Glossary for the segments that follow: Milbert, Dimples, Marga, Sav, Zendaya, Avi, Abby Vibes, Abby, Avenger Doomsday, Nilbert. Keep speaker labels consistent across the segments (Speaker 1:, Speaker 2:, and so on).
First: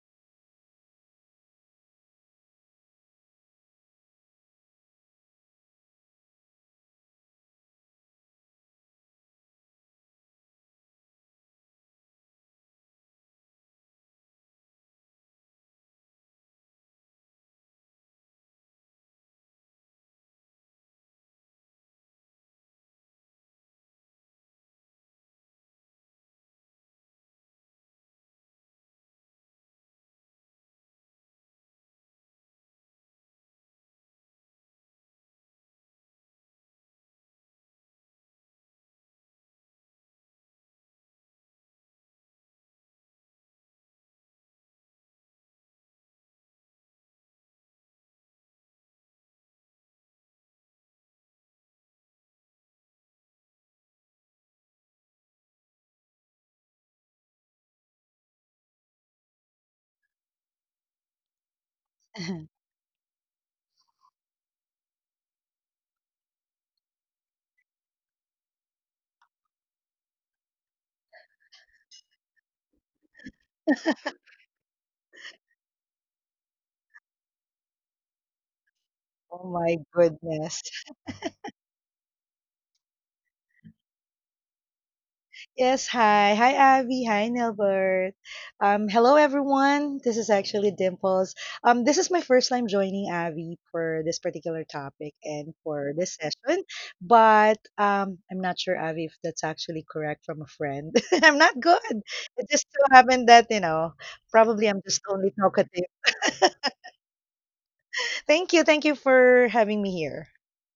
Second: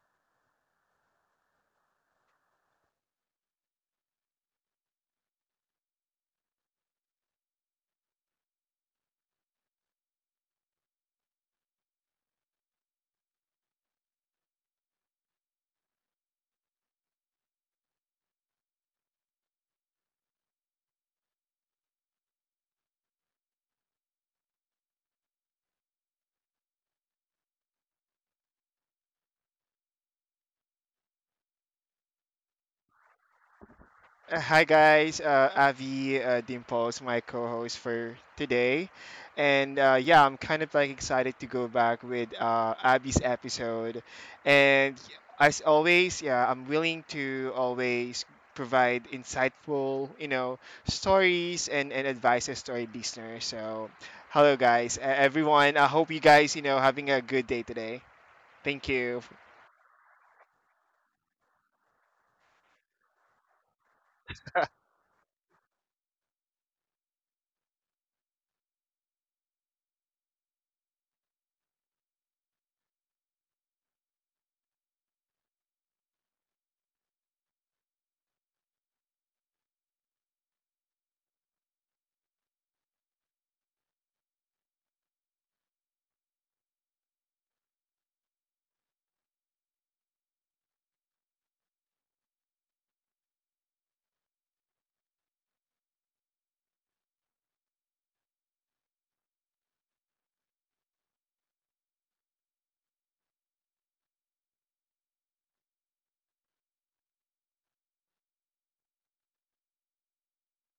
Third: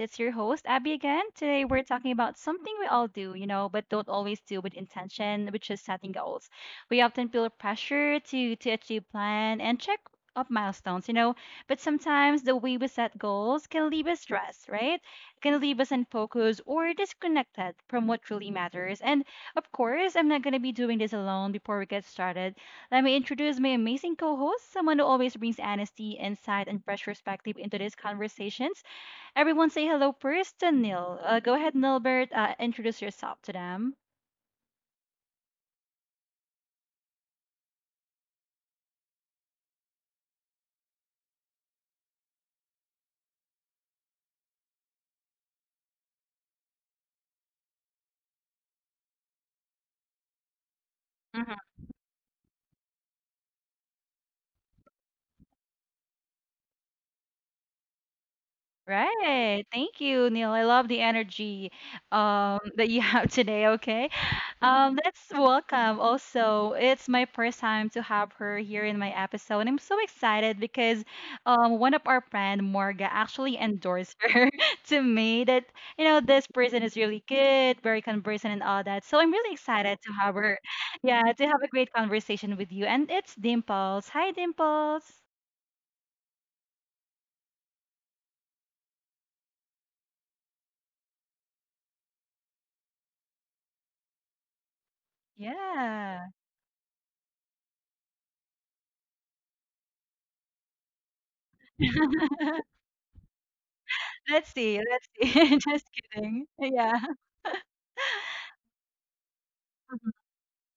Speaker 1: It's your host, Abby again. Today we're talking about something we all do, you know, but don't always do with intention, which is setting goals. We often feel pressure to achieve plan and check up milestones, you know, but sometimes the way we set goals can leave us stressed, right? Can leave us unfocused or disconnected from what truly matters. And of course, I'm not gonna be doing this alone before we get started. Let me introduce my amazing co host, someone who always brings honesty, insight, and fresh perspective into these conversations. Everyone say hello first to Neil. Go ahead, Nilbert. Introduce yourself to them.
Speaker 2: Hi guys, Avi, Dimples, my co-host for today, and yeah, I'm kind of like excited to go back with Abby's episode, and as always, yeah, I'm willing to always provide insightful, stories and advices to our listeners. So, hello guys, everyone. I hope you guys, having a good day today. Thank you.
Speaker 1: Right. Thank you, Neil. I love the energy that you have today. Okay. Let's welcome also. It's my first time to have her here in my episode. And I'm so excited because one of our friend, Morga, actually endorsed her to me that, you know, this person is really good, very conversant and all that. So I'm
Speaker 3: Oh
Speaker 1: really
Speaker 3: my
Speaker 1: excited to have her.
Speaker 3: goodness.
Speaker 1: Yeah, to have a great conversation with you. And it's Dimples. Hi, Dimples.
Speaker 3: Yes, hi. Hi, Abby. Hi, Nilbert. Hello, everyone. This is actually Dimples. This is my first time joining Abby for this particular topic and for this
Speaker 1: Yeah.
Speaker 3: session, but I'm not sure, Abby, if that's actually correct from a friend. I'm not good. It just so happened that, you know,
Speaker 1: Let's
Speaker 3: probably
Speaker 1: see,
Speaker 3: I'm just
Speaker 1: let's see.
Speaker 3: only talkative.
Speaker 1: Just kidding. Yeah.
Speaker 3: Thank you. Thank you for having me here.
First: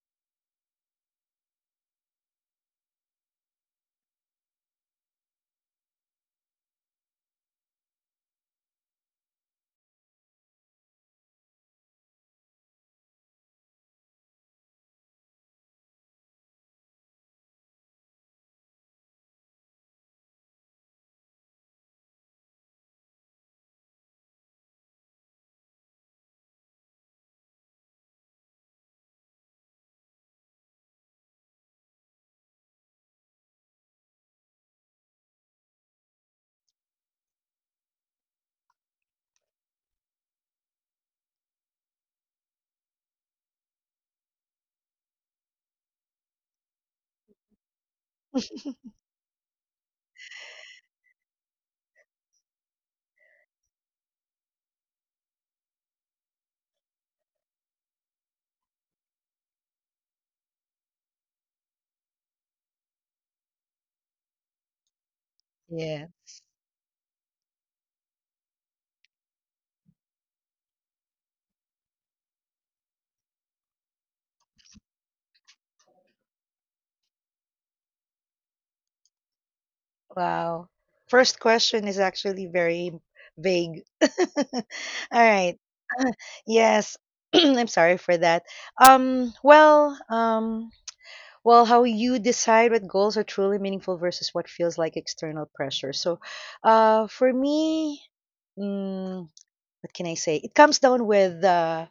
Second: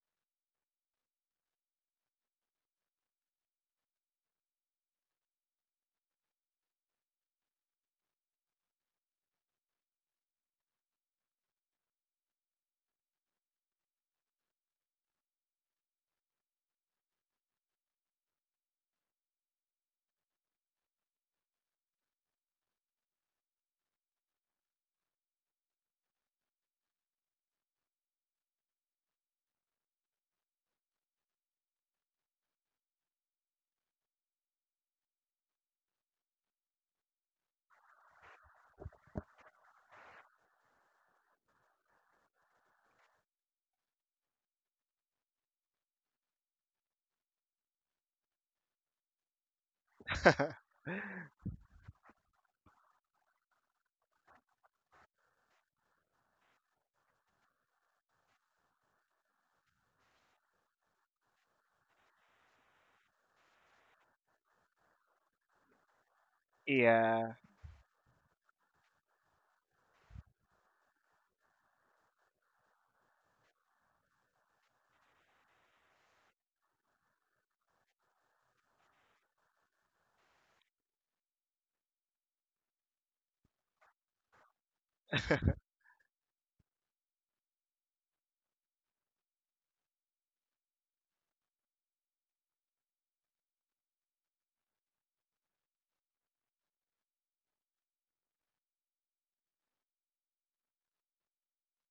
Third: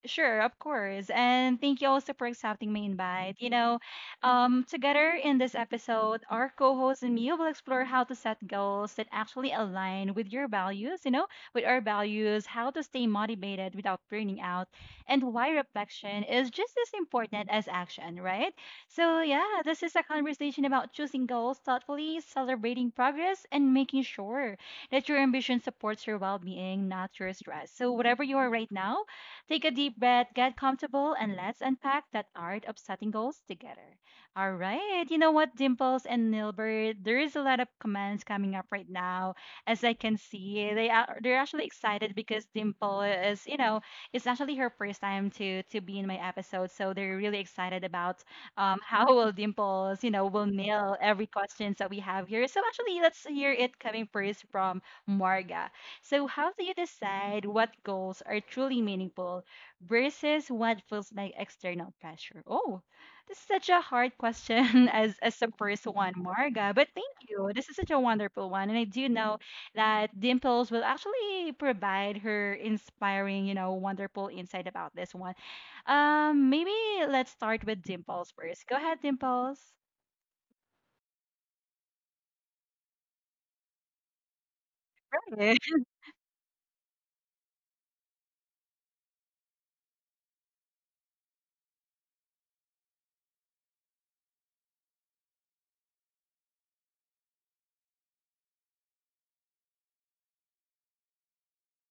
Speaker 1: Sure, of course. And thank you also for accepting my invite. You know, together in this episode, our co host and me will explore how to set goals that actually align with your values, you know, with our values, how to stay motivated without burning out, and why reflection is just as important as action, right? So, yeah, this is a conversation about choosing goals thoughtfully, celebrating progress, and making sure that your ambition supports your well being, not your stress. So, whatever you are right now, take a deep breath, get comfortable, and let's unpack that art of setting goals together. All right. You know what, Dimples and Nilbert, there is a lot of comments coming up right now. As I can see, they're actually excited because Dimple is, you know, it's actually her first time to be in my episode, so they're really excited about how will Dimples, you know, will nail every questions that we have here. So actually, let's hear it coming first from Marga. So, how do you decide what goals are truly meaningful versus what feels like external pressure? Oh, this is such a hard question as the first
Speaker 3: Yeah.
Speaker 1: one, Marga. But thank
Speaker 2: Yeah.
Speaker 1: you. This is such a wonderful one, and I do know that Dimples will actually provide her inspiring, you know, wonderful insight about this one. Maybe let's start with Dimples first. Go ahead, Dimples.
Speaker 3: Wow. First question is actually very vague. All right.
Speaker 1: Eh.
Speaker 3: Yes. I'm sorry for that. Um, well, um, well, how you decide what goals are truly meaningful versus what feels like external pressure. So, for me, mm, what can I say? It comes down with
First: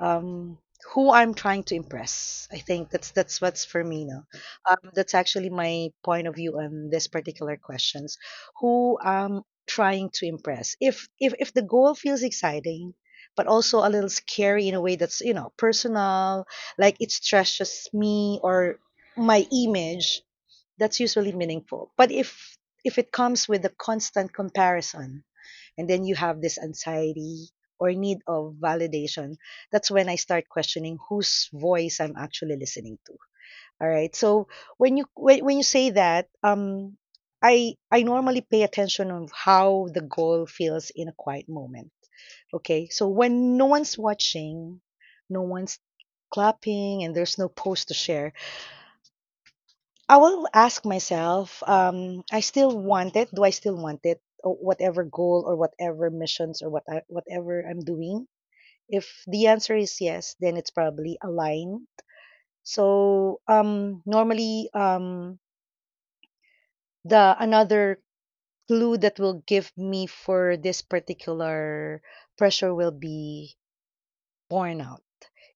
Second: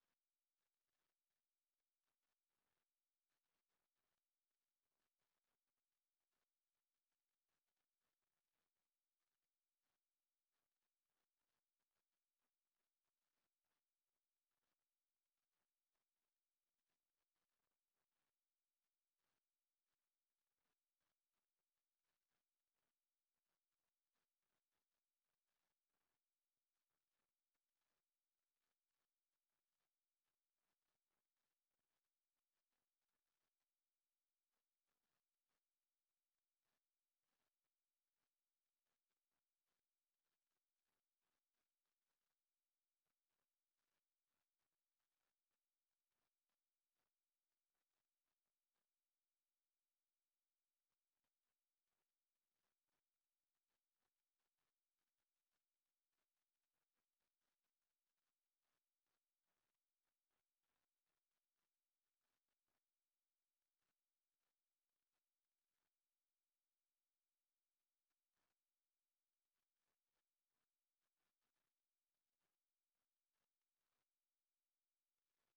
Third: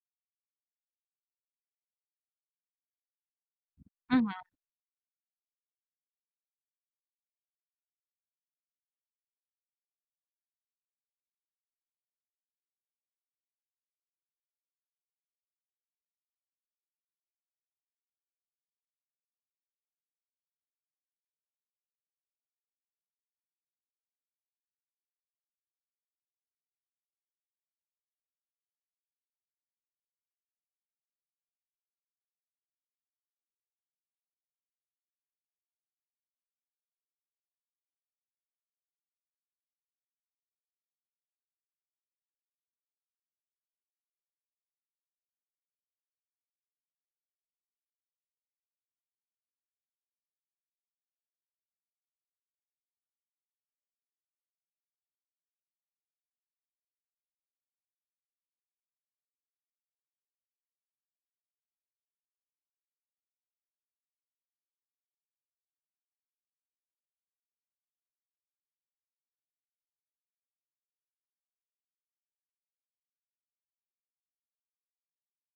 Speaker 3: um, who I'm trying to impress. I think that's what's for me now.
Speaker 1: hmm
Speaker 3: That's actually my point of view on this particular questions. Who I'm trying to impress. If the goal feels exciting, but also a little scary in a way that's, you know, personal, like it stretches me or my image. That's usually meaningful. But if it comes with a constant comparison and then you have this anxiety or need of validation, that's when I start questioning whose voice I'm actually listening to. All right. So when you when, when you say that I normally pay attention of how the goal feels in a quiet moment. Okay, so when no one's watching, no one's clapping, and there's no post to share, I will ask myself, I still want it. Do I still want it? Or whatever goal or whatever missions or whatever I'm doing. If the answer is yes, then it's probably aligned. So normally, the another clue that will give me for this particular pressure will be burnout.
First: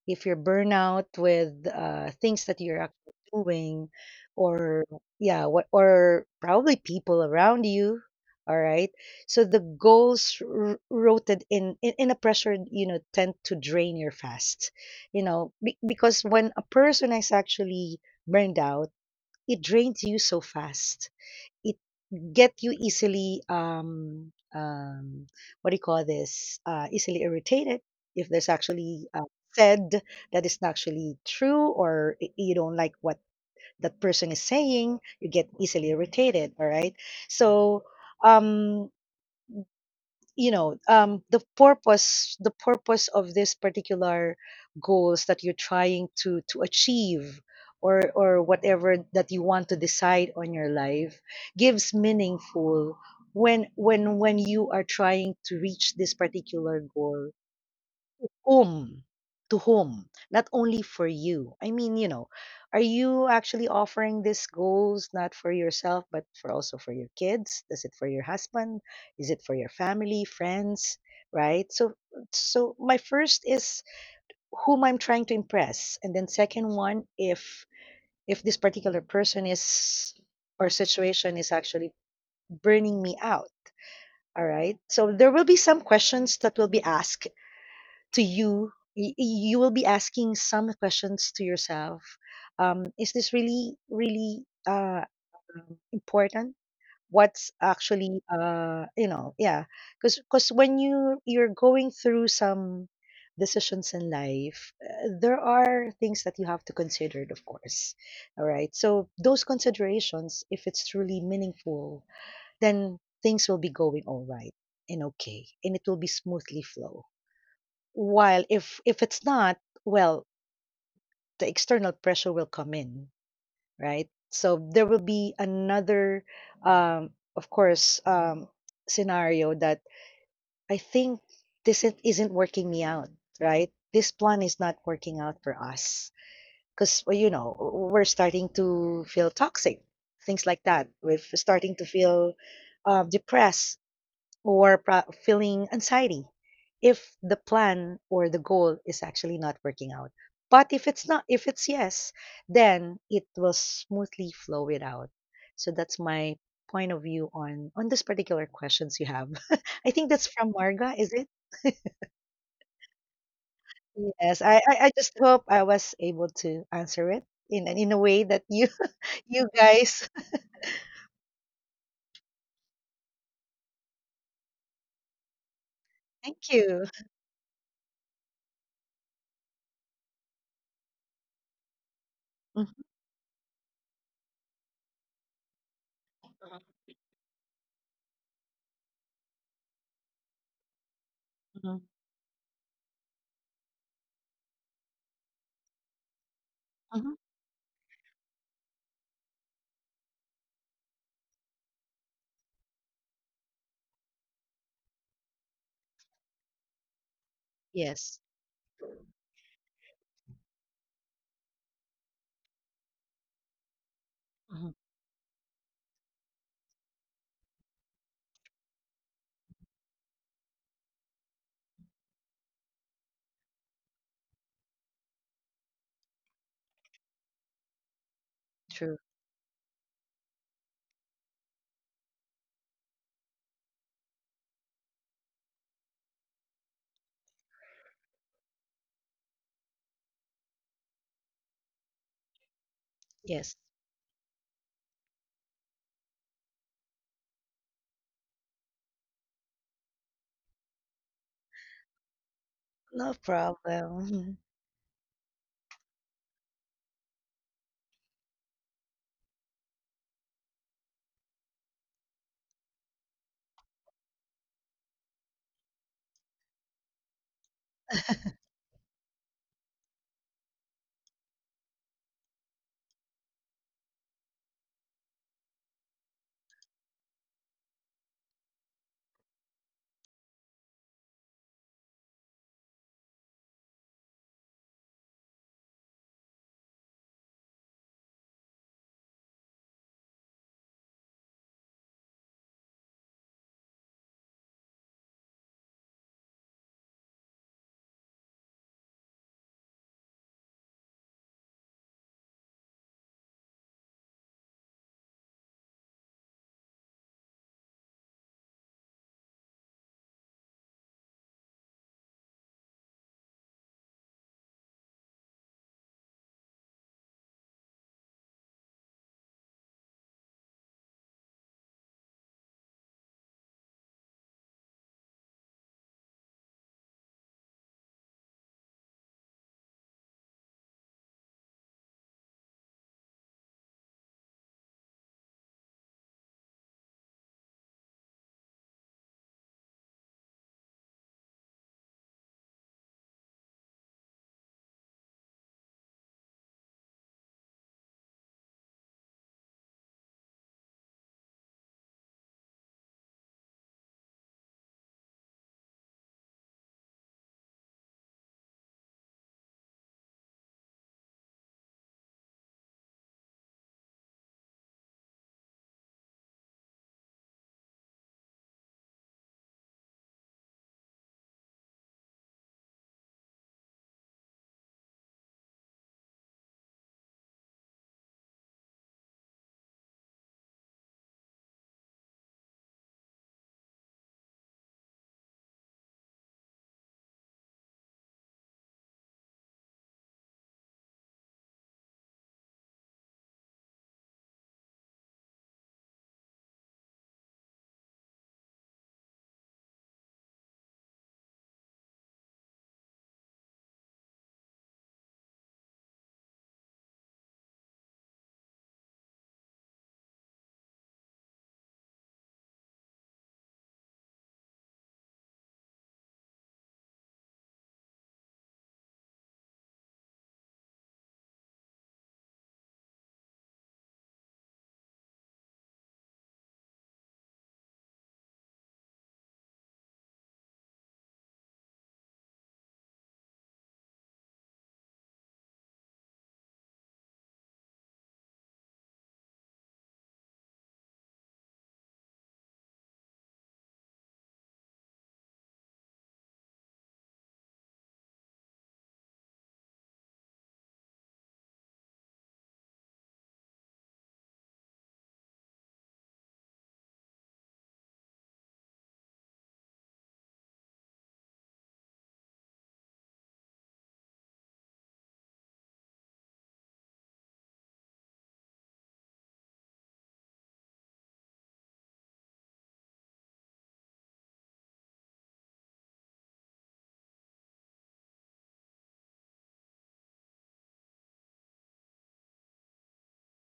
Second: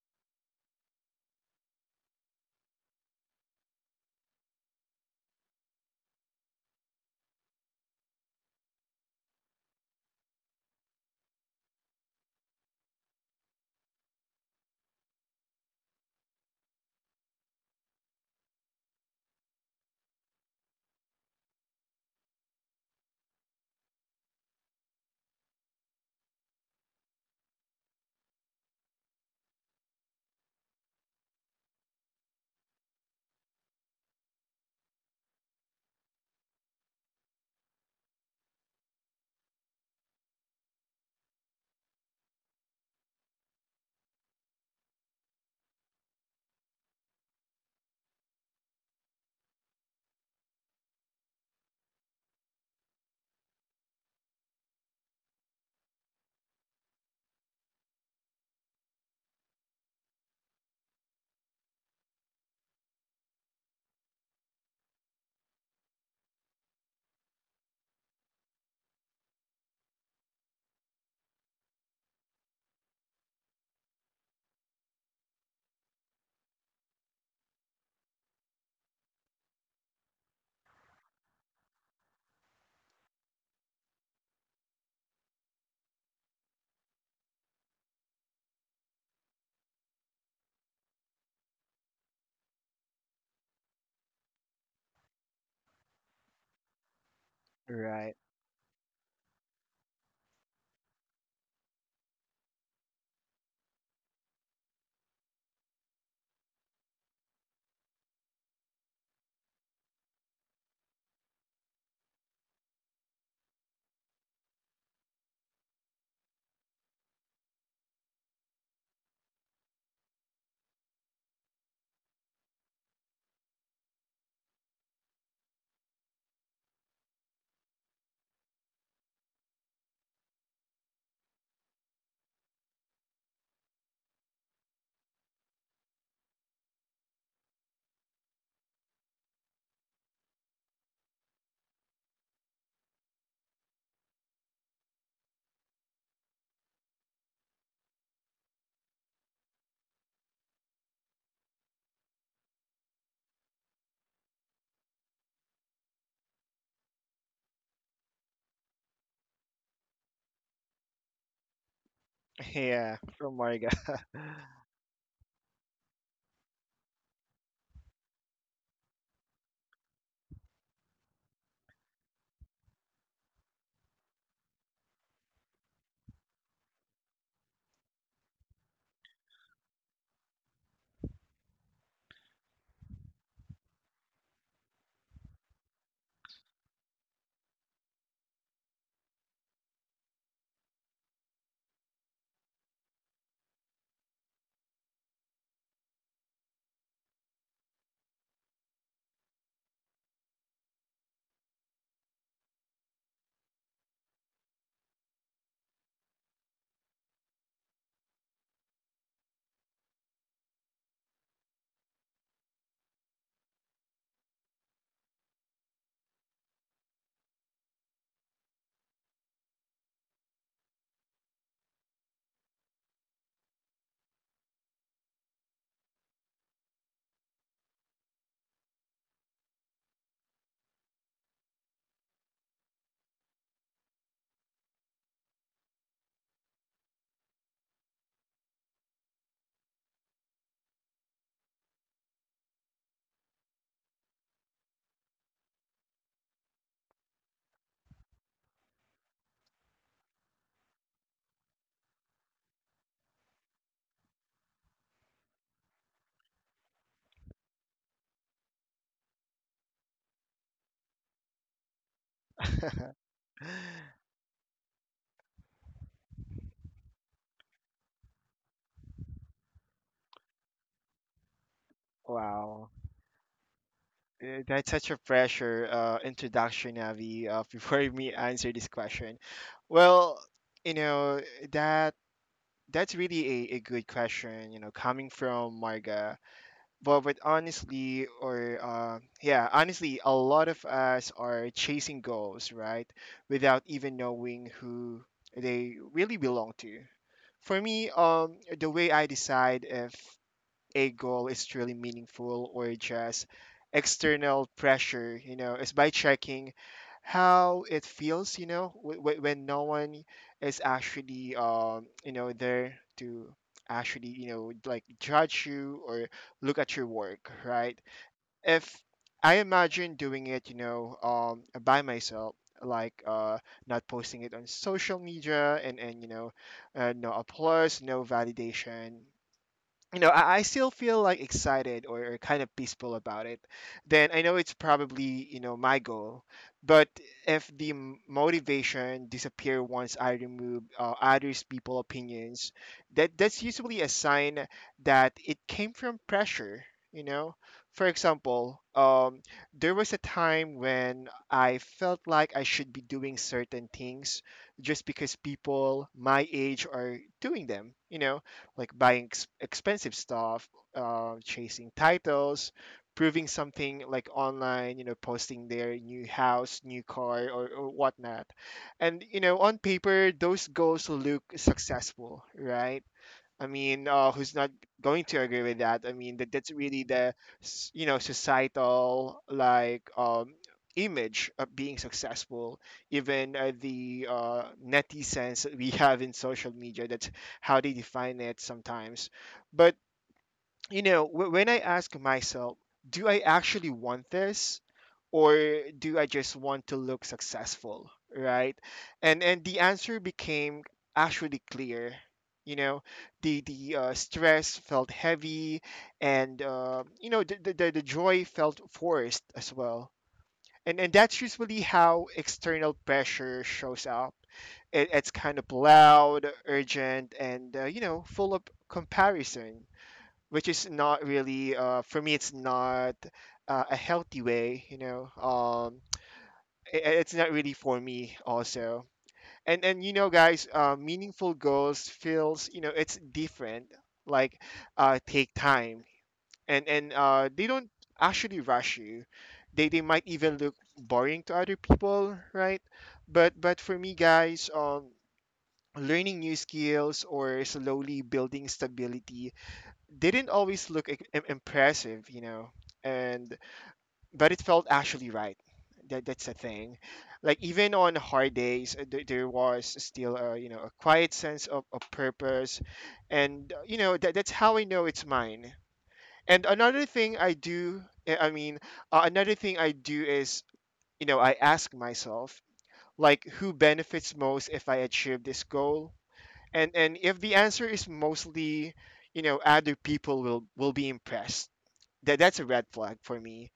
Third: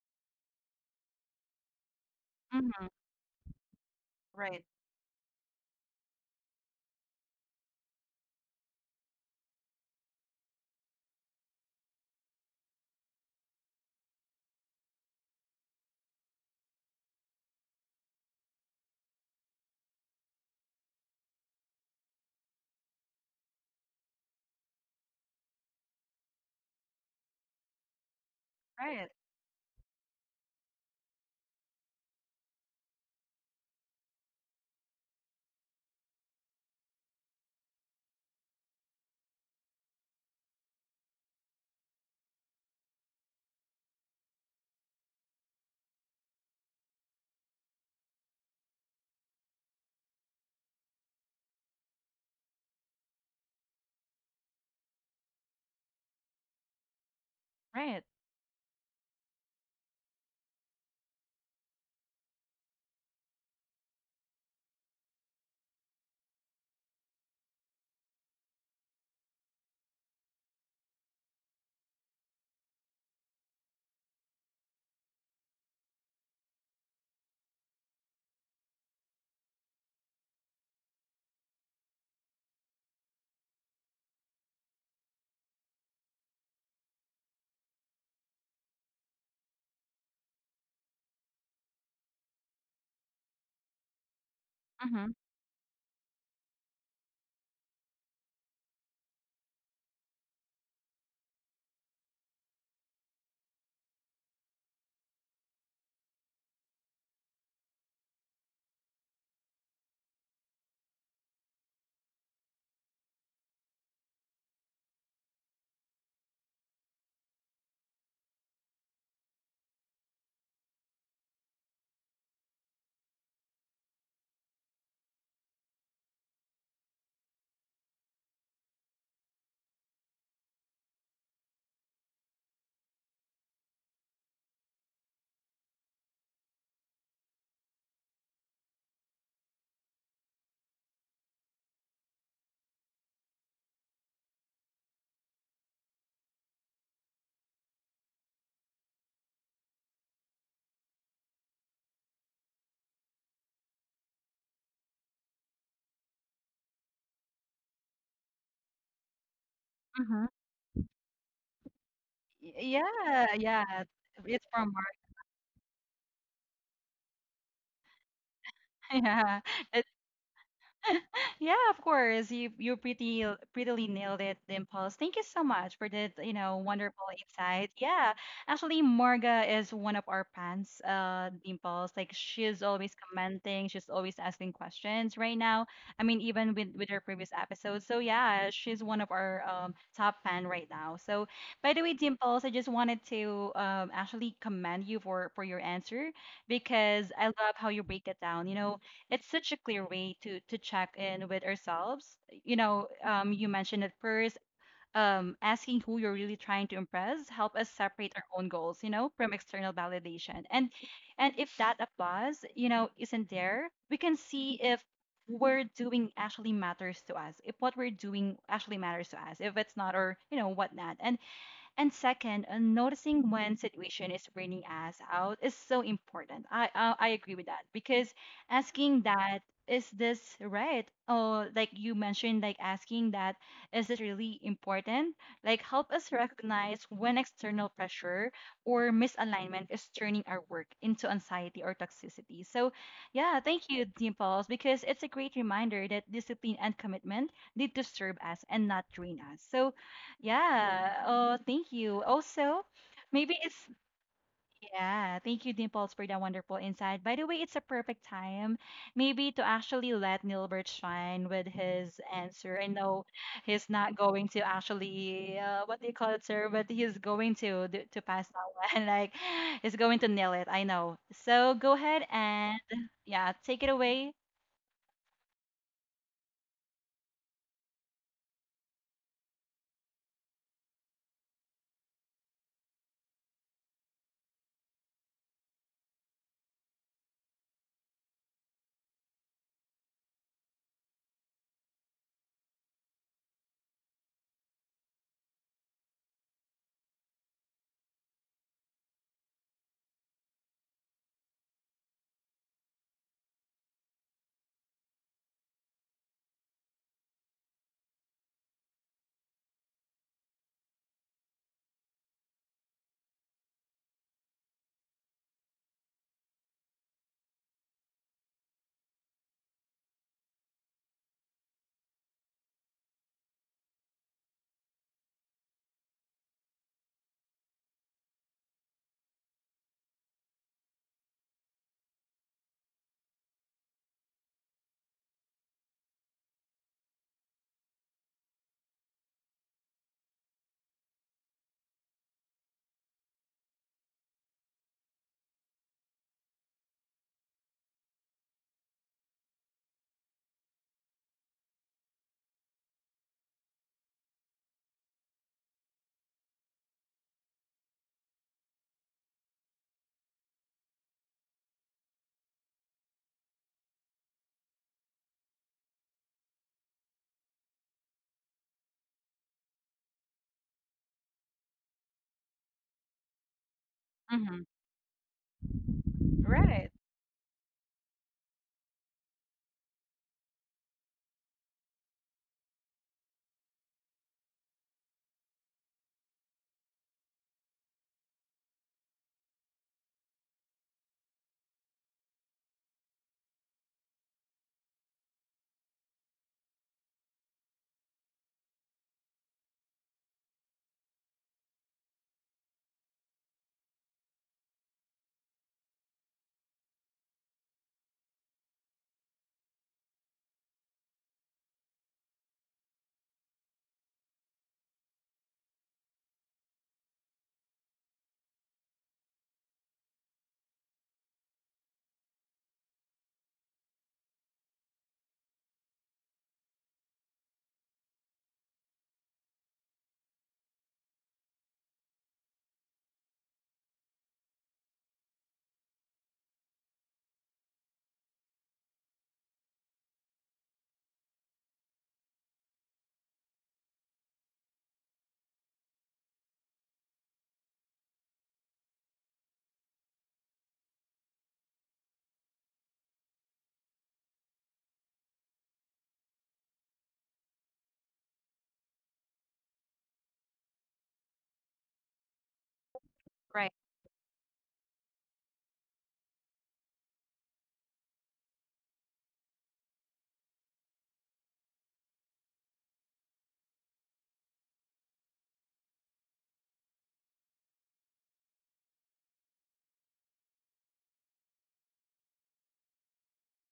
Speaker 3: If you're burnout with, things that you're
Speaker 1: hmm
Speaker 3: actually doing
Speaker 1: Right,
Speaker 3: or yeah, what or probably people around you, all right? So the goals rooted in, in a pressure, you know, tend to drain your fast. You know, because when a person is actually burned out, it drains you so fast, get you easily what do you call this, easily irritated. If there's actually
Speaker 1: right,
Speaker 3: said that is not actually true, or you don't like what that person is saying, you get easily irritated. All right. So um you know, the purpose of this particular goals that you're trying to achieve or whatever that you want to decide on your life, gives meaningful when when you are trying to reach this particular goal.
Speaker 1: right.
Speaker 3: Whom? To whom? Not only for you. I mean, you know, are you actually offering these goals not for yourself, but for also for your kids? Is it for your husband? Is it for your family, friends? Right? So so my first is whom I'm trying to impress. And then second one, if this particular person is or situation is actually burning me out. All right. So there will be some questions that will be asked to you. You will be asking some questions to yourself, is this really really
Speaker 1: Mm-hmm.
Speaker 3: important, what's
Speaker 2: Right.
Speaker 3: actually, you know. Yeah. Because when you you're going through some decisions in life, there are things that you have to consider, of course. All right. So those considerations, if it's truly meaningful, then things will be going all right and okay, and it will be smoothly flow. While if it's not, well, the external pressure will come in, right? So there will be another, of course, scenario that I think, this isn't working me out, right? This plan is not working out for us because, you know, we're starting to feel toxic, things like that. We're starting to feel depressed or feeling anxiety if the plan or the goal is actually not working out. But if it's not, if it's yes, then it will smoothly flow it out. So that's my point of view on this particular questions you have. I think that's from Marga, is it?
Speaker 1: Y-
Speaker 2: Yeah,
Speaker 1: Yeah,
Speaker 2: from Marga.
Speaker 1: yeah.
Speaker 3: Yes.
Speaker 1: It's
Speaker 3: I, I
Speaker 1: from Mar.
Speaker 3: I just hope I was able to answer it in a way that you
Speaker 1: Yeah.
Speaker 3: you guys.
Speaker 1: Yeah, of course. You pretty prettily nailed it, Dimples. Thank you so much for that, you
Speaker 3: Thank
Speaker 1: know,
Speaker 3: you.
Speaker 1: wonderful insight. Yeah. Actually, Morga is one of our fans, Dimples. Like she's
Speaker 3: Mhm,
Speaker 1: always commenting, she's always asking questions right now. I mean, even
Speaker 3: mhm,
Speaker 1: with her previous episodes. So yeah, she's one of our top fan right now. So by
Speaker 3: mhm,
Speaker 1: the way, Dimples, I just wanted to actually commend you for your answer because
Speaker 3: mhm.
Speaker 1: I love how you break it down. You know, it's such a clear way to check in with ourselves. You know, you mentioned it first. Asking who you're really trying to impress help us separate
Speaker 3: Yes.
Speaker 1: our own goals, you know, from external validation. And if that applause, you know, isn't there, we can see
Speaker 3: Mhm.
Speaker 1: if we're doing actually matters to us, if what we're doing actually matters to us, if it's not or you know whatnot. And second, noticing when situation is draining us out is so important. I agree with that because
Speaker 3: True.
Speaker 1: asking that is this right? Oh, like you mentioned, like asking that is it really important? Like help us recognize when external pressure or misalignment is turning our work into anxiety or toxicity. So, yeah,
Speaker 3: Yes.
Speaker 1: thank you, Dimples, because it's a great reminder that discipline and commitment need to serve us and not drain us. So yeah. Oh, thank you. Also,
Speaker 3: No
Speaker 1: maybe it's,
Speaker 3: problem.
Speaker 1: yeah, thank you, Dimples, for that wonderful insight. By the way, it's a perfect time maybe to actually let Nilbert shine with his answer. I know he's not going to actually, what do you call it, sir? But he's going to to pass that one. Like, he's going to nail it. I know. So go ahead and,
Speaker 2: Wow.
Speaker 1: yeah, take it away.
Speaker 2: That's such a pressure introduction, Avi, before me answer this question. Well, you know, that that's really a good question, you know, coming from Marga. But honestly, honestly, a lot of us are chasing goals, right? Without even knowing who they really belong to. For me, the way I decide if a goal is truly meaningful or just external pressure, you know, is by checking how it feels, you know, when no one is actually, there to actually, you know, like judge you or look at your work, right? If I imagine doing it, by myself, like uh, not posting it on social media, and no applause, no validation, you know, I still feel like excited, or kind of peaceful about it, then I know it's probably, you know, my goal. But if the motivation disappear once I remove others people opinions, that's usually a sign that it came from pressure. You know, for example, there was a time when I felt like I should be doing certain things just because people my age are doing them. You know, like buying expensive stuff, chasing titles, proving something like online, you know, posting their new house, new car, or whatnot. And, you know, on paper, those goals look successful, right? I mean, who's
Speaker 1: Mm-hmm.
Speaker 2: not going to agree with that? I mean, that's
Speaker 1: Right.
Speaker 2: really the you know societal like image of being successful. Even the netizens that we have in social media, that's how they define it sometimes. But you know, when I ask myself, do I actually want this or do I just want to look successful, right? And the answer became actually clear. You know, the stress felt heavy and the, the joy felt forced as well. And that's usually how external pressure shows up. It's kind of loud, urgent, and full of comparison, which is not really for me, it's not a healthy way, you know. It's not really for me also. And you know guys, meaningful goals feels, you know, it's different. like Take time, and they don't actually rush you. They might even look boring to other people, right? But for me guys, learning new skills or slowly building stability didn't always look impressive, you know, and but it felt actually right. That's the thing. Like even on hard days, there was still a, you know, a quiet sense of purpose, and
Speaker 1: Right.
Speaker 2: you know, that's how I know it's mine. And another thing I do, uh, I mean, another thing I do is, you know, I ask myself, like, who benefits most if I achieve this goal, and if the answer is mostly, you know, other people will be impressed, that's a red flag for me.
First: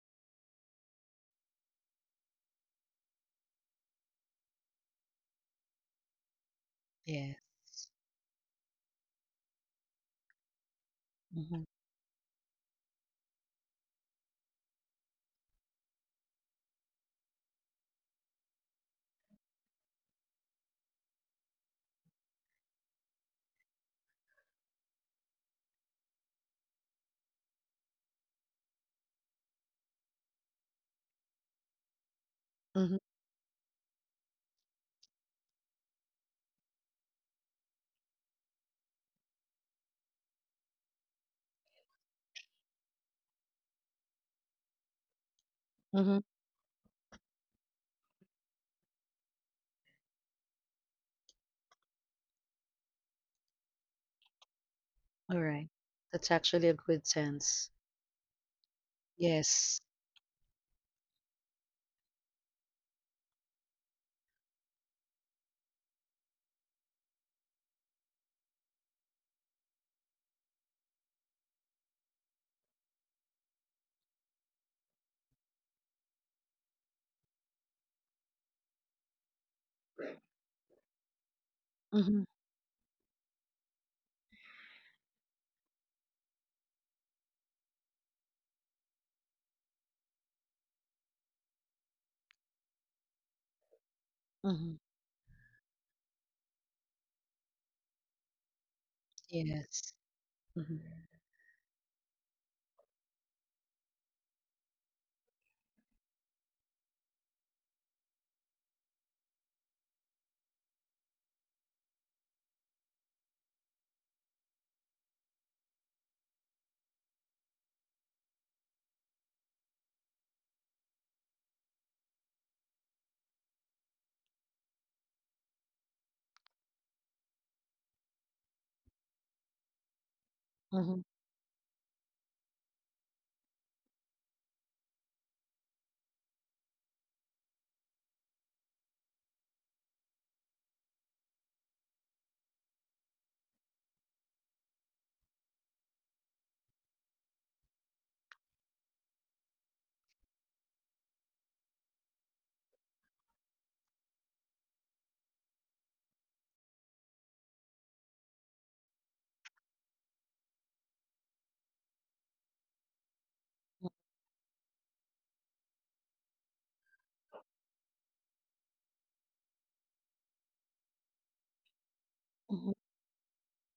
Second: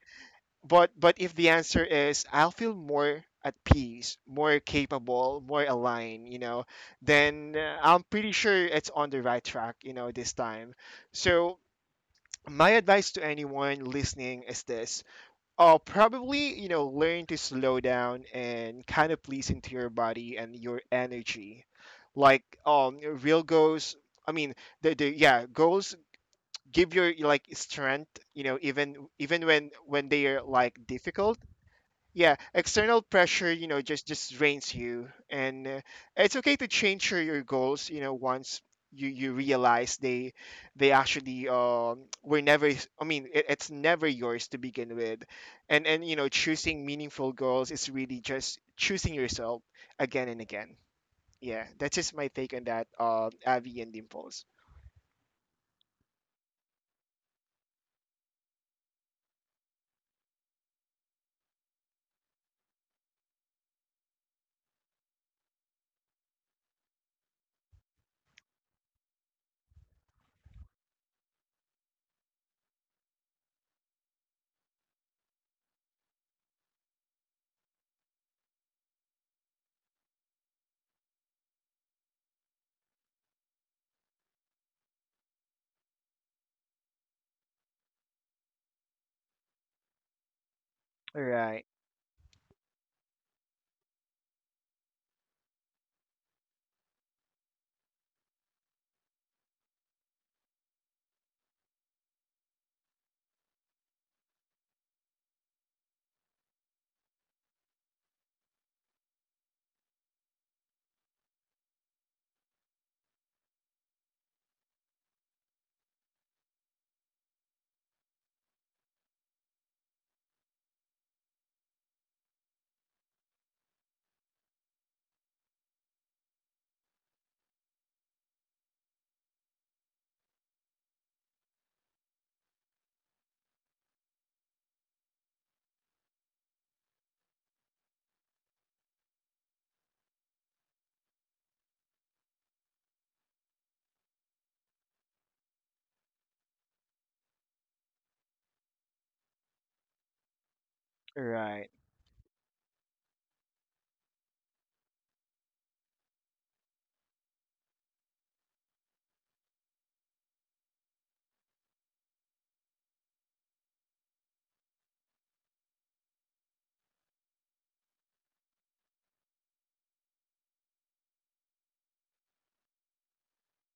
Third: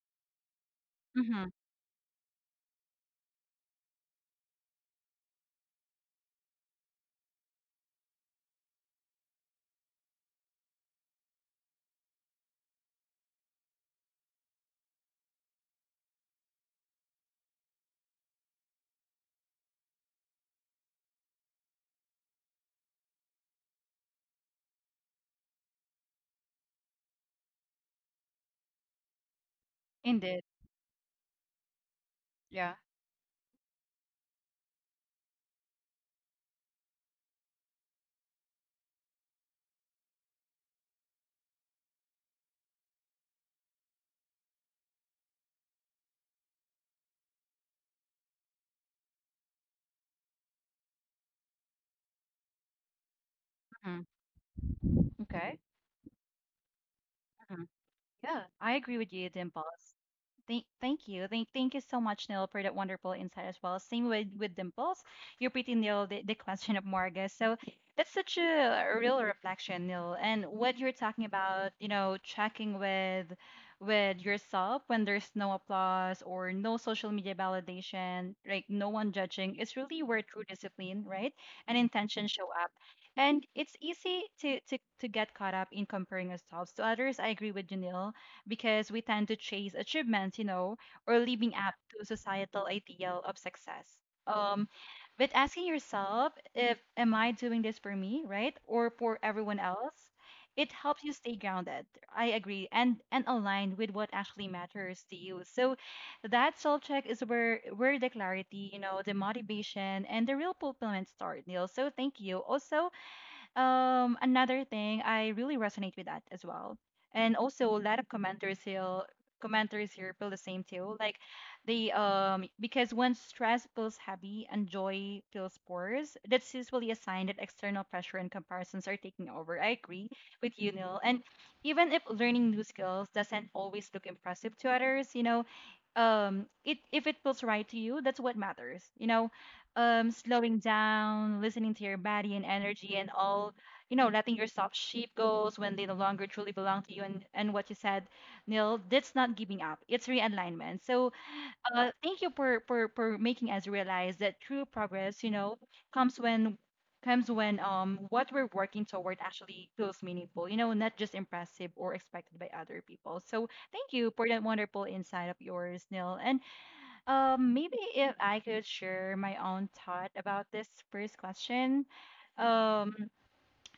Speaker 2: But if
Speaker 1: Mm-hmm.
Speaker 2: the answer is I'll feel more at peace, more capable, more aligned, you know,
Speaker 3: Yes.
Speaker 2: then I'm pretty sure it's on the right track, you know, this time. So
Speaker 3: Mhm.
Speaker 2: my advice to anyone listening is this: probably, you know, learn to slow down and kind of listen to your body and your energy. Like real goals. I mean, the, the goals give your like strength, you know, even when they
Speaker 1: Indeed.
Speaker 2: are like difficult. Yeah,
Speaker 1: Yeah.
Speaker 3: Mhm,
Speaker 2: external pressure, you know, just drains you, and it's okay to change your goals, you know, once you realize they actually were never, it, it's never yours to begin with. And
Speaker 3: mhm.
Speaker 2: you know, choosing meaningful goals is really just choosing yourself again and again. Yeah, that's just my take on that, Avi and
Speaker 1: Mm-hmm.
Speaker 2: Dimples.
Speaker 1: Okay.
Speaker 3: Alright. That's actually a good sense.
Speaker 1: Yeah, I agree with you,
Speaker 3: Yes.
Speaker 1: Dimples. Thank you. Thank you so much, Neil, for that wonderful insight as well. Same with Dimples. You pretty nailed the question of Marga. So that's such a real reflection, Neil. And what you're talking about, you know, checking with yourself when there's no applause or no social media validation, like no one judging, it's really where true discipline, right? And
Speaker 3: Mhm,
Speaker 1: intention show up. And it's easy to get caught up in comparing ourselves to others. I agree with Janil because we tend to chase achievements, you know, or living
Speaker 2: Right.
Speaker 1: up to societal ideal of success. Um,
Speaker 3: mhm.
Speaker 1: but asking yourself if am I doing this for me, right, or for everyone
Speaker 3: Yes.
Speaker 1: else, it
Speaker 3: Mhm.
Speaker 1: helps you stay grounded. I agree, and aligned with what actually matters to you. So that self check is where the clarity, you know, the motivation and the real fulfillment start, Neil. So thank you. Also, another thing, I really resonate with that as well. And also a lot of commenters here feel the same too. Like they because when stress feels heavy and joy feels sparse, that's usually a sign that external pressure and comparisons are taking over. I agree with you, Neil.
Speaker 3: Mhm,
Speaker 1: And even if learning new skills doesn't always look impressive to others, you know, it if it feels right to you, that's what matters. You know, slowing down, listening to your body and energy and all, you know, letting yourself sheep goals when they no longer truly belong to you and what you said, Neil, that's not giving up. It's realignment. So
Speaker 2: Right.
Speaker 1: thank you for, for making us realize that true progress, you know, comes when comes when what we're working toward actually feels meaningful, you know, not just impressive or expected by other people. So thank you for that wonderful insight of yours, Neil. And maybe if I could share my own thought about this first question.
Speaker 3: mhm.
Speaker 1: Um,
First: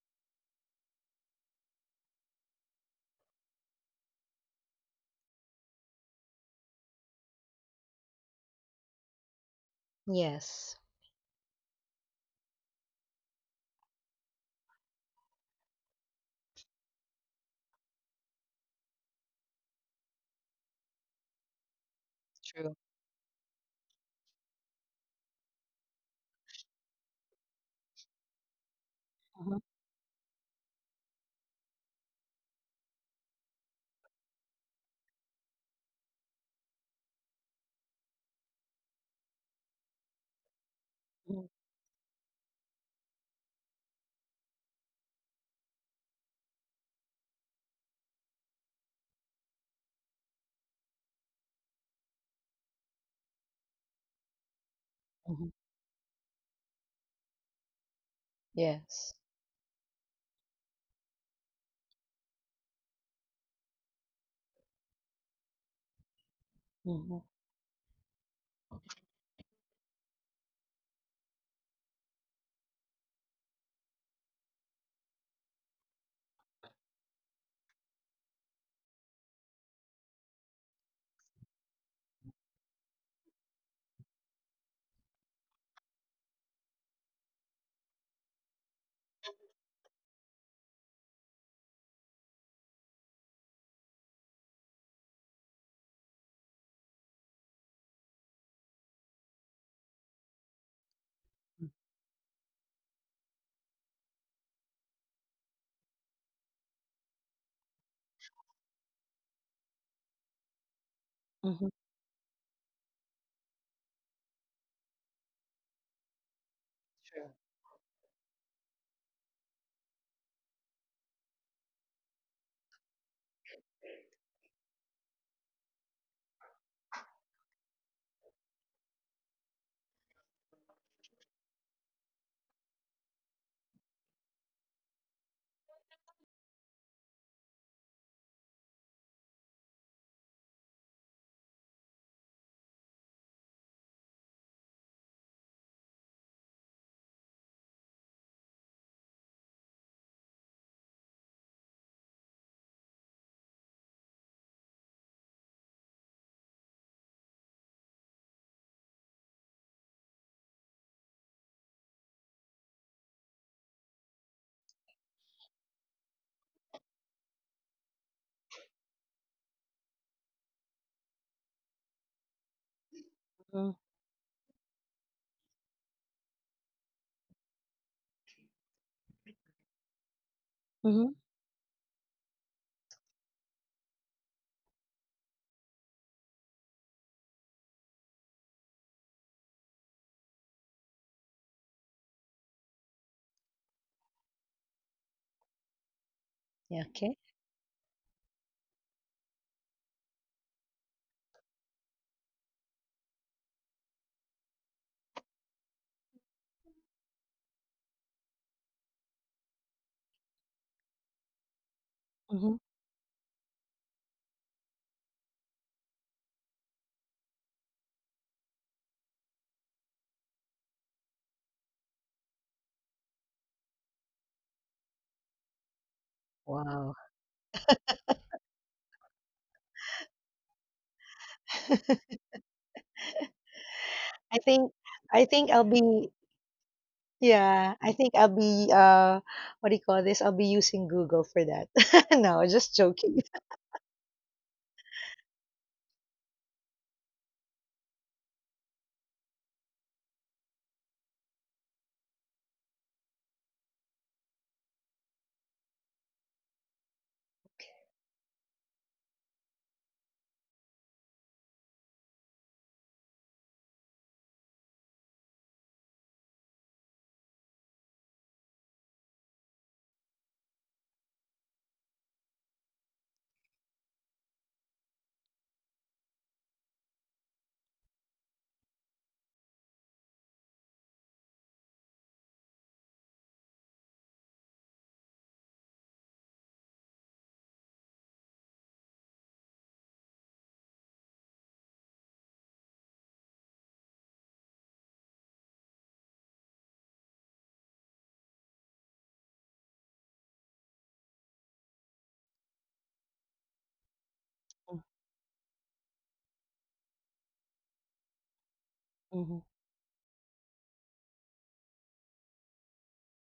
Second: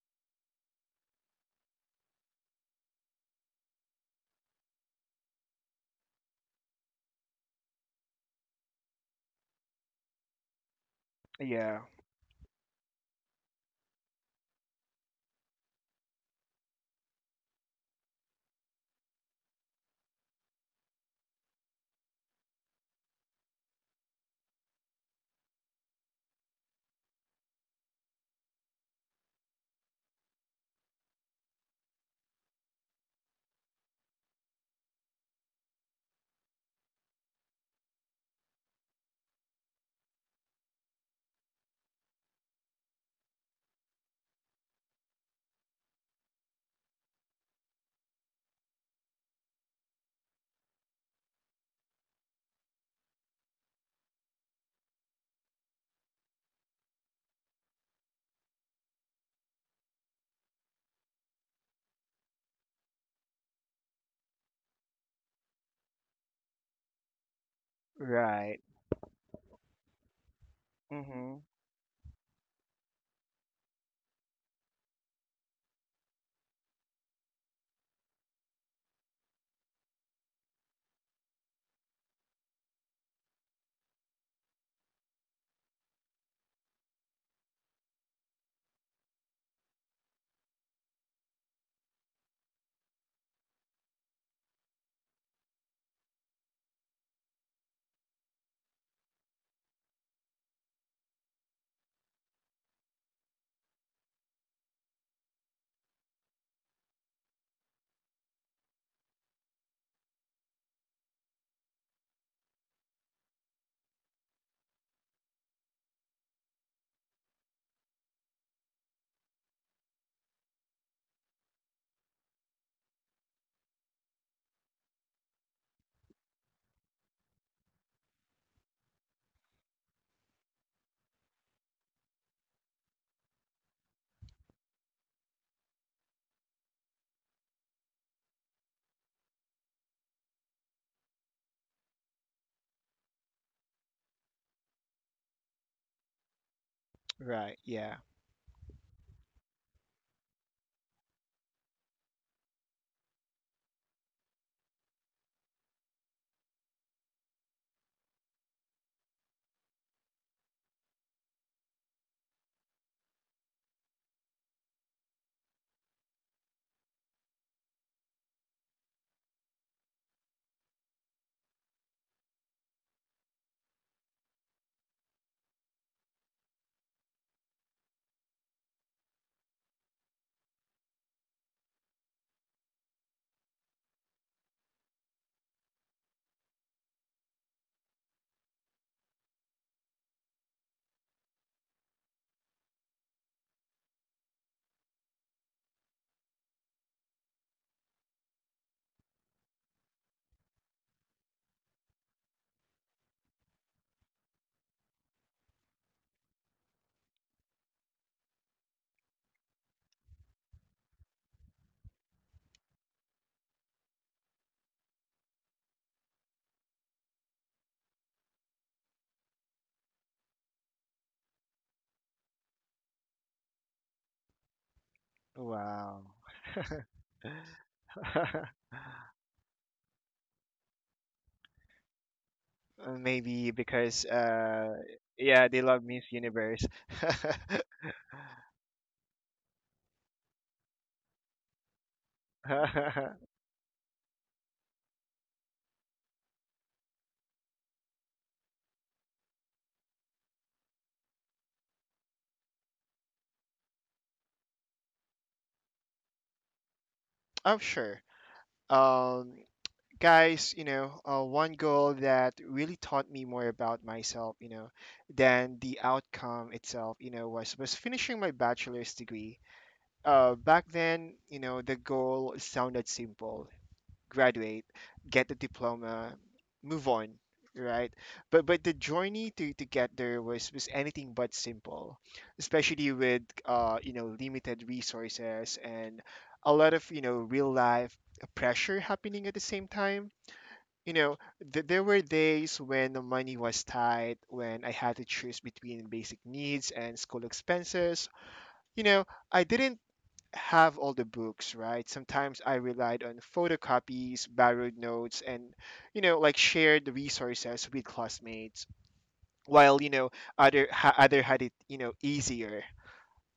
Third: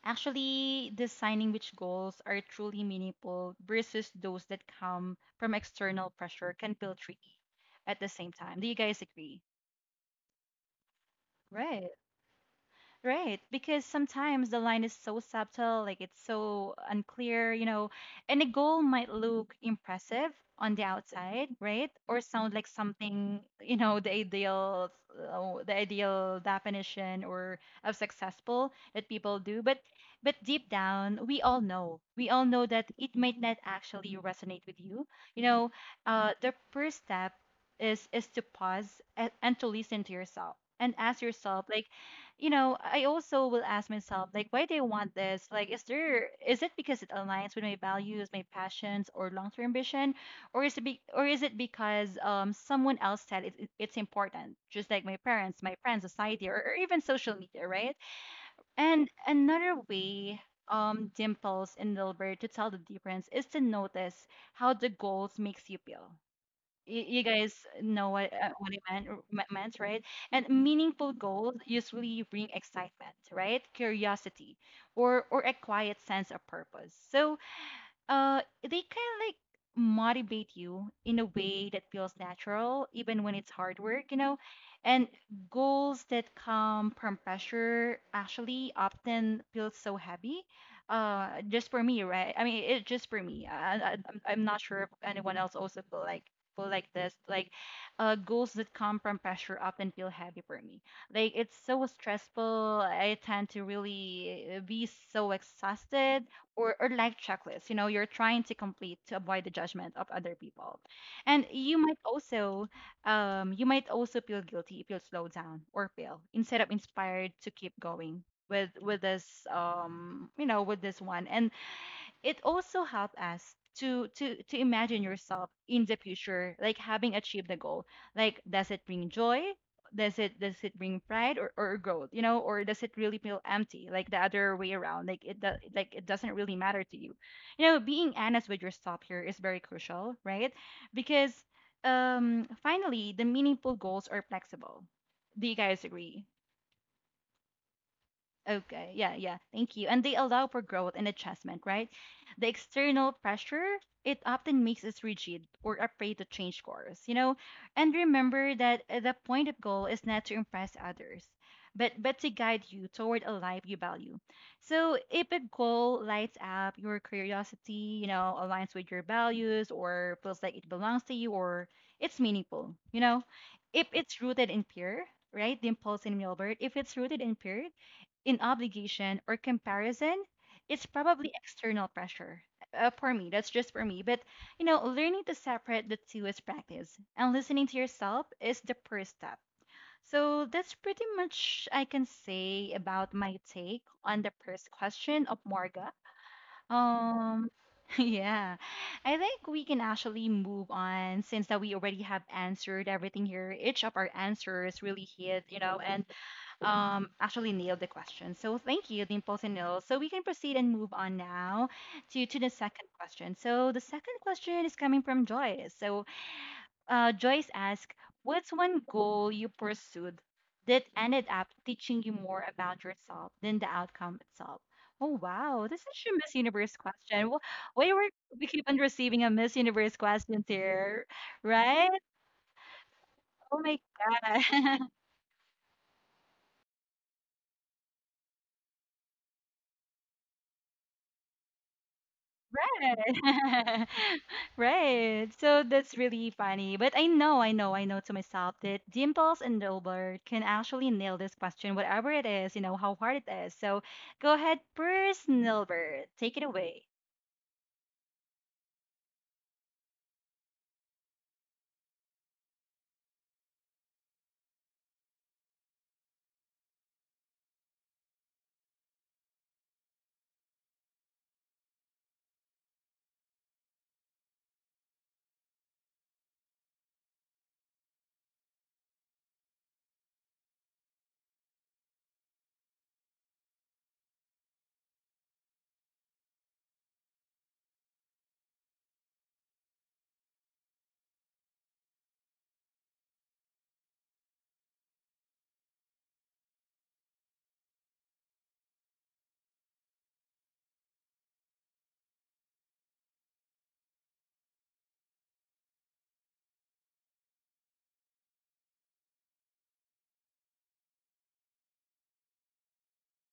Speaker 1: actually, designing which goals are truly meaningful versus those that come from external pressure can feel tricky at the same time. Do you guys agree?
Speaker 3: Yes.
Speaker 2: Yeah.
Speaker 1: Right. Right, because sometimes the line is so subtle, like it's so unclear, you know, and a goal might look impressive on the outside, right? Or sound like
Speaker 3: True.
Speaker 1: something, you know, the ideal, the ideal definition or of successful that people
Speaker 3: Mhm,
Speaker 1: do. But deep down, we all know that it might not actually resonate with you. You know, the first step is to pause and to listen to yourself and ask
Speaker 3: mhm,
Speaker 1: yourself, like you know, I also will ask myself, like, why do I want this? Like, is there is it because it aligns with my values, my passions, or long-term ambition, or is it be, or is it because someone else said it, it's important, just like my
Speaker 3: mhm.
Speaker 1: parents, my friends, society, or even social media, right? And
Speaker 3: Yes.
Speaker 1: another way. Dimples and Dilbert to tell the difference is to notice how the goals makes you feel you
Speaker 3: Mhm.
Speaker 1: guys know
Speaker 2: Right.
Speaker 1: what it meant, or meant, right? And meaningful
Speaker 2: Mm-hmm.
Speaker 1: goals usually bring excitement, right? Curiosity, or a quiet sense of purpose. So they kind of like motivate you in a way that feels natural even when it's hard work you know and goals that come from pressure actually often feel so heavy just for me right I mean it's just for me I'm not sure if anyone else also feel like this like goals that come from pressure often feel heavy for me like it's
Speaker 3: Mm.
Speaker 1: so stressful I tend to really be so exhausted or life checklists, you know, you're trying to complete to avoid the judgment of other people. And
Speaker 3: Mhm,
Speaker 1: you might also feel guilty if you slow down or fail instead of inspired to keep going with this you know with this one. And it also helps us to imagine yourself in the future, like having achieved the goal. Like, does it bring joy? Does it bring pride or growth, you know? Or does it really feel empty, like the other way around, like like it doesn't really matter to you? You know, being honest with yourself here is very crucial, right? Because finally, the meaningful goals are flexible. Do you guys agree?
Speaker 2: Right. Yeah.
Speaker 1: Okay, yeah, yeah. Thank you. And they allow for growth and adjustment, right? The external pressure, it often makes us rigid or afraid to change course, you know? And remember that the point of goal is not to impress others, but to guide you toward a life you value. So if a goal lights up your curiosity, you know, aligns with your values or feels like it belongs to you, or it's meaningful, you know?
Speaker 3: mhm,
Speaker 1: If it's rooted in fear, right? The impulse in Milbert, if it's rooted in fear, in obligation or comparison, it's
Speaker 3: mhm.
Speaker 1: probably external pressure. For me, that's just for me. But you know, learning to separate the two is practice, and listening to yourself is the first step. So that's pretty much I can say about my take on the first question of Morga.
Speaker 3: Yeah, okay.
Speaker 1: Um, yeah, I think we can actually move on, since that we already have answered everything here. Each of our answers really hit, you know, and actually nailed the question. So thank you, Dimple and Nil. So we can proceed and move on now to the
Speaker 3: Mhm.
Speaker 1: second question. So the second question is coming from Joyce. So Joyce asks, what's one goal you pursued that ended up teaching you more about yourself than the outcome itself? Oh wow, this is
Speaker 2: Wow.
Speaker 1: such a Miss Universe
Speaker 3: Wow.
Speaker 1: question. Why were we keep on receiving a Miss Universe questions here, right?
Speaker 2: Maybe
Speaker 1: Oh my
Speaker 2: because
Speaker 3: I
Speaker 2: uh
Speaker 3: think
Speaker 1: God.
Speaker 3: I
Speaker 2: yeah,
Speaker 3: think
Speaker 2: they
Speaker 3: I'll
Speaker 2: love Miss
Speaker 3: be
Speaker 2: Universe.
Speaker 3: yeah, I think I'll be, what do you call this? I'll be using Google for that. No, just
Speaker 1: Right.
Speaker 3: joking.
Speaker 1: Right. So that's really funny. But I know to myself that Dimples and Robert can actually nail this question, whatever it is, you know, how hard it is. So go ahead, first, Nilbert. Take it away.
Speaker 2: I'm sure. Um Guys, you know, one goal that really taught me more about myself, you know, than the outcome itself, you know, was finishing my bachelor's degree. Back then, you know, the goal sounded simple: graduate, get the diploma, move on, right? But the journey to get there was anything but simple, especially with uh, you know, limited resources and a lot of, you know, real life pressure happening at the same time. You know, there were days when the money was tight, when I had to choose between basic needs and school expenses. You know, I didn't have all the books, right? Sometimes I relied on photocopies, borrowed
Speaker 3: Okay.
Speaker 2: notes, and, you know, like shared resources with classmates,
Speaker 3: Mhm.
Speaker 2: while, you know, other, other had it, you know, easier.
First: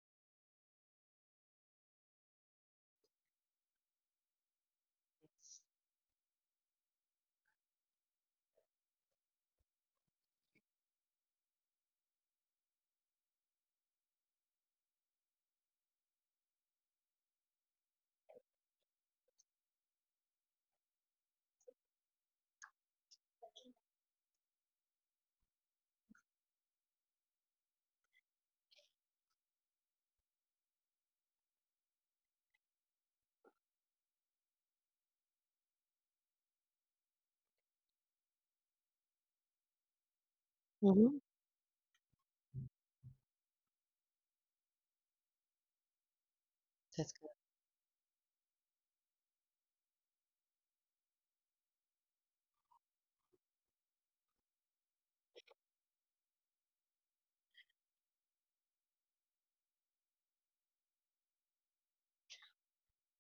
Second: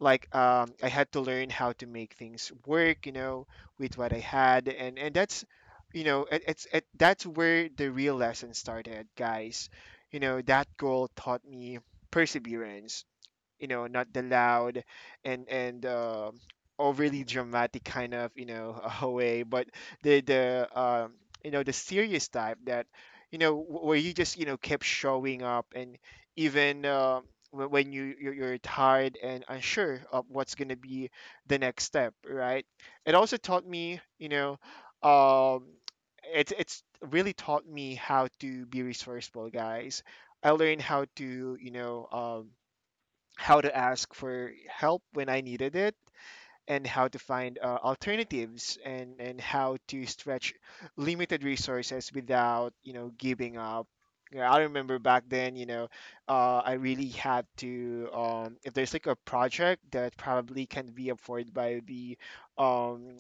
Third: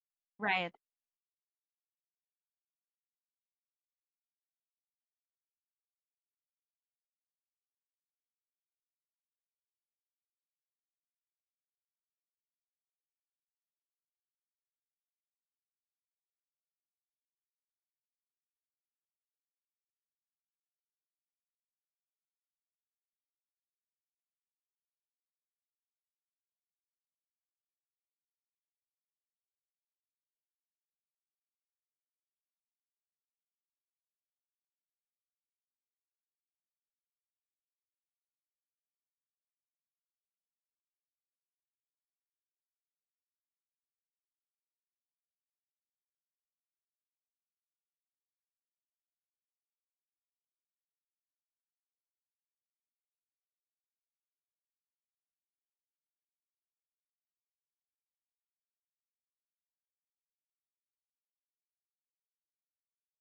Speaker 2: Like
Speaker 1: Right.
Speaker 2: I had to learn how to make things work, you know, with what I had, and that's, you know, that's where the real lesson started, guys. You know, that goal taught me perseverance, you know, not the loud and overly dramatic kind of, you know, way, but the you know, the serious type, that, you know, where you just, you know, kept showing up, and even when you're tired and unsure of what's going to be the next step, right? It also taught me, you know, um it's really taught me how to be resourceful, guys. I learned how
Speaker 3: Mhm.
Speaker 2: to, you know, how to ask for help when I needed it and how
Speaker 3: That's
Speaker 2: to
Speaker 3: good.
Speaker 2: find alternatives, and how to stretch limited resources without, you know, giving up. Yeah, I remember back then, you know, I really had to, if there's like a project that probably can be afforded by the um,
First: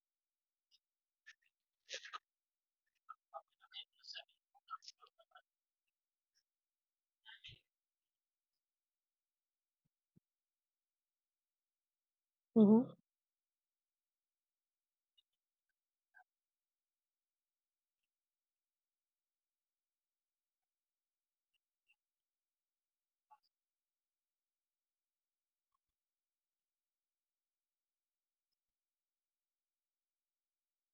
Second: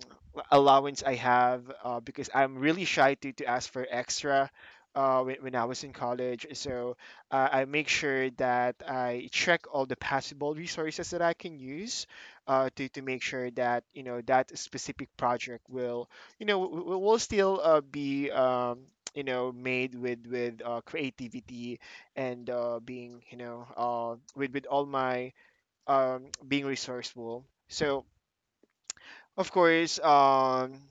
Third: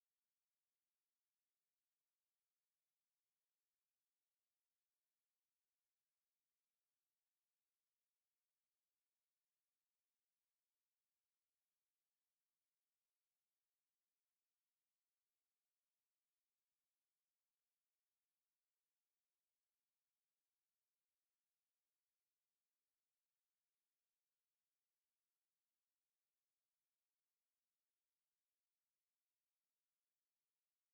Speaker 2: allowance I have, because I'm really shy to ask for extra when I was in college. So I make sure that I check all the possible resources that I can use
Speaker 3: Mhm.
Speaker 2: to make sure that, you know, that specific project will, you know, will still be you know, made with creativity, and being, you know, with all my, being resourceful. So, of course. Um,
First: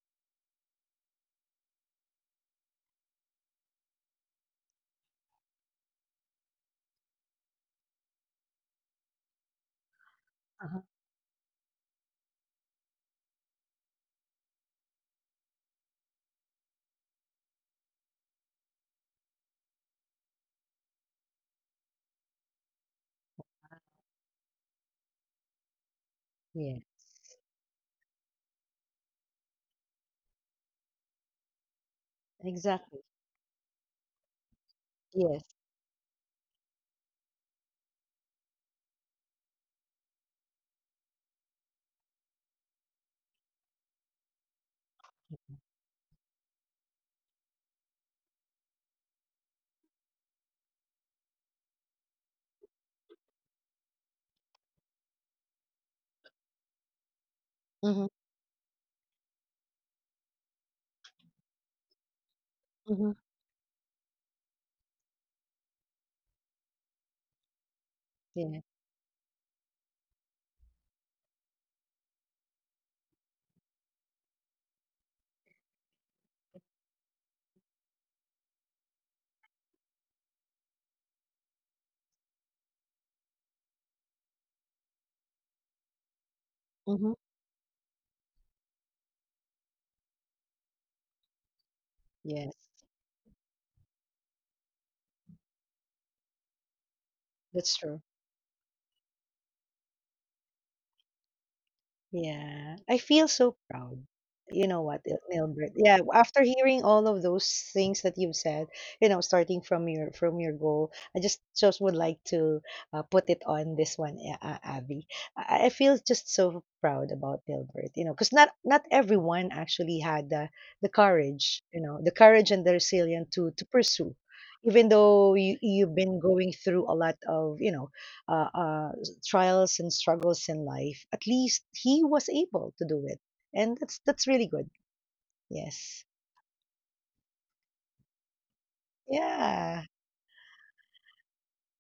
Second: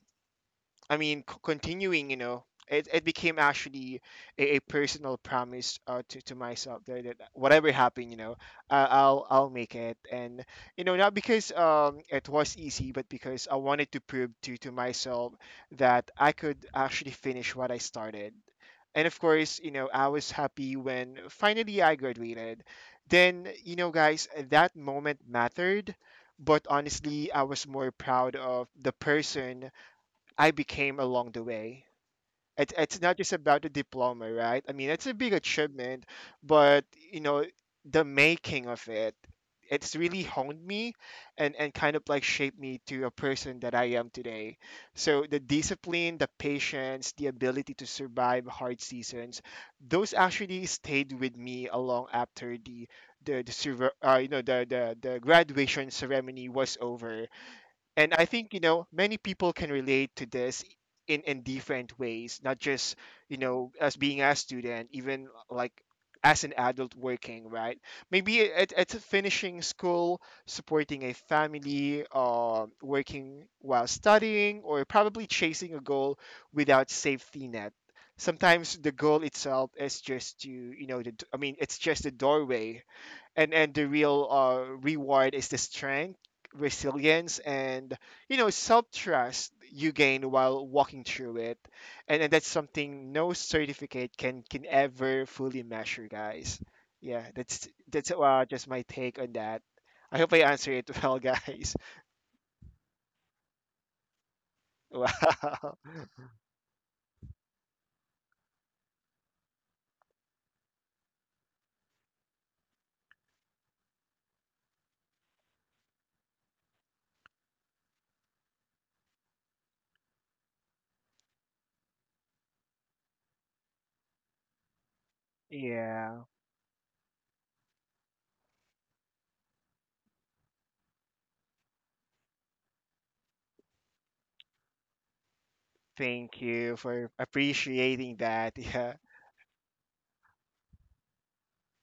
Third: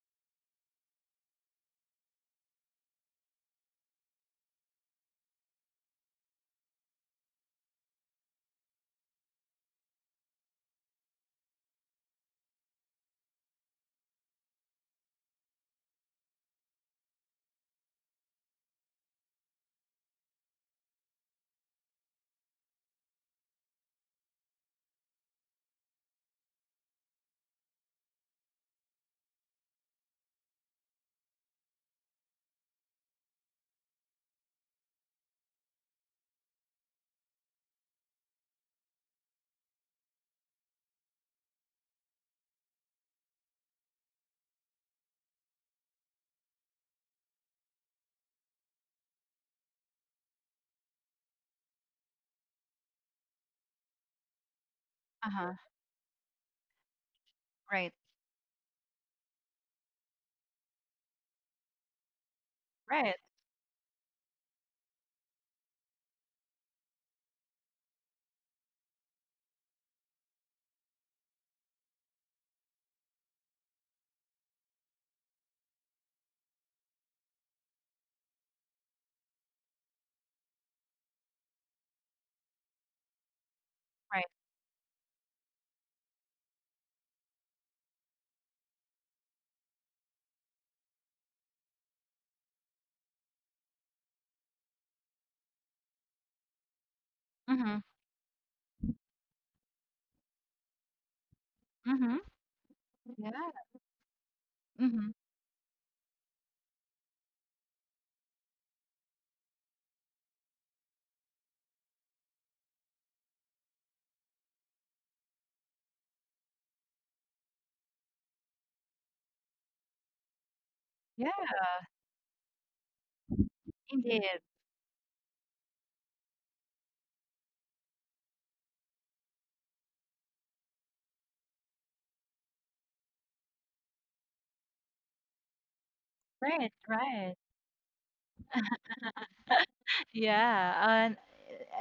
Speaker 2: I mean, c- Continuing, you know, it became actually a personal promise, to myself that, that whatever happened, you know, I'll make it. And
Speaker 3: Uh-huh.
Speaker 2: you know, not because it was easy, but because I wanted to prove to myself that I could actually finish what I started. And of course, you know, I was happy when finally I graduated. Then, you know, guys, that moment mattered. But
Speaker 3: Yeah,
Speaker 2: honestly, I was more proud of the person I became along the way. It's
Speaker 3: exactly.
Speaker 2: not just about the diploma, right? I mean, it's a big
Speaker 3: Yes.
Speaker 2: achievement, but, you know, the making of it, it's really honed me and kind of like shaped me to a person that I am today. So the discipline, the patience, the ability to survive hard seasons, those actually stayed with me along after the you know, the
Speaker 1: Uh-huh.
Speaker 2: graduation ceremony was over.
Speaker 1: Right.
Speaker 3: Mhm,
Speaker 2: And I think, you know, many people can relate to this in different ways, not just,
Speaker 3: mhm.
Speaker 1: Right.
Speaker 2: you know, as being a student, even like as an adult working, right? Maybe
Speaker 3: Yeah.
Speaker 2: it's finishing school, supporting a family, working while studying, or probably chasing a goal without safety net. Sometimes the goal itself is just to, you know, the, d- I mean, it's just a doorway, and the real
Speaker 1: Right.
Speaker 2: reward is the strength,
Speaker 3: Mhm.
Speaker 2: resilience, and, you know, self-trust you gain while walking through it, and that's
Speaker 3: Yes,
Speaker 2: something no certificate can ever fully measure, guys. Yeah, that's
Speaker 3: that's
Speaker 1: Mm-hmm.
Speaker 3: true.
Speaker 2: that's uh, just my take on that. I hope I answered it well. Guys.
Speaker 1: Mm-hmm.
Speaker 3: Yeah, I feel
Speaker 1: Yeah.
Speaker 3: so proud. You know what,
Speaker 1: Mm-hmm.
Speaker 3: Il Nilbert,
Speaker 2: Wow.
Speaker 3: yeah, after hearing all of those things that you've said, you know, starting from your goal, I just would like to, put it on this one, A Abby. I feel just so proud about Milbert, you know, because not not everyone actually had the
Speaker 1: Yeah.
Speaker 3: courage, you know, the courage and the resilience to pursue.
Speaker 1: Indeed.
Speaker 3: Even though you you've
Speaker 2: Yeah.
Speaker 3: been going through a lot of, you know, uh, uh trials and struggles in life, at least he was able to do it. And that's really good. Yes.
Speaker 2: Thank
Speaker 1: Right,
Speaker 2: you for
Speaker 1: right.
Speaker 2: appreciating that. Yeah.
Speaker 3: Yeah.
Speaker 1: Yeah.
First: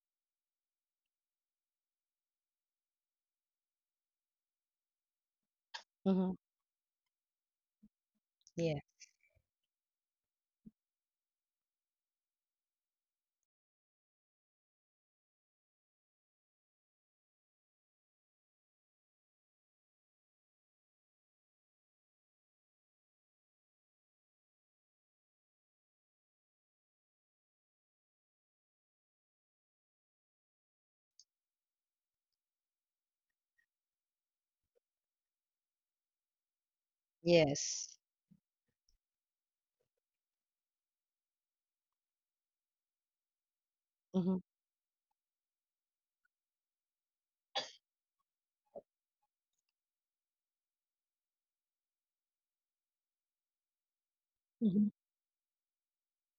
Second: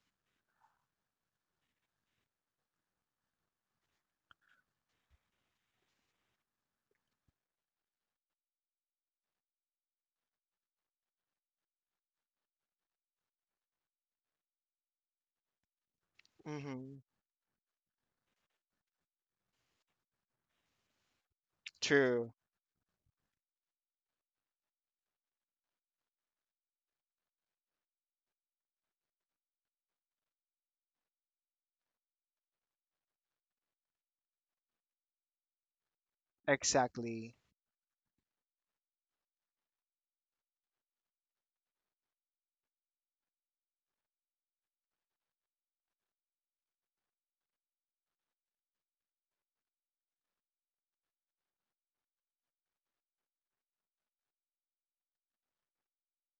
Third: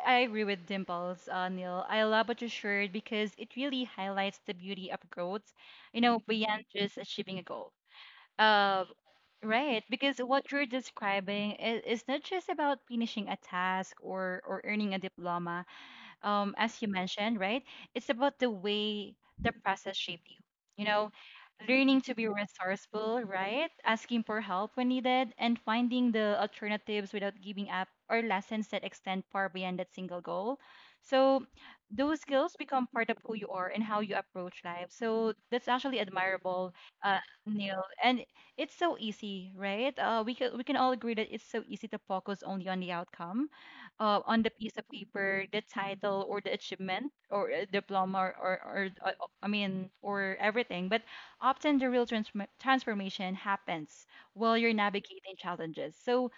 Speaker 1: I agree with Dimples, Neil. I love what you shared because it really highlights the beauty of growth, you know,
Speaker 3: Hmm.
Speaker 1: beyond just achieving a goal.
Speaker 3: Yeah.
Speaker 1: Uh, right, because what you're describing is not just about finishing a task or earning a diploma, as you
Speaker 2: Hmm.
Speaker 1: mentioned, right? It's about the way the process shaped you. You know, learning to be
Speaker 2: True.
Speaker 1: resourceful, right? Asking for help when needed, and finding the alternatives without giving up, or lessons that extend far beyond that single goal. So those skills become part of who you are and how you approach life. So that's actually admirable, uh,
Speaker 2: Exactly.
Speaker 1: Neil.
Speaker 3: Yes.
Speaker 1: And it's so easy, right? We can all agree that it's so easy to focus only on the outcome,
Speaker 3: Hmm.
Speaker 1: on the piece of paper, the title or the achievement or a diploma, or I mean, or everything. But often the real transformation happens while you're
Speaker 3: Hmm.
Speaker 1: navigating challenges. So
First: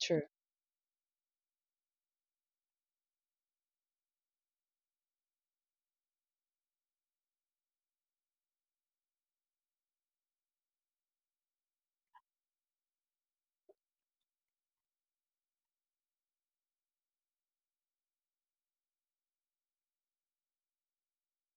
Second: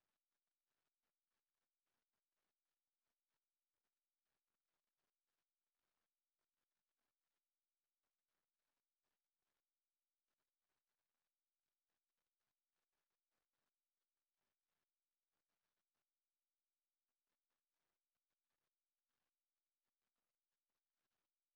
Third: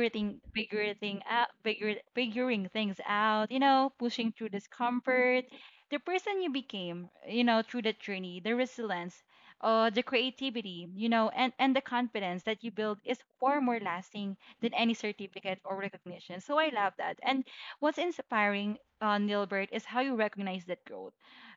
Speaker 3: True.
Speaker 1: figuring out, figure, figuring things out, you know, pushing through discomfort, the person you became, you know, through that journey, the resilience, the creativity, you know, and, the confidence that you build is far more lasting than any certificate or recognition. So I love that. And what's inspiring, Nilbert, is how you recognize that growth.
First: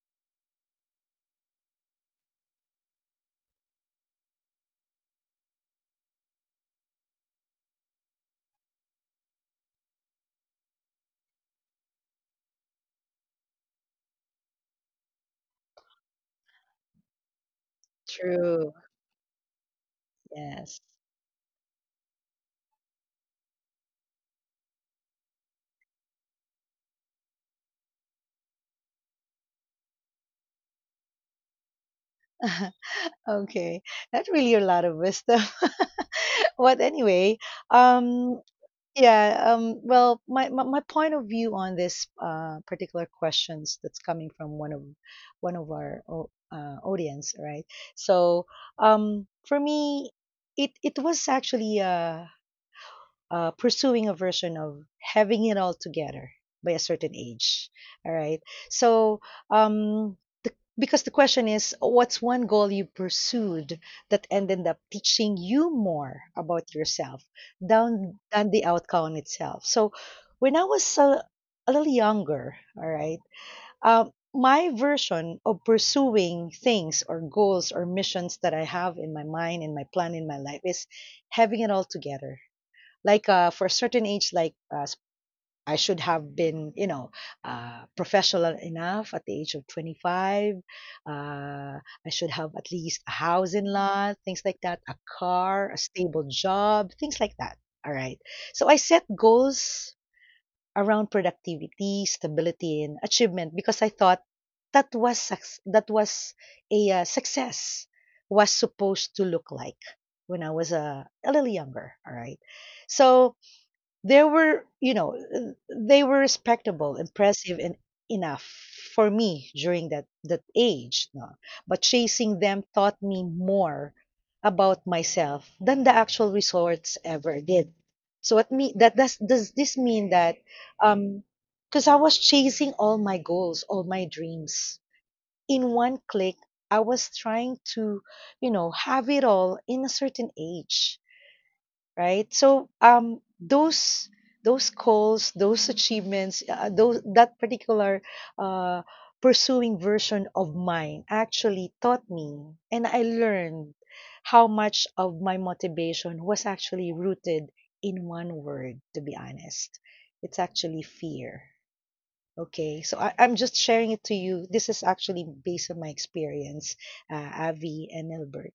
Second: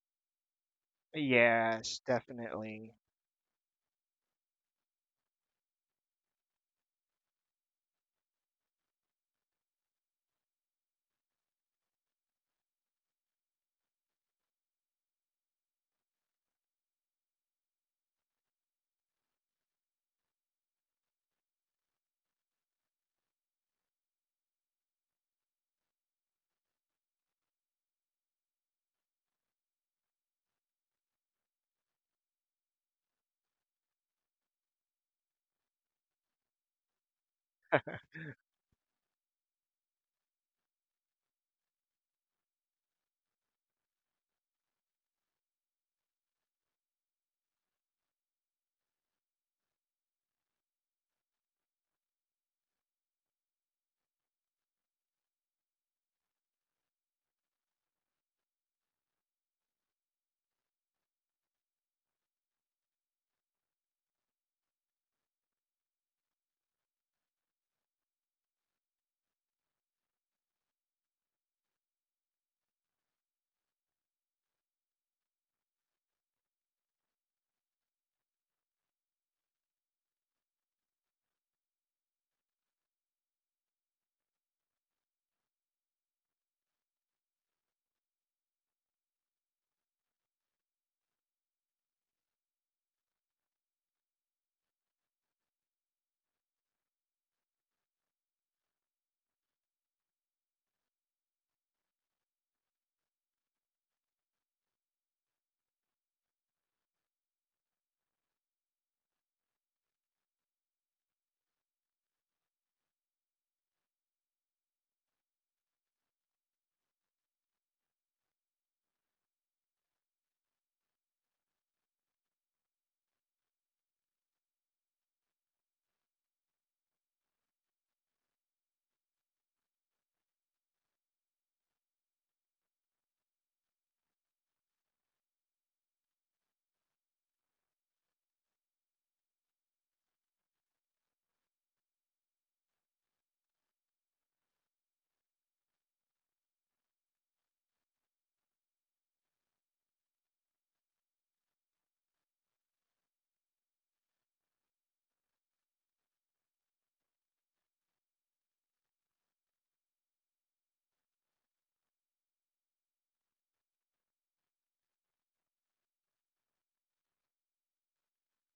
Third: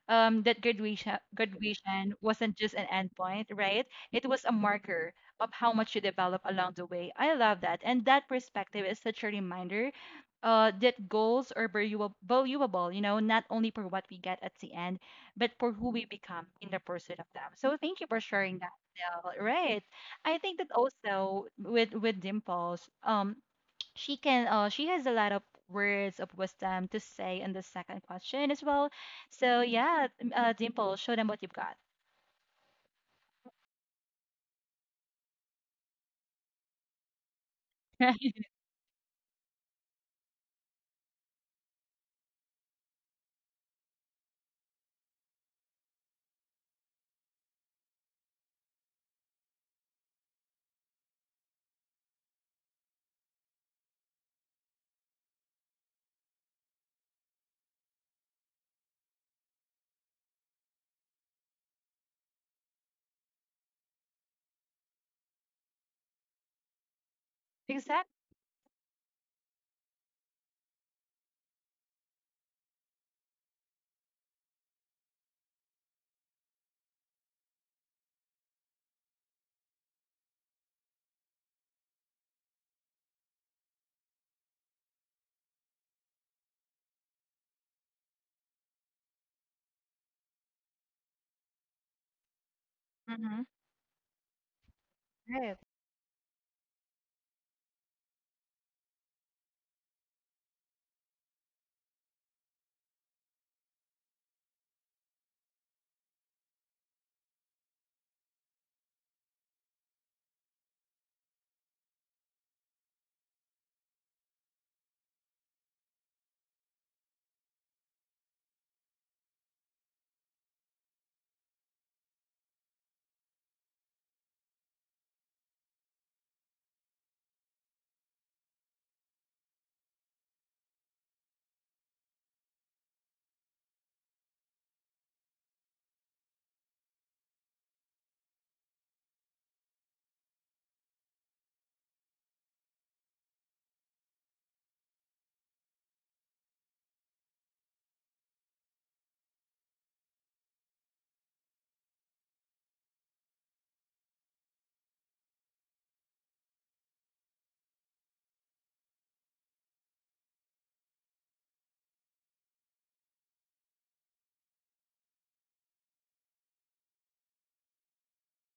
Speaker 1: That
Speaker 2: Yes,
Speaker 1: graduation wasn't just an
Speaker 2: definitely.
Speaker 1: endpoint, right? It was a marker of how much you develop along the way. I love that. And that perspective is such a reminder that goals are valuable, you know, not only for what we get at the end, but for who we become in the pursuit of them. So thank you for sharing that,
Speaker 3: True.
Speaker 1: Del. Right. I think that
Speaker 3: Yes.
Speaker 1: also with Dimples, she can she has a lot of words of wisdom to say in the second question as well. So yeah, Dimple, show them what you've got.
Speaker 3: Okay. That's really a lot of wisdom. But anyway, um, yeah, well, my point of view on this particular questions that's coming from one of our audience, right? So, for me, it was actually pursuing a version of having it all together by a certain age. All right. So, um, the, because the question is, what's one goal you pursued that ended up teaching you more about yourself down
Speaker 1: Exactly.
Speaker 3: than the outcome itself? So, when I was a little younger, all right, my version of pursuing things or goals or missions that I have in my mind and my plan in my life is having it all together like for a certain age like I should have been, you know, professional enough at the age of 25. I should have at least a
Speaker 1: Mm-hmm.
Speaker 3: house in law, things like that, a
Speaker 1: Right.
Speaker 3: car, a stable job, things like that. All right. So I set goals around productivity, stability, and achievement because I thought that was suc- that was a success was supposed to look like when I was a little younger. All right. So they were, you know, they were respectable, impressive, and enough for me during that that age. No? But chasing them taught me more about myself than the actual resorts ever did. So what me that does this mean that um because I was chasing all my goals, all my dreams in one click. I was trying to, you know, have it all in a certain age, right? So those goals, those achievements, those that particular uh, pursuing version of mine actually taught me and I learned how much of my motivation was actually rooted in one word, to be honest. It's actually fear. Okay, so I, I'm just sharing it to you. This is actually based on my experience, Avi and Elbert.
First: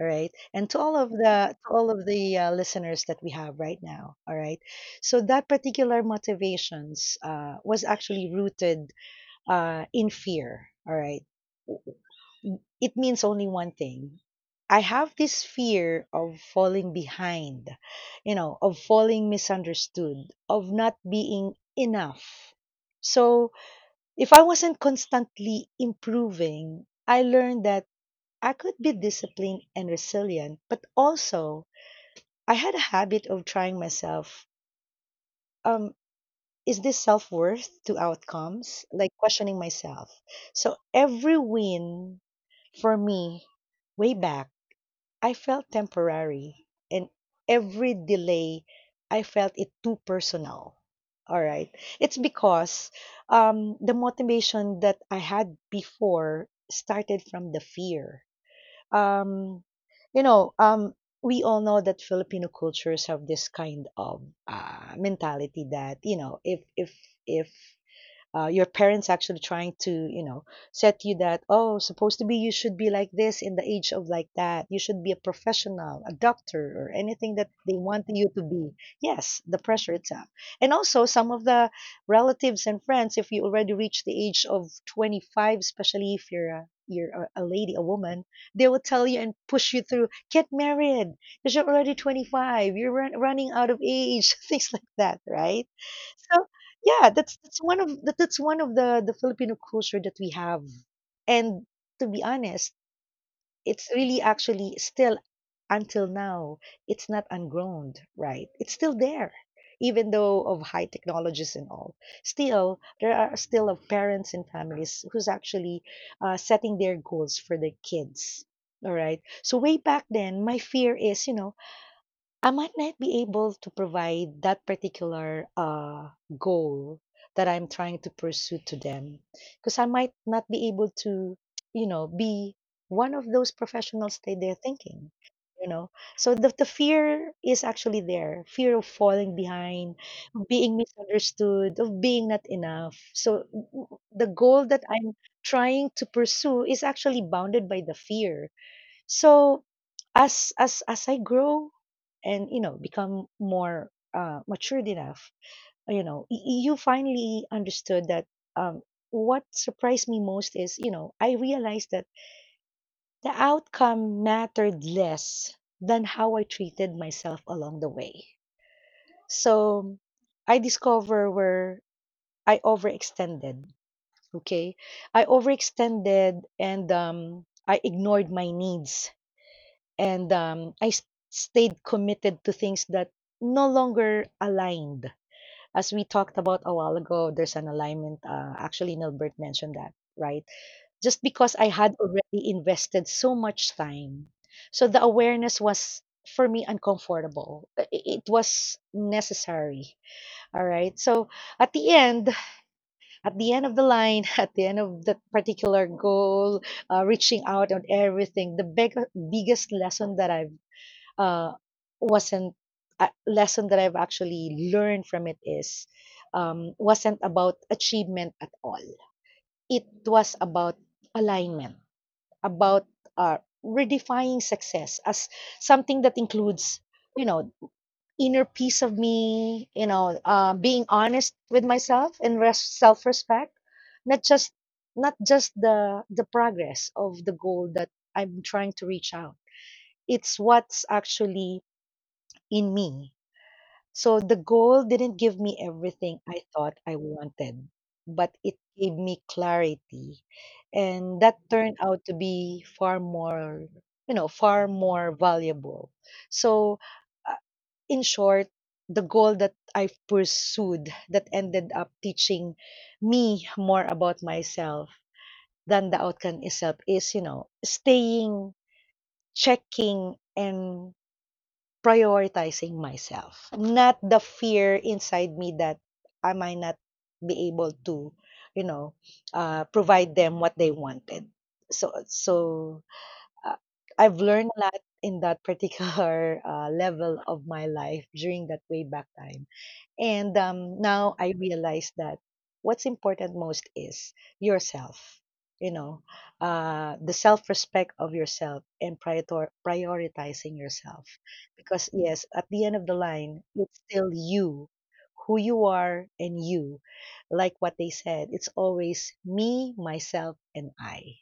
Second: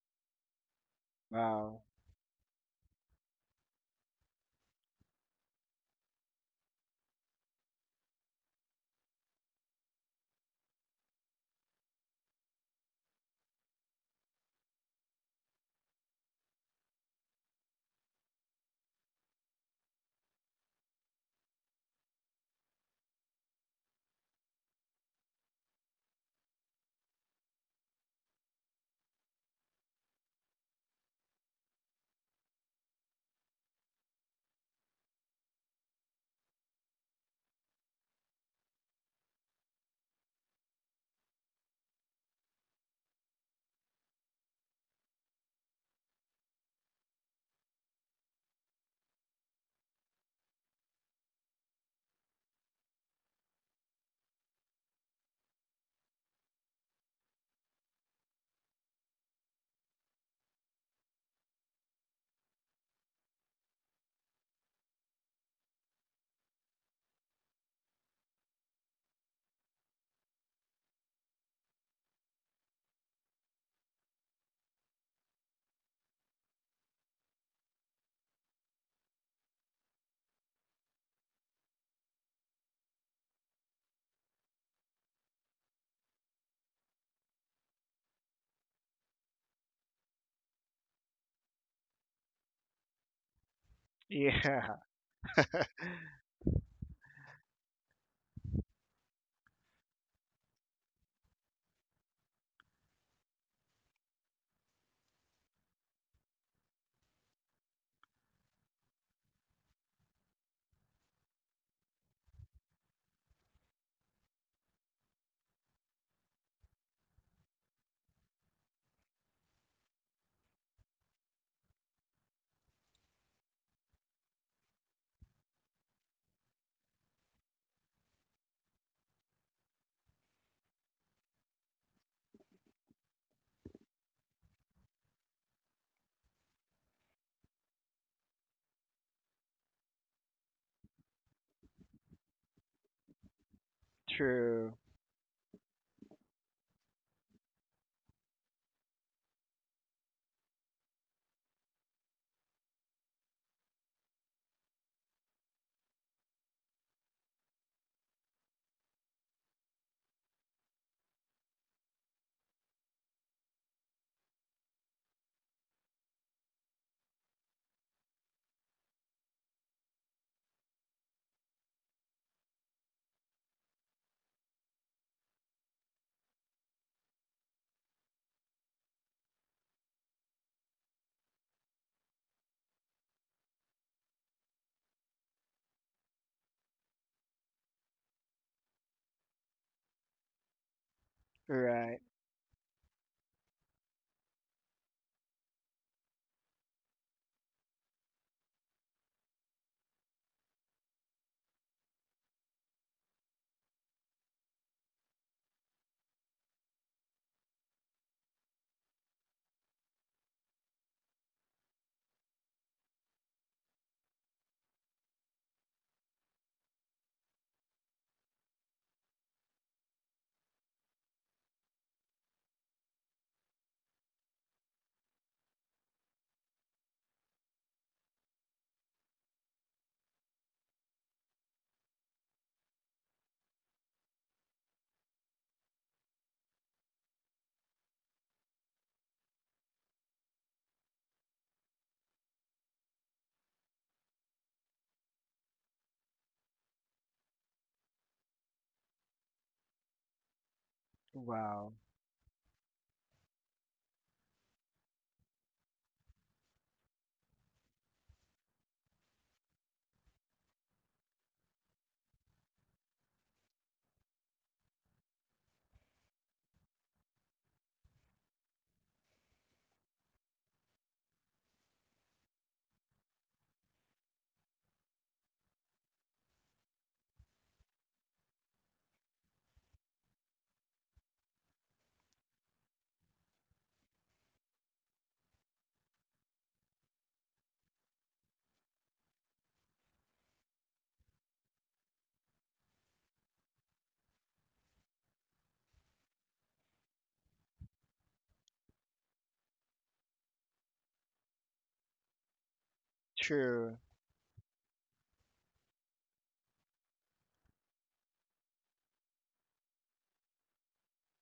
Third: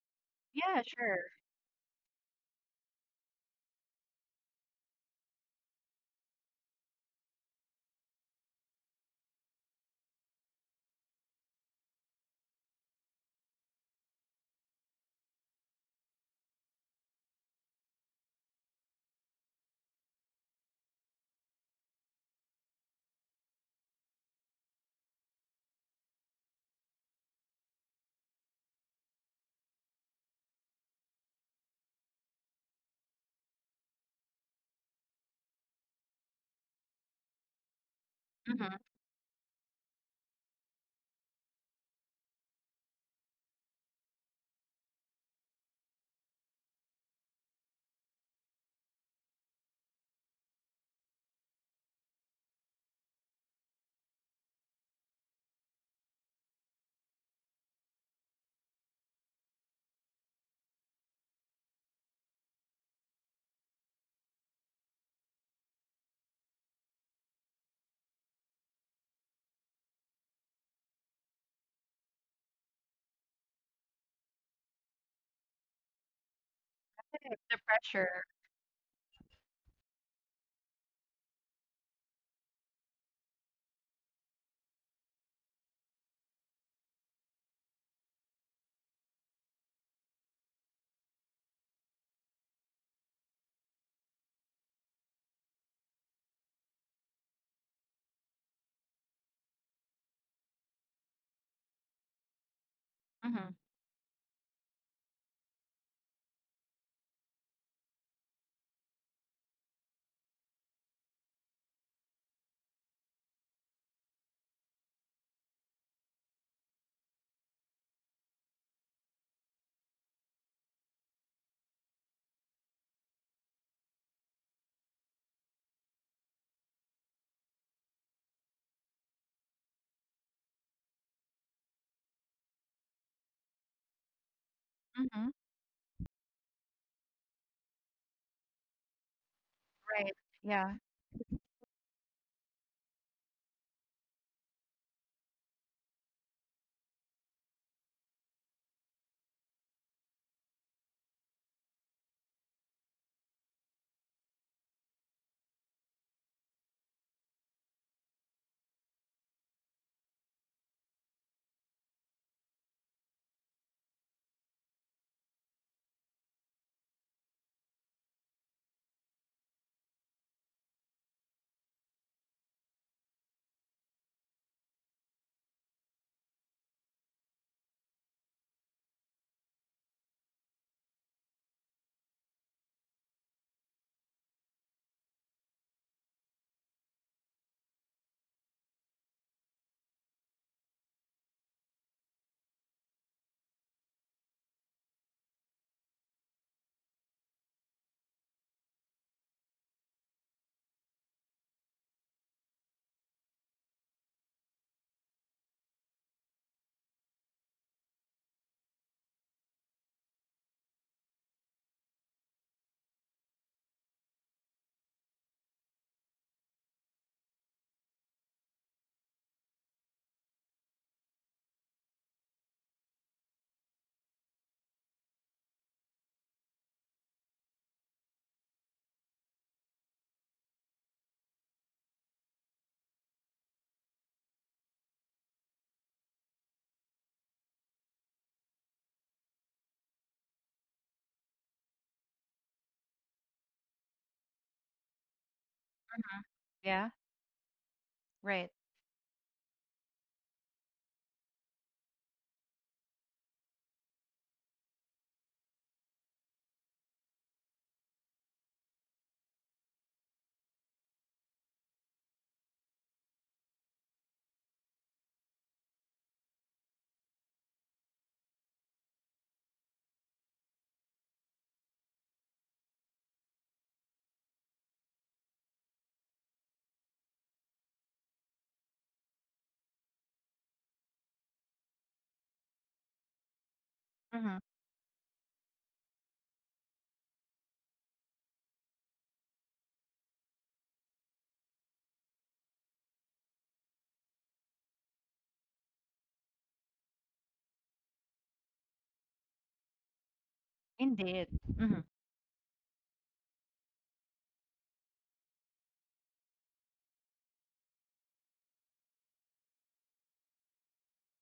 Speaker 3: All right, and to
Speaker 1: Yeah,
Speaker 3: all of
Speaker 1: sure.
Speaker 3: the to
Speaker 2: Wow.
Speaker 3: all of the listeners that we have right now. All right, so that particular motivations was actually rooted in fear. All right, it means only one thing. I have this fear of falling behind, you know, of falling misunderstood, of not being enough. So if I wasn't constantly improving, I learned that I could be disciplined and resilient, but also I had a habit of trying myself. Um, is this self worth to
Speaker 1: Mm-hmm.
Speaker 3: outcomes? Like questioning myself. So every win for me, way back, I felt temporary, and every delay, I felt it too personal. All right. It's because the motivation that I had before started from the fear. Um, you know, we all know that Filipino cultures have this kind of mentality that, you know, if your parents actually trying to, you know, set you that oh supposed to be, you should be like this in the age of like that, you should be a professional, a doctor, or anything
Speaker 1: Right.
Speaker 3: that
Speaker 1: The
Speaker 3: they want
Speaker 1: pressure.
Speaker 3: you to be. Yes, the pressure itself. And also some of the relatives and friends, if you already reach the age of 25, especially if you're a lady, a woman, they will tell you and push you through. Get married because you're already 25. You're running out of age, things
Speaker 2: Yeah,
Speaker 3: like that, right? So. Yeah, that's one of that, that's one of the Filipino culture that we have. And to be honest,
Speaker 1: Mm-hmm.
Speaker 3: it's really actually still until now, it's not ungrown, right? It's still there. Even though of high technologies and all, still there are still of parents and families who's actually setting their goals for their kids. All right. So way back then, my fear is, you know, I might not be able to provide that particular goal that I'm trying to pursue to them because I might not be able to, you know, be one of those professionals that they're thinking,
Speaker 1: Mm-hmm.
Speaker 3: you know. So the fear is actually there, fear of falling behind,
Speaker 1: Right.
Speaker 3: of
Speaker 1: Yeah.
Speaker 3: being misunderstood, of being not enough. So w- w- the goal
Speaker 2: true.
Speaker 3: that I'm trying to pursue is actually bounded by the fear, so as I grow and, you know, become more matured enough, you know, you finally understood that um, what surprised me most is, you know, I realized that the outcome mattered less than how I treated myself along the way. So I discover where I overextended. Okay, I overextended, and I ignored my needs. And, I s stayed committed to things that no longer aligned. As we talked about a while ago, there's an alignment, actually Nilbert mentioned that, right? Just because I had
Speaker 2: Right.
Speaker 3: already invested so much time. So the awareness was for me uncomfortable. It was necessary. All right. So at the end, at the end of the line, at the end of that particular goal, reaching out on everything, the biggest lesson that I've uh, wasn't a lesson that I've actually learned from it is wasn't about achievement at all. It was about alignment, about, uh, redefining success as something that includes, you know, inner peace of me, you know, being honest with myself and self-respect, not just, not just the progress of the goal that I'm trying to reach out. It's what's actually in me. So the goal didn't give me
Speaker 1: Mm-hmm.
Speaker 3: everything I thought
Speaker 1: Yeah.
Speaker 3: I wanted, but
Speaker 1: Right.
Speaker 3: it gave me clarity. And that
Speaker 2: Wow.
Speaker 3: turned out to be far more, you know, far more valuable. So, uh, in short, the goal that I've pursued that ended up teaching me more about myself than the outcome itself is, you know, staying, checking, and prioritizing myself, not the fear inside me that I might not be able to, you know, provide them what they wanted. So, uh, I've
Speaker 1: Mm-hmm.
Speaker 3: learned a lot in that particular level of my life during that way back time. And now I realize that what's important most is yourself, you know, the self respect of yourself and prioritizing yourself.
Speaker 1: Indeed. Mm-hmm.
Speaker 3: Because, yes, at the end of the line,
Speaker 2: True.
Speaker 3: it's still you, who you are, and you. Like what they said, it's always me, myself, and I.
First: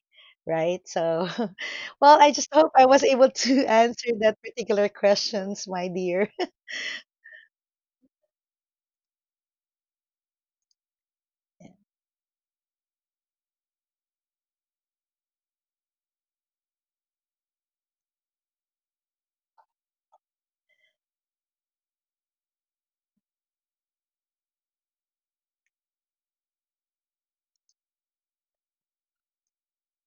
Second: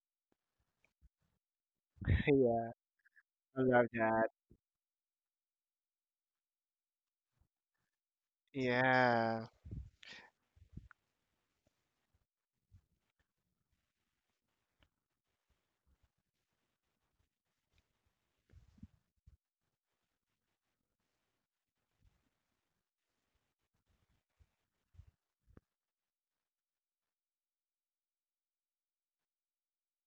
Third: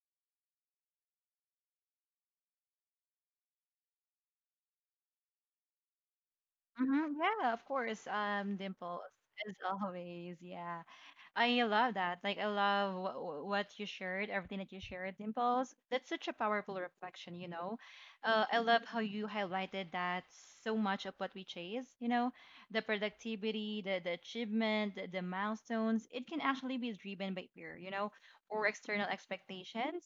Speaker 3: Right? So, well, I just
Speaker 2: Yeah,
Speaker 3: hope I was able
Speaker 2: I
Speaker 3: to
Speaker 2: love
Speaker 3: answer
Speaker 2: that.
Speaker 3: that particular questions, my dear.
Speaker 1: Mm-hmm. Yeah, of course. Dimple,
Speaker 2: Yeah,
Speaker 1: as always. Yeah. I love that. Like I love wh- wh- What you shared, everything that you shared, Dimples. That's such a powerful reflection, you know. I love how you highlighted that so much of what we chase, you know, the productivity, the achievement, the milestones. It can actually be driven by fear, you know, or external expectations.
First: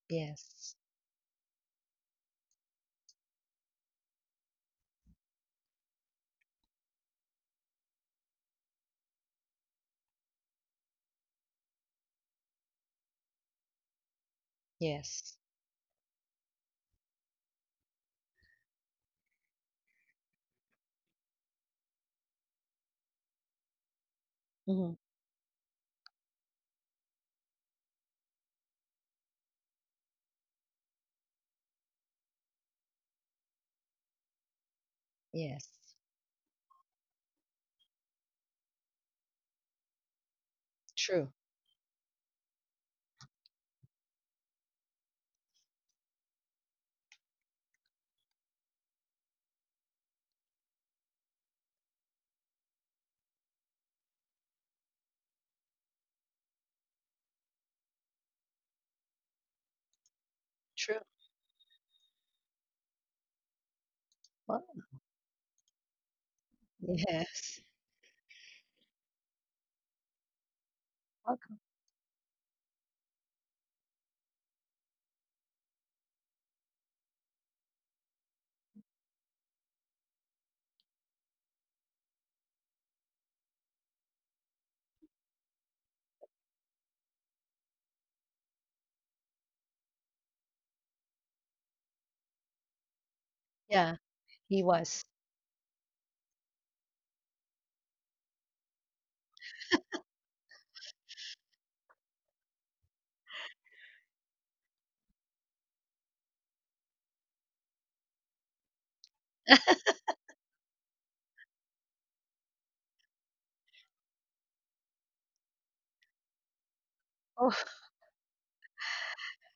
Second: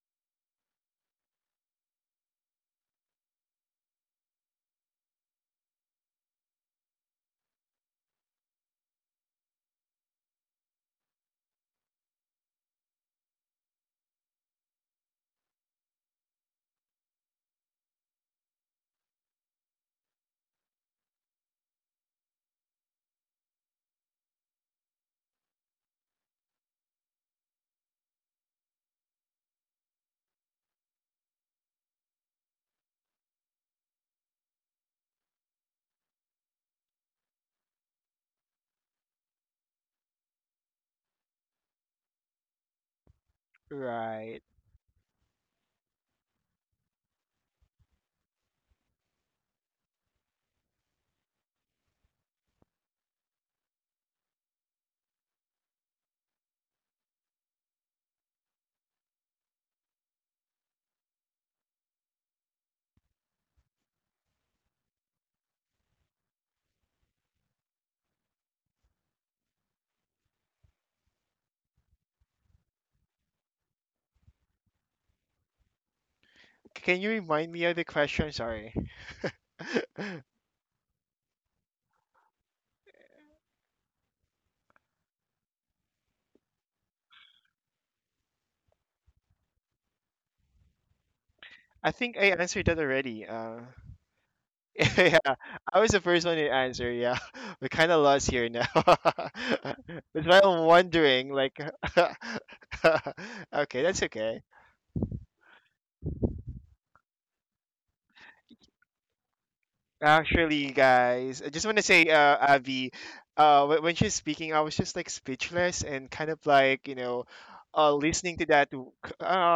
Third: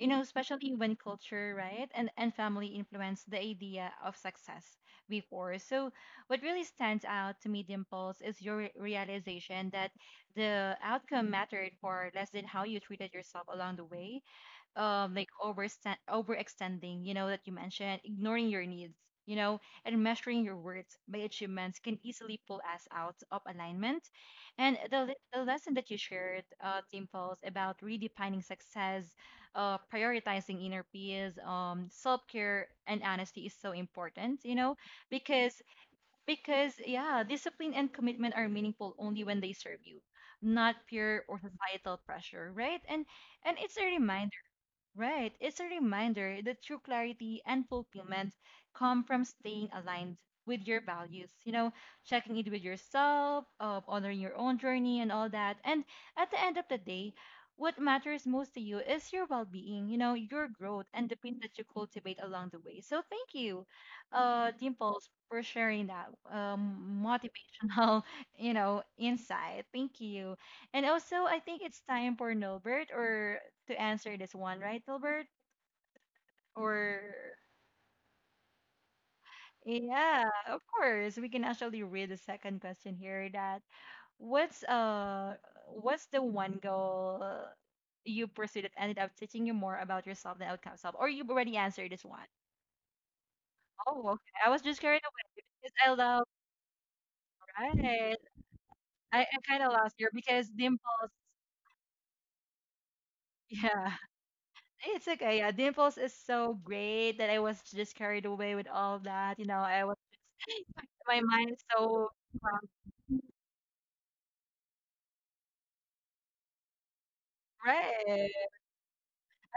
Speaker 1: You know, especially
Speaker 3: Yes.
Speaker 1: when culture, right, and family influence the idea of success before. So, what really stands out to me, Dimples, is your realization that the outcome mattered for less than how you treated yourself along the way, like
Speaker 3: Yes.
Speaker 1: overstand overextending, you know, that you mentioned, ignoring your needs, you know, and measuring your words by achievements can easily pull us out of alignment. And
Speaker 3: Mhm.
Speaker 1: the, the lesson that you shared team falls about redefining success, prioritizing inner peace, self-care, and honesty is so important, you know, because
Speaker 3: Yes.
Speaker 1: yeah, discipline and commitment are meaningful only when they serve you, not peer
Speaker 3: True.
Speaker 1: or societal pressure, right? And it's a reminder.
Speaker 2: right.
Speaker 1: Right. It's a reminder that true clarity and fulfillment come from staying aligned with your values, you know, checking it with yourself, honoring your own journey and all that. And at the end of the day, what matters most to you is your well being, you know, your growth
Speaker 3: True.
Speaker 1: and the things that you cultivate along the way. So thank you,
Speaker 3: Well,
Speaker 1: Dimples, for sharing that
Speaker 3: yes.
Speaker 1: motivational, you know, insight. Thank you. And also,
Speaker 3: Oh,
Speaker 1: I think it's time for Norbert or to answer this one, right, Gilbert?
Speaker 2: C- Can you
Speaker 1: Or
Speaker 2: remind me of the question? Sorry.
Speaker 1: yeah, of course, we can actually read the second question here. That what's uh what's the one goal you pursued that ended up teaching you more about yourself than outcome self? Or you've already
Speaker 2: I
Speaker 1: answered this
Speaker 2: think I
Speaker 1: one.
Speaker 2: answered that already.
Speaker 3: yeah,
Speaker 1: Oh, okay. I
Speaker 3: he
Speaker 1: was just carried
Speaker 3: was.
Speaker 2: Yeah,
Speaker 1: away because
Speaker 2: I was
Speaker 1: I
Speaker 2: the first
Speaker 1: love
Speaker 2: one to answer. Yeah, we're kind of
Speaker 1: right.
Speaker 2: lost here now.
Speaker 1: I kind of lost here
Speaker 2: That's why
Speaker 1: because
Speaker 2: I'm
Speaker 1: dimples.
Speaker 2: wondering, like, okay,
Speaker 1: Yeah.
Speaker 2: that's okay.
Speaker 1: It's okay. Yeah, Dimples is so great that I was just carried away with all that. You know, I was just,
Speaker 2: Actually,
Speaker 1: my
Speaker 2: guys, I
Speaker 1: mind is
Speaker 2: just want to
Speaker 1: so
Speaker 2: say,
Speaker 1: um,
Speaker 2: Abby, when she's speaking, I was just like speechless and kind of like, you know,
Speaker 3: Oh,
Speaker 1: right.
Speaker 2: listening to that,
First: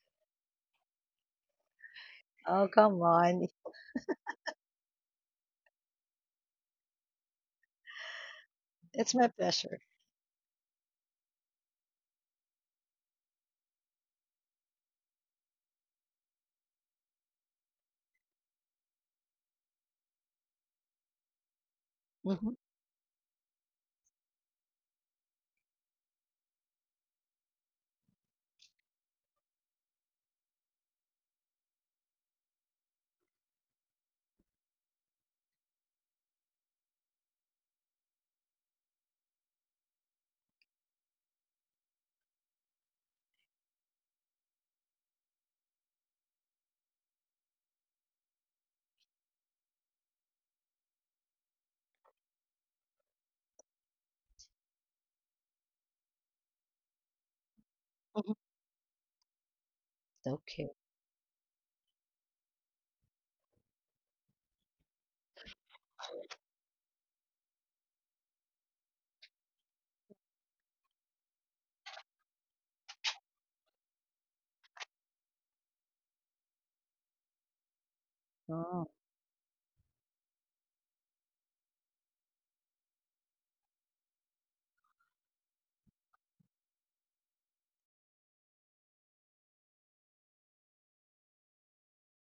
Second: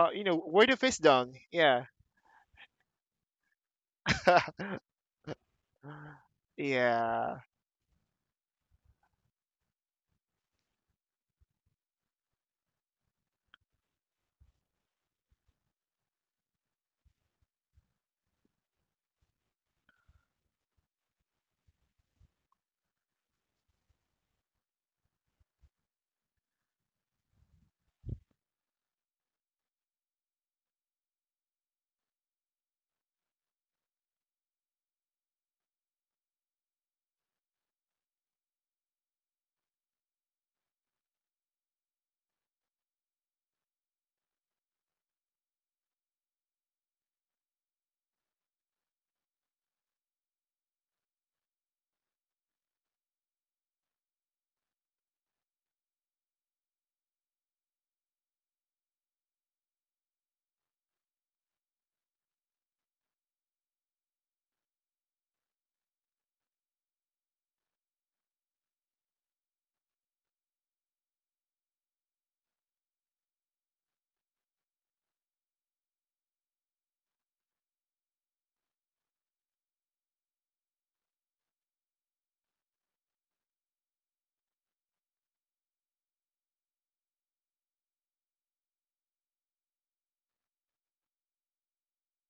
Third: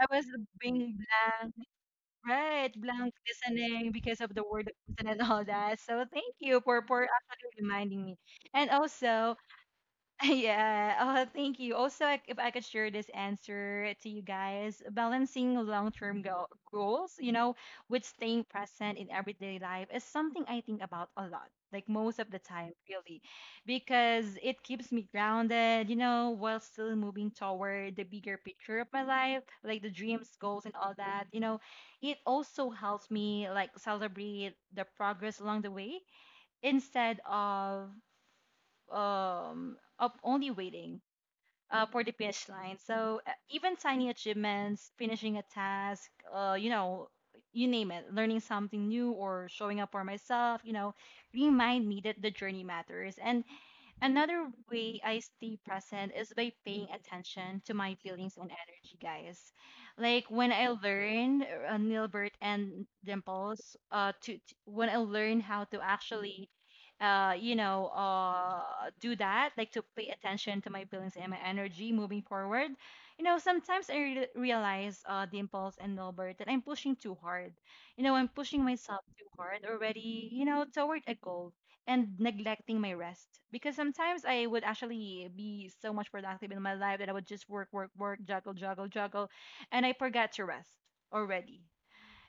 Speaker 1: I
Speaker 2: you
Speaker 1: was
Speaker 2: know, word of
Speaker 1: being
Speaker 2: wisdom.
Speaker 1: blank,
Speaker 2: Yeah.
Speaker 3: oh,
Speaker 1: right,
Speaker 3: come
Speaker 1: blank
Speaker 3: on.
Speaker 1: listening because of the word of and all that. So thank you for
Speaker 2: Yeah.
Speaker 1: actually reminding me. And
Speaker 3: It's my
Speaker 1: also,
Speaker 3: pleasure.
Speaker 1: yeah, thank you. Also, if I could share this answer to you guys, balancing long-term go goals, you know, with staying present in everyday life is something I think about a lot, like most of the
Speaker 3: Mhm,
Speaker 1: time, really, because it keeps me grounded, you know, while still moving toward the bigger picture of my life, like the dreams, goals, and all that, you know. It also helps me like celebrate the progress along the way instead of only waiting for the finish line. So even tiny achievements, finishing a task, you know, you name it, learning something new or showing up for myself, you know, remind me that the journey matters. And another way I stay present is by paying attention to my feelings
Speaker 3: mhm.
Speaker 1: and energy, guys. Like when I
Speaker 3: Okay.
Speaker 1: learned, Nilbert and Dimples, when I learned how to actually, you know, do that, like to pay attention to my feelings and my energy moving forward. You know, sometimes I realize, Dimples and Nilbert, that I'm pushing too hard. You know, I'm pushing
Speaker 3: Oh,
Speaker 1: myself too hard already. You know, toward a goal and neglecting my rest, because sometimes I would actually be so much productive in my life that I would just work, work, work, juggle, juggle, juggle, and I forgot to rest already.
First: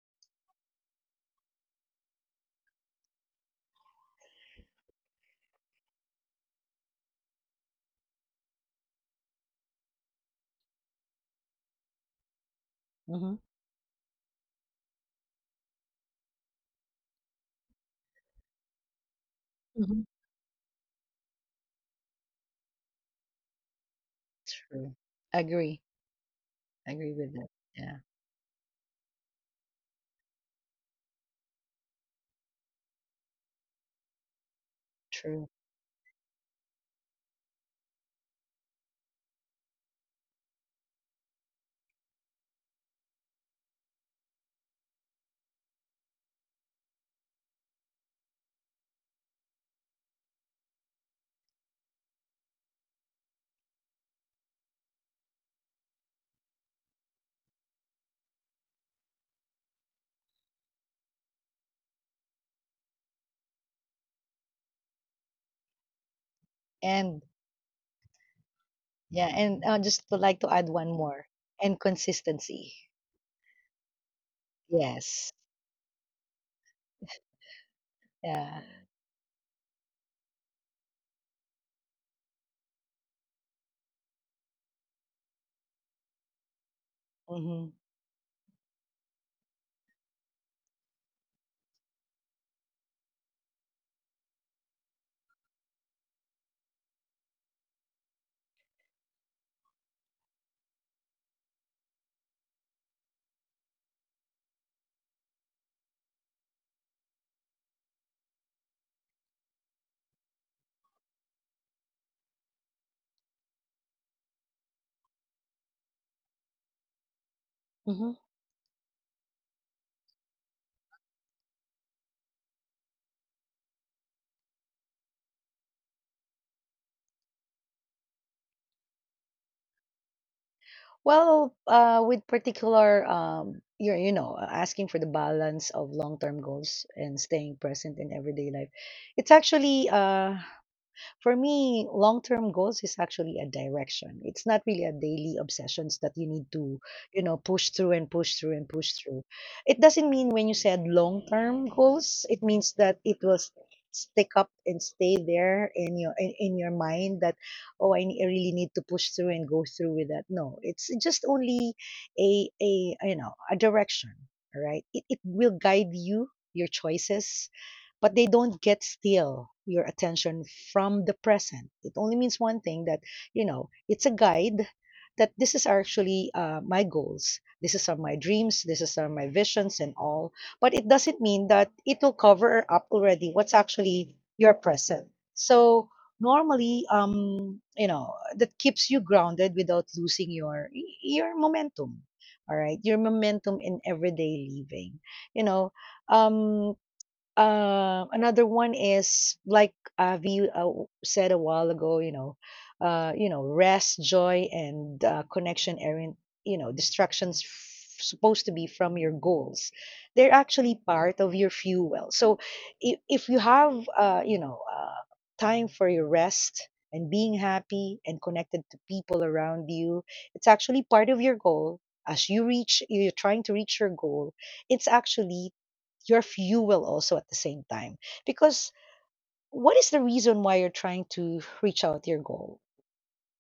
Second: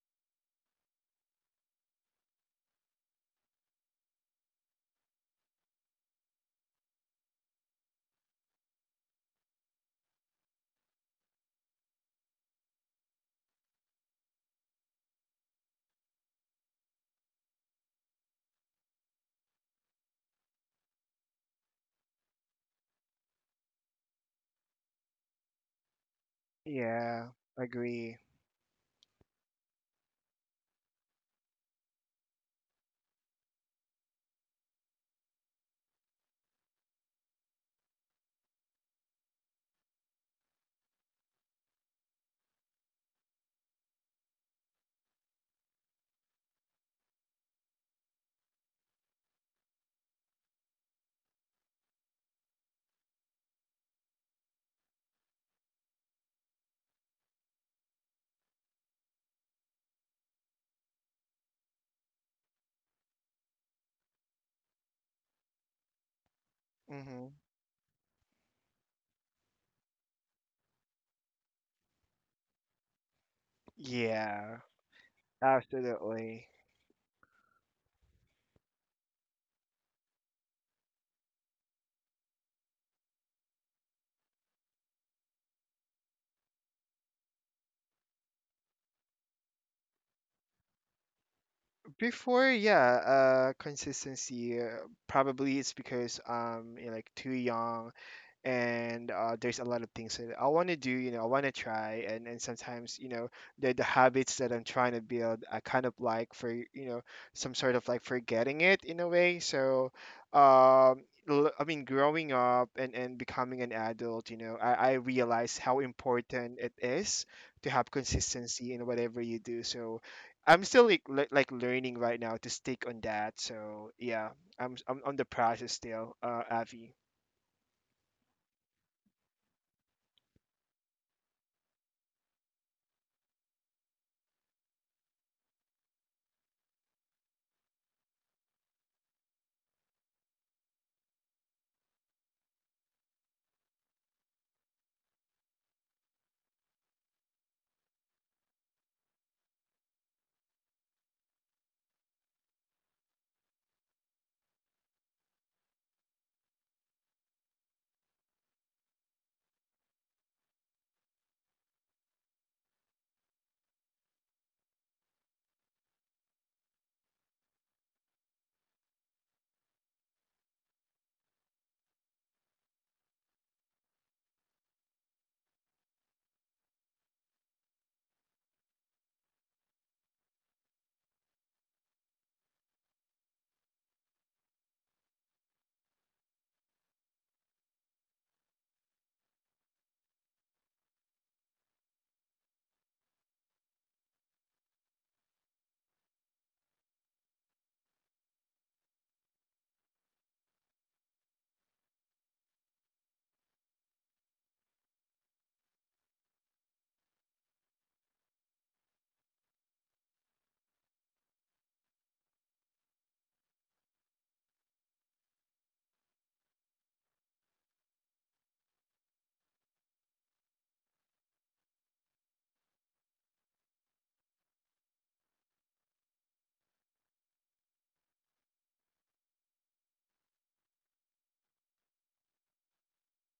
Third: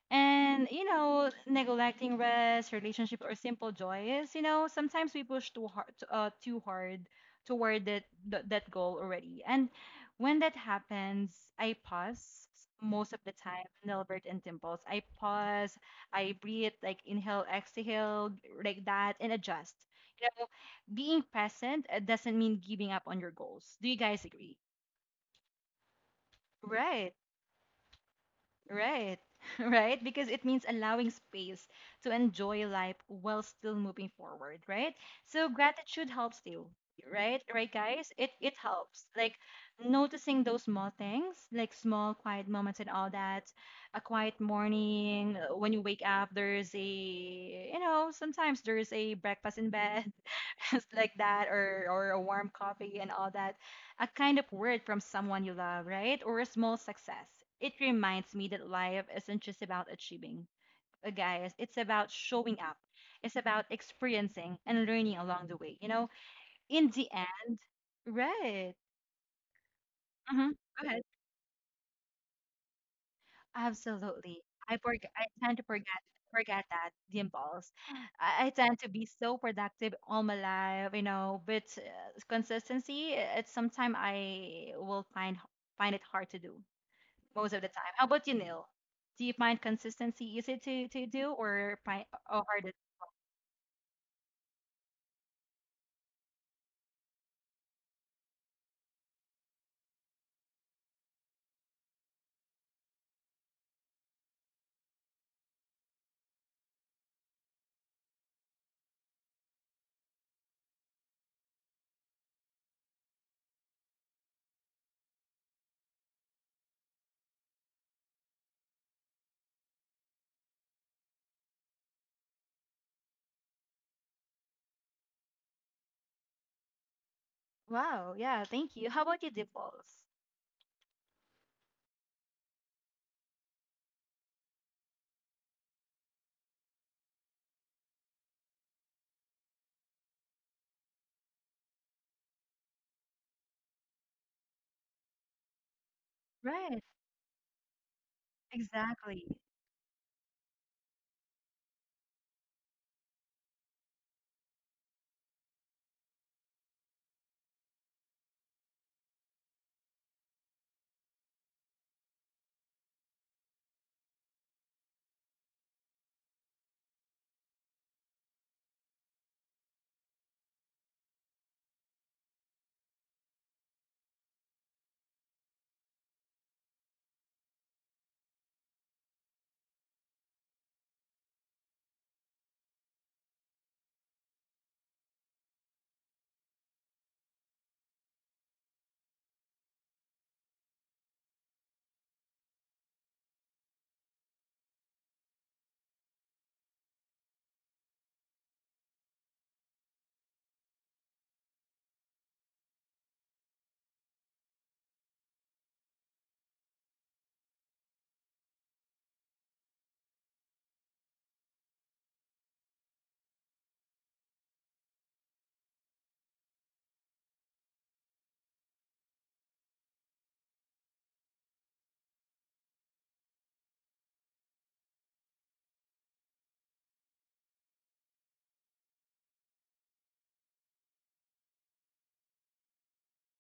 Speaker 1: And, you know, neglecting rest, relationship, or simple joys, you know, sometimes we push too hard, toward that goal already. And when that happens, I pause most of the
Speaker 3: mhm,
Speaker 1: time, Nilbert and Dimples. I pause, I breathe, like inhale, exhale, like that, and adjust.
Speaker 3: mhm.
Speaker 1: You know, being present doesn't mean giving up on your goals. Do you guys agree?
Speaker 3: True. Agree. Agree
Speaker 1: Right.
Speaker 2: Yeah.
Speaker 3: with that. Yeah,
Speaker 2: Agree.
Speaker 1: Right, right, because it means allowing space to enjoy life while still moving forward, right?
Speaker 3: true.
Speaker 1: So gratitude helps you, right? Right, guys, it helps. Like noticing those small things, like small quiet moments and all that. A quiet morning when you wake up, there's a you know sometimes there's a breakfast in bed, just like that, or a warm coffee and all that, a kind of word from someone you love, right? Or a small success. It reminds me that life isn't just about achieving. Guys, it's about showing up. It's about experiencing and learning along the way. You know, in the
Speaker 3: And
Speaker 2: Hmm
Speaker 1: end, right?
Speaker 3: yeah, and I just would like to
Speaker 1: Mm-hmm.
Speaker 3: add one
Speaker 1: Go ahead.
Speaker 3: more, and consistency.
Speaker 1: Absolutely.
Speaker 2: Yeah.
Speaker 1: I forget. I
Speaker 3: Yes.
Speaker 1: tend to forget
Speaker 2: Absolutely.
Speaker 1: that the impulse. I
Speaker 3: Yeah.
Speaker 1: tend to be so productive all my life, you know. But consistency, it's sometimes I will find it hard to do most of the
Speaker 3: Mhm,
Speaker 1: time. How about you, Neil? Do you find consistency easy to do or find or
Speaker 2: Before,
Speaker 1: hard?
Speaker 2: yeah, consistency, probably it's because you're like too young and there's a lot of things that I want to do. You know, I want to try, and sometimes you know the habits that I'm trying to build, I kind of like for you know some sort of like forgetting it in a way. So, um, I mean, growing up and becoming an adult, you know, I realize how important it is to have
Speaker 3: mhm.
Speaker 2: consistency in whatever you do. So. I'm still like, like learning right now to stick on that. So yeah, I'm on the process still, Avi.
Speaker 1: Wow, yeah, thank you. How about you, Dimples?
Speaker 3: Well, with particular, you know, asking for the balance of long-term goals and staying present in everyday life, it's actually, for me, long-term goals is actually a direction. It's not really a daily obsessions that you need to,
Speaker 1: Right.
Speaker 3: you know, push through and push through and push through.
Speaker 1: Exactly.
Speaker 3: It doesn't mean when you said long-term goals, it means that it will stick up and stay there in your, in your mind that oh I really need to push through and go through with that. No, it's just only a, you know, a direction, all right? It will guide you your choices but they don't get still your attention from the present. It only means one thing that, you know, it's a guide that this is actually my goals. This is are my dreams. This is are my visions and all. But it doesn't mean that it will cover up already what's actually your present. So normally, you know, that keeps you grounded without losing your momentum. All right, your momentum in everyday living. You know, um, Another one is like Avi said a while ago, you know, rest, joy, and, connection aren't, you know, distractions supposed to be from your goals. They're actually part of your fuel. So if you have, you know, time for your rest and being happy and connected to people around you, it's actually part of your goal. As you reach, you're trying to reach your goal, it's actually your fuel also at the same time. Because what is the reason why you're trying to reach out your goal?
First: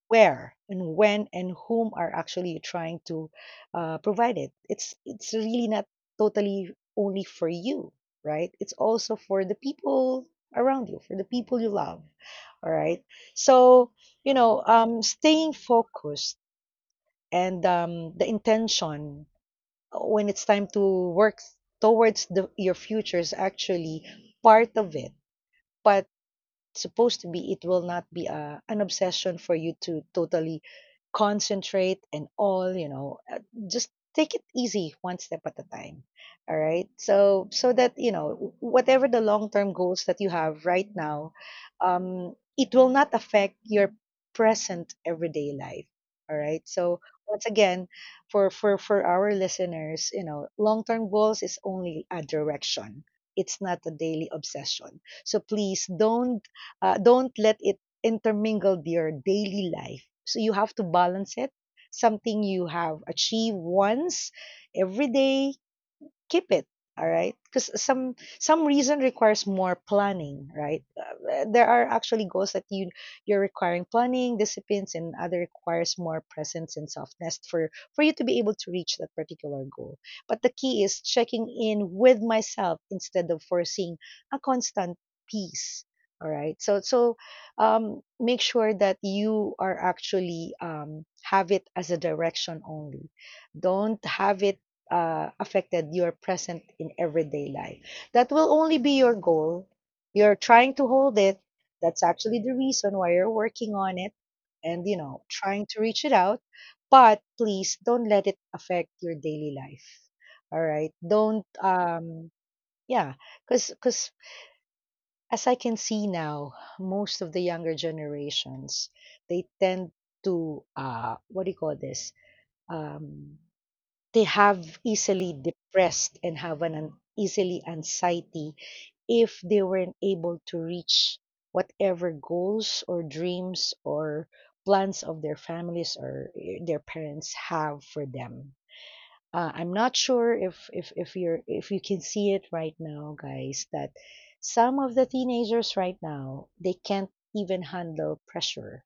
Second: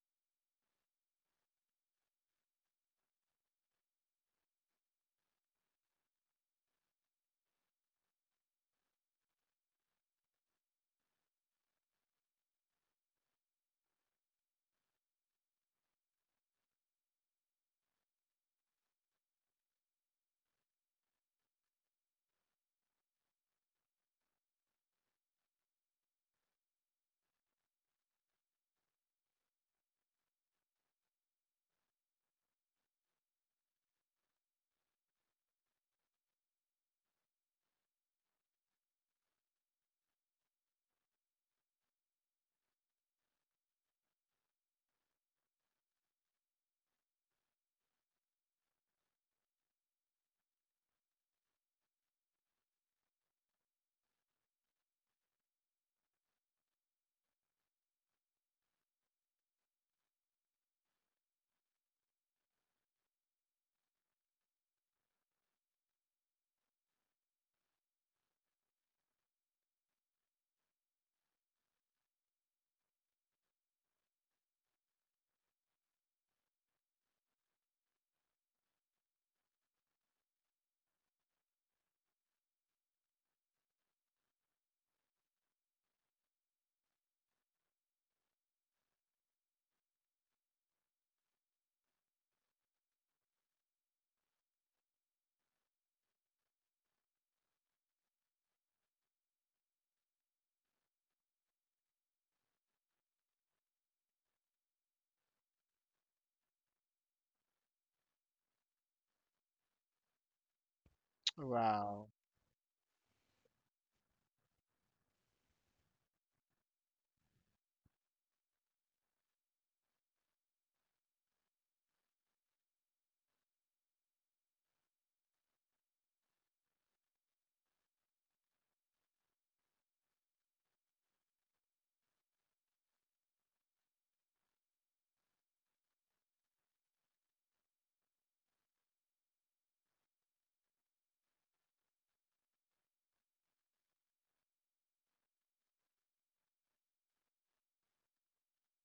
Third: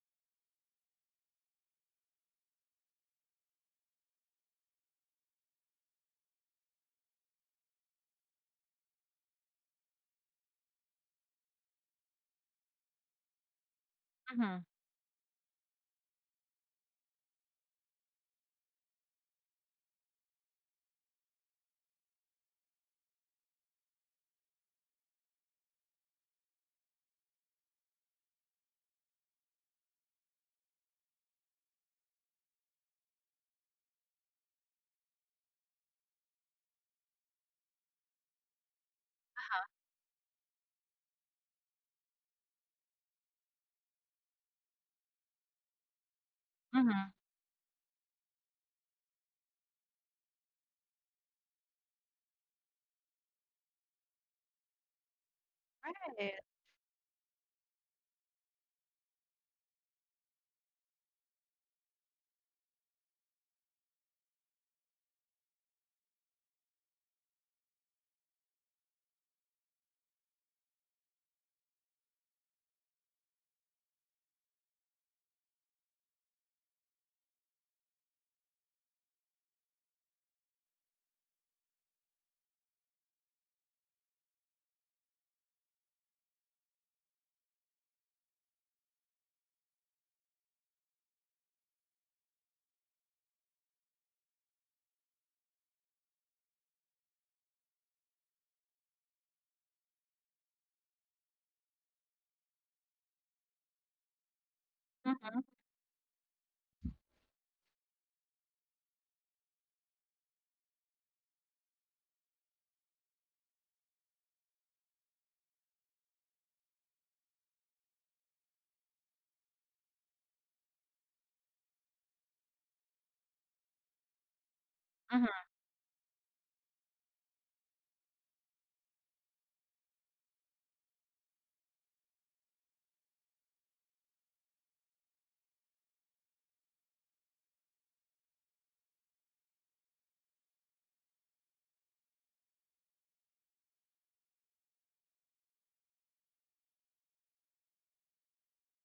Speaker 3: Where and when and whom are actually you trying to provide it? It's really not totally only for you, right? It's also for the people around you, for the people you love. All right. So, you
Speaker 1: Mm-hmm.
Speaker 3: know, staying focused and the intention when it's time to work towards the, your futures actually part of it, but supposed to be it will not be a, an obsession for you to totally concentrate and all, you know. Just take it easy one step at a time, all right? So so that you know, whatever the long term goals that you have right now, it will not affect your present everyday life. All right, so
Speaker 1: Mm-hmm.
Speaker 3: once again, for for our listeners, you know, long term goals is only a direction, it's not a daily obsession. So please
Speaker 1: Right.
Speaker 3: don't, don't let it intermingle with your daily life. So you have to balance it. Something you have achieved once every day, keep it. All right, because some reason requires more planning, right? There are actually goals that you you're requiring planning disciplines, and other requires more presence and softness for you to be able to reach that particular goal, but the key is checking in with myself instead of forcing a constant peace. All right, so make sure that you are actually have it as a direction only, don't have it affected your present in everyday life. That will only be your goal. You're trying to hold it. That's actually the reason why you're working on it and, you know,
Speaker 1: Mm-hmm.
Speaker 3: trying to reach it out. But please don't let it affect your daily life. All right. Don't,
Speaker 2: Wow.
Speaker 3: yeah, because as I can see now, most of the younger generations, they tend to, what do you call this? Um, they have easily depressed and have an easily anxiety if they weren't able to reach whatever goals or dreams or plans of their families or eh, their parents have for them. I'm not sure if, if you're if you can see it right now, guys, that some of the teenagers right now they can't even handle pressure.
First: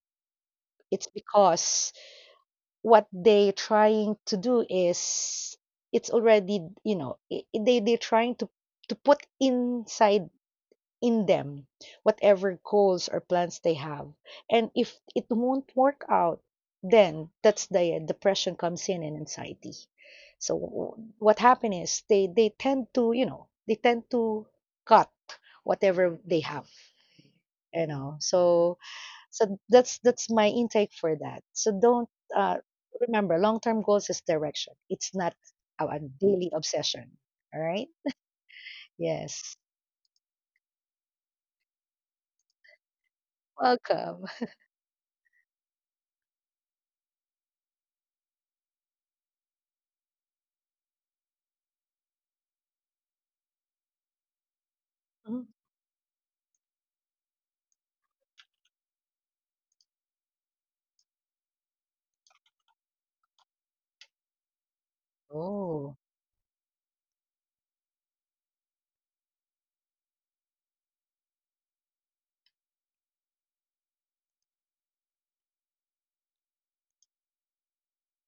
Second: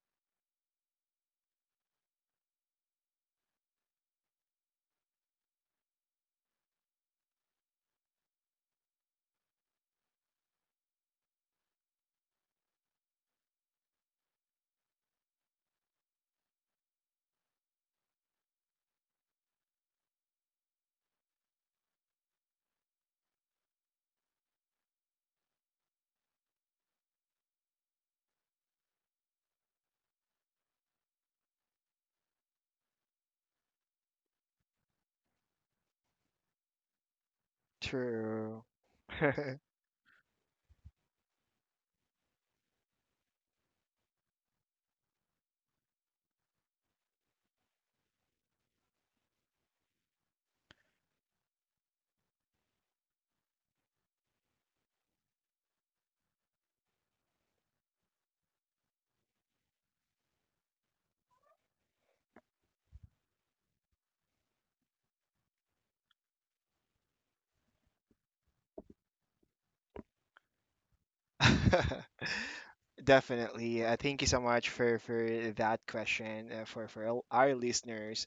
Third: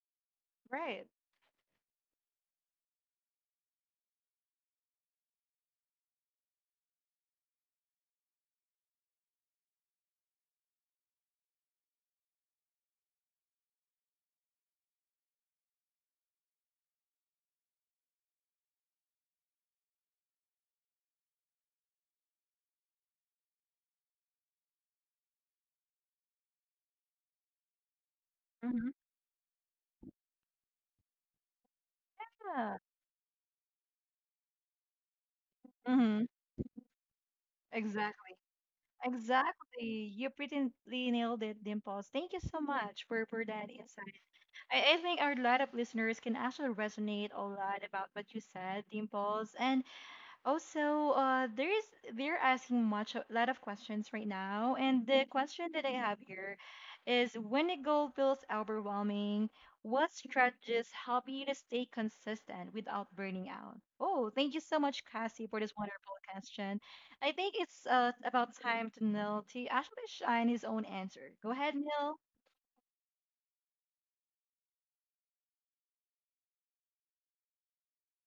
Speaker 3: It's
Speaker 1: Right.
Speaker 3: because what they trying to do is it's already, you know, they they're trying to put inside in them whatever goals or plans they have, and if it won't work out, then that's the depression comes in and anxiety. So what happen is they tend to, you know, they tend to cut whatever they have, you know. So
Speaker 1: Hmm.
Speaker 3: so that's my intake for that. So don't, uh,
Speaker 1: Yeah.
Speaker 3: remember long term goals is direction. It's not a, a
Speaker 1: Mm-hmm.
Speaker 3: daily obsession. All right.
Speaker 1: Exactly.
Speaker 2: True.
Speaker 3: Yes.
Speaker 1: Exactly. You pretty nailed it, Dimples. Thank you so much for that insight.
Speaker 3: Welcome.
Speaker 1: I think our lot of listeners can actually resonate a lot about what you said, Dimples. And also, there's they're asking much a lot of questions right now, and the
Speaker 3: Mhm.
Speaker 1: question that I have here is: when a goal feels overwhelming, what strategies help you to stay consistent without burning out? Oh, thank you so much, Cassie, for this
Speaker 3: Oh.
Speaker 1: wonderful question. I think it's about time to Neil to actually shine his own answer. Go ahead, Neil.
Speaker 2: Definitely. Thank you so much for that question for all our listeners.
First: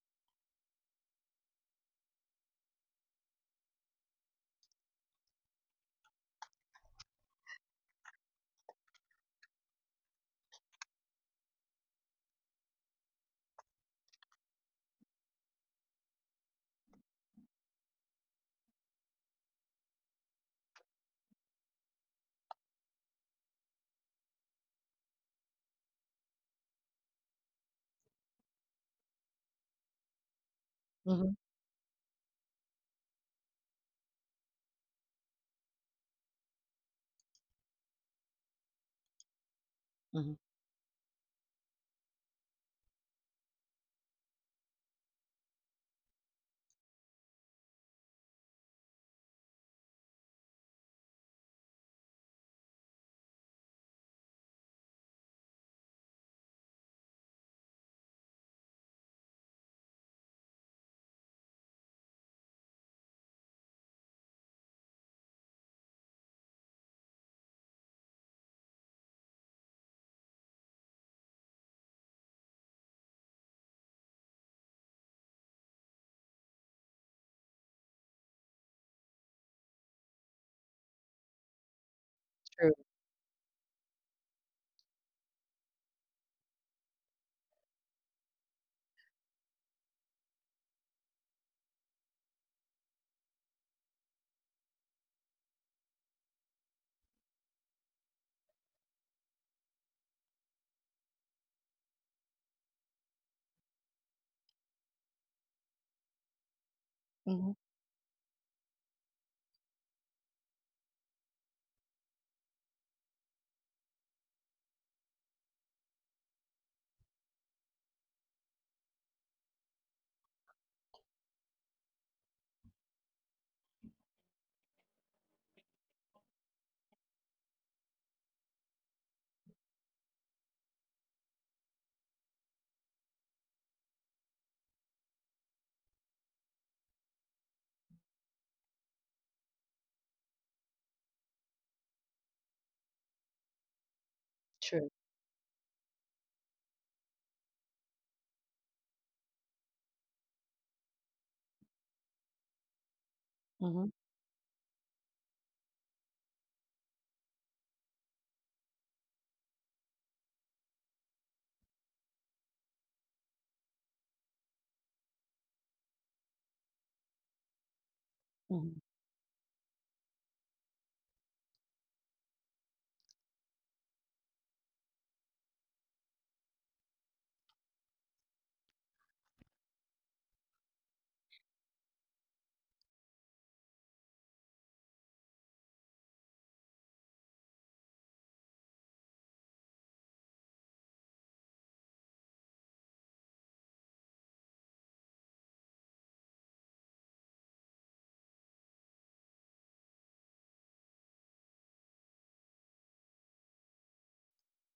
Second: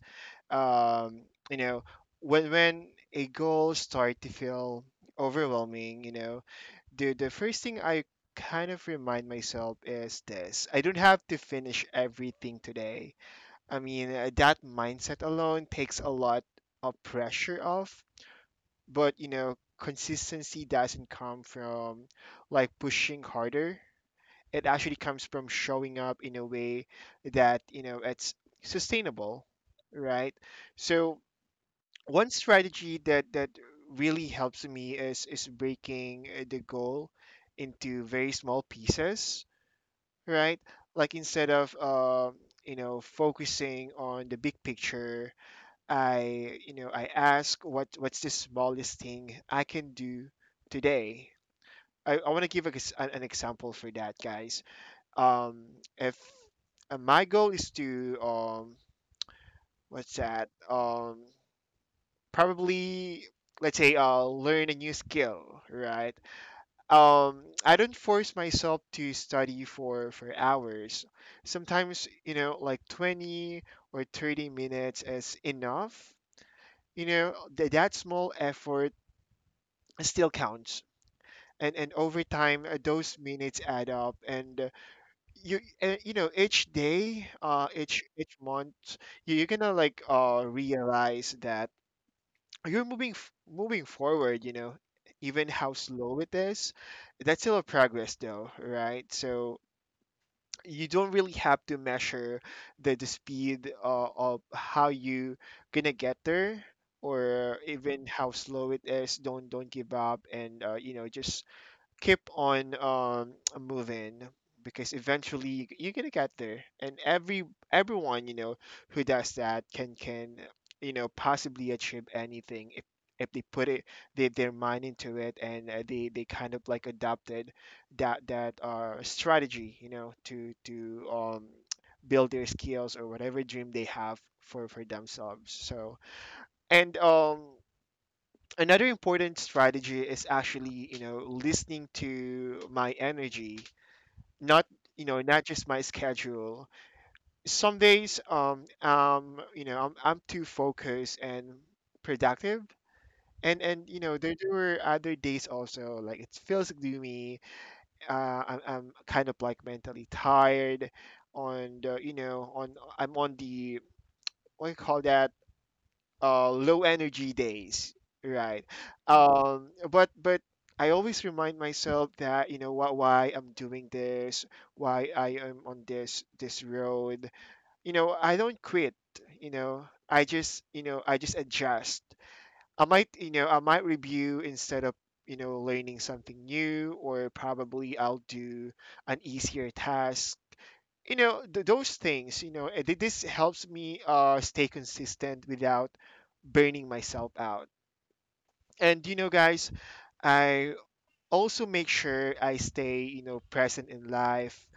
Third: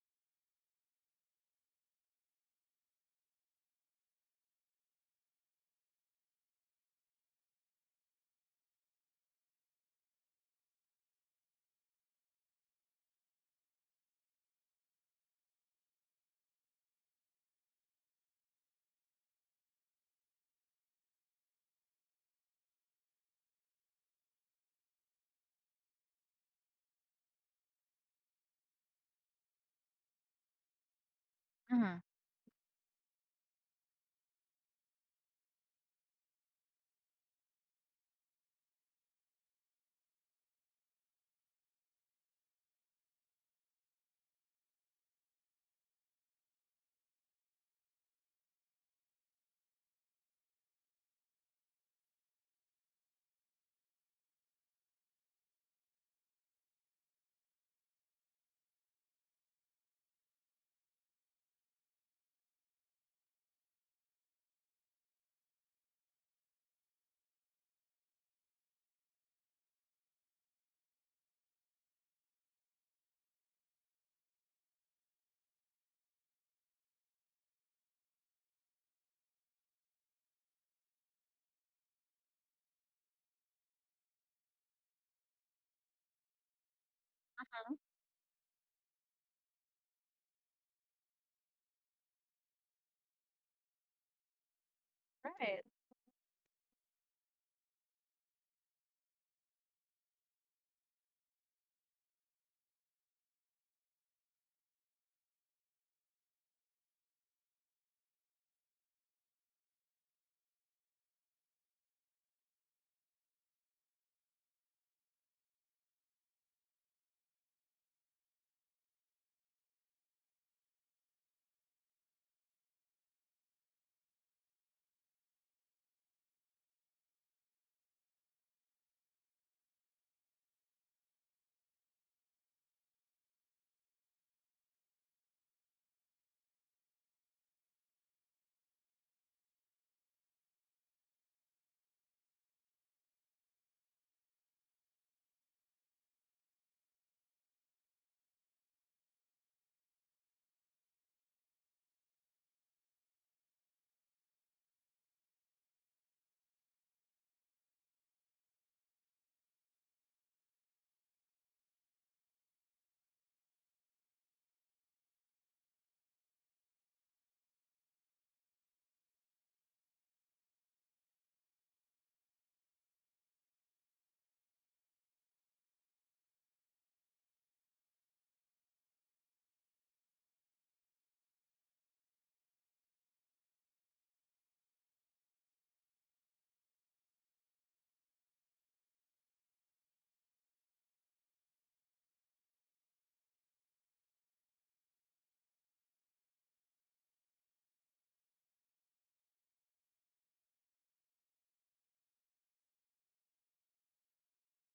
Speaker 2: You know, when a goal start to feel overwhelming, you know, the first thing I kind of remind myself is this: I don't have to finish everything today. I mean, that mindset alone takes a lot of pressure off, but you know, consistency doesn't come from like pushing harder. It actually comes from showing up in a way that, you know, it's sustainable, right? So
Speaker 3: Mm-hmm.
Speaker 1: Mm-hmm.
Speaker 2: one strategy that really helps me is breaking the goal into very small pieces,
Speaker 3: Hmm.
Speaker 2: right? Like instead of you know, focusing on the big picture, I, you know, I ask what what's the smallest thing I can do today. I want to give a, ex- an example for that, guys. Um, if my goal is to what's that? Probably let's say learn a new skill, right? I don't force myself to study for hours. Sometimes, you know, like 20 or 30 minutes is enough. You know that small effort still counts, and over time
Speaker 3: True.
Speaker 2: those minutes add up, and you know, each day each month you, you're gonna like realize that you're moving moving forward, you know, even
Speaker 1: Right.
Speaker 2: how slow it is, that's still a progress though, right? So you don't really have to measure the speed of how you gonna get there,
Speaker 3: Hmm.
Speaker 2: or even how slow it is. Don't give up, and you know, just keep on moving, because eventually you're gonna get there, and every everyone you know who does that can you know possibly achieve anything if they put it, they, their mind into it, and they kind of like adopted that strategy, you know, to build their skills or whatever dream they have for themselves. So, and another important strategy is actually, you know, listening to my energy, not,
Speaker 3: True.
Speaker 2: you know, not just my schedule. Some days you know I'm too focused and productive, and
Speaker 3: Hmm.
Speaker 2: you know there, there were other days also, like it feels gloomy, I'm kind of like mentally tired on the, you know, on I'm on the, what do you call that, low energy days, right?
Speaker 3: Hmm.
Speaker 2: But I always remind myself that, you know, what, why I'm doing this, why I am on this this road. You know I don't quit. You know I just, you know, I just adjust. I might, you know, I might review instead of, you know, learning something new, or probably I'll do an easier task. You know, those things, you know, this helps me stay consistent without burning myself out. And, you know, guys, I also make sure I stay, you know, present in life.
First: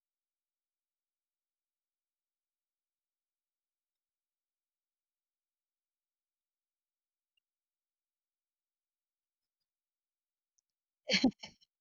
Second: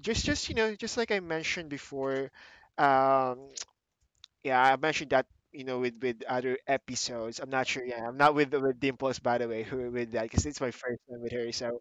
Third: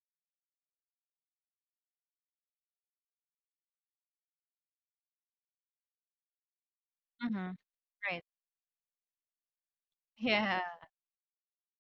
Speaker 2: Just, you know, just like I mentioned before, um, yeah, I mentioned that, you know, with other episodes. I'm
Speaker 1: Mm-hmm.
Speaker 2: not sure. Yeah, I'm
Speaker 1: Right.
Speaker 2: not with Dimples, by the way, who with that, because it's
Speaker 1: Yeah.
Speaker 2: my first time with her. So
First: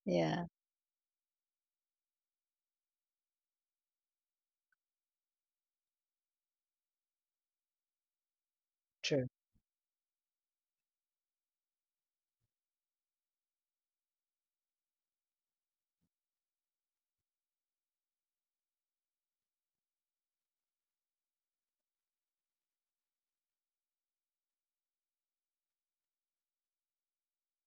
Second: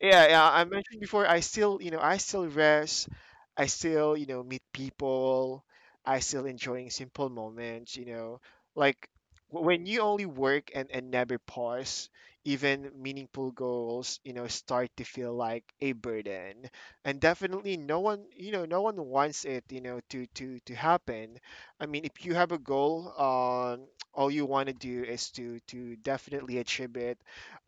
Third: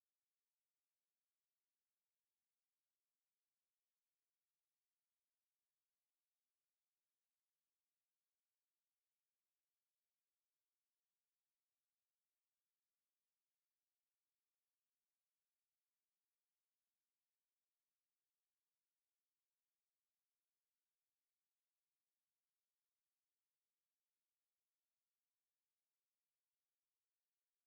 Speaker 2: yeah,
Speaker 3: Yeah.
Speaker 2: yeah. I mentioned before, I still, you know, I still rest. I still, you know, meet people. I still enjoying simple moments, you know, like
Speaker 3: True.
Speaker 2: when you only work and never pause, even meaningful goals, you know, start to feel like a burden. And definitely no one, you know, no one wants it, you know, to to happen. I mean, if you have a goal, all you want to do is to definitely achieve it,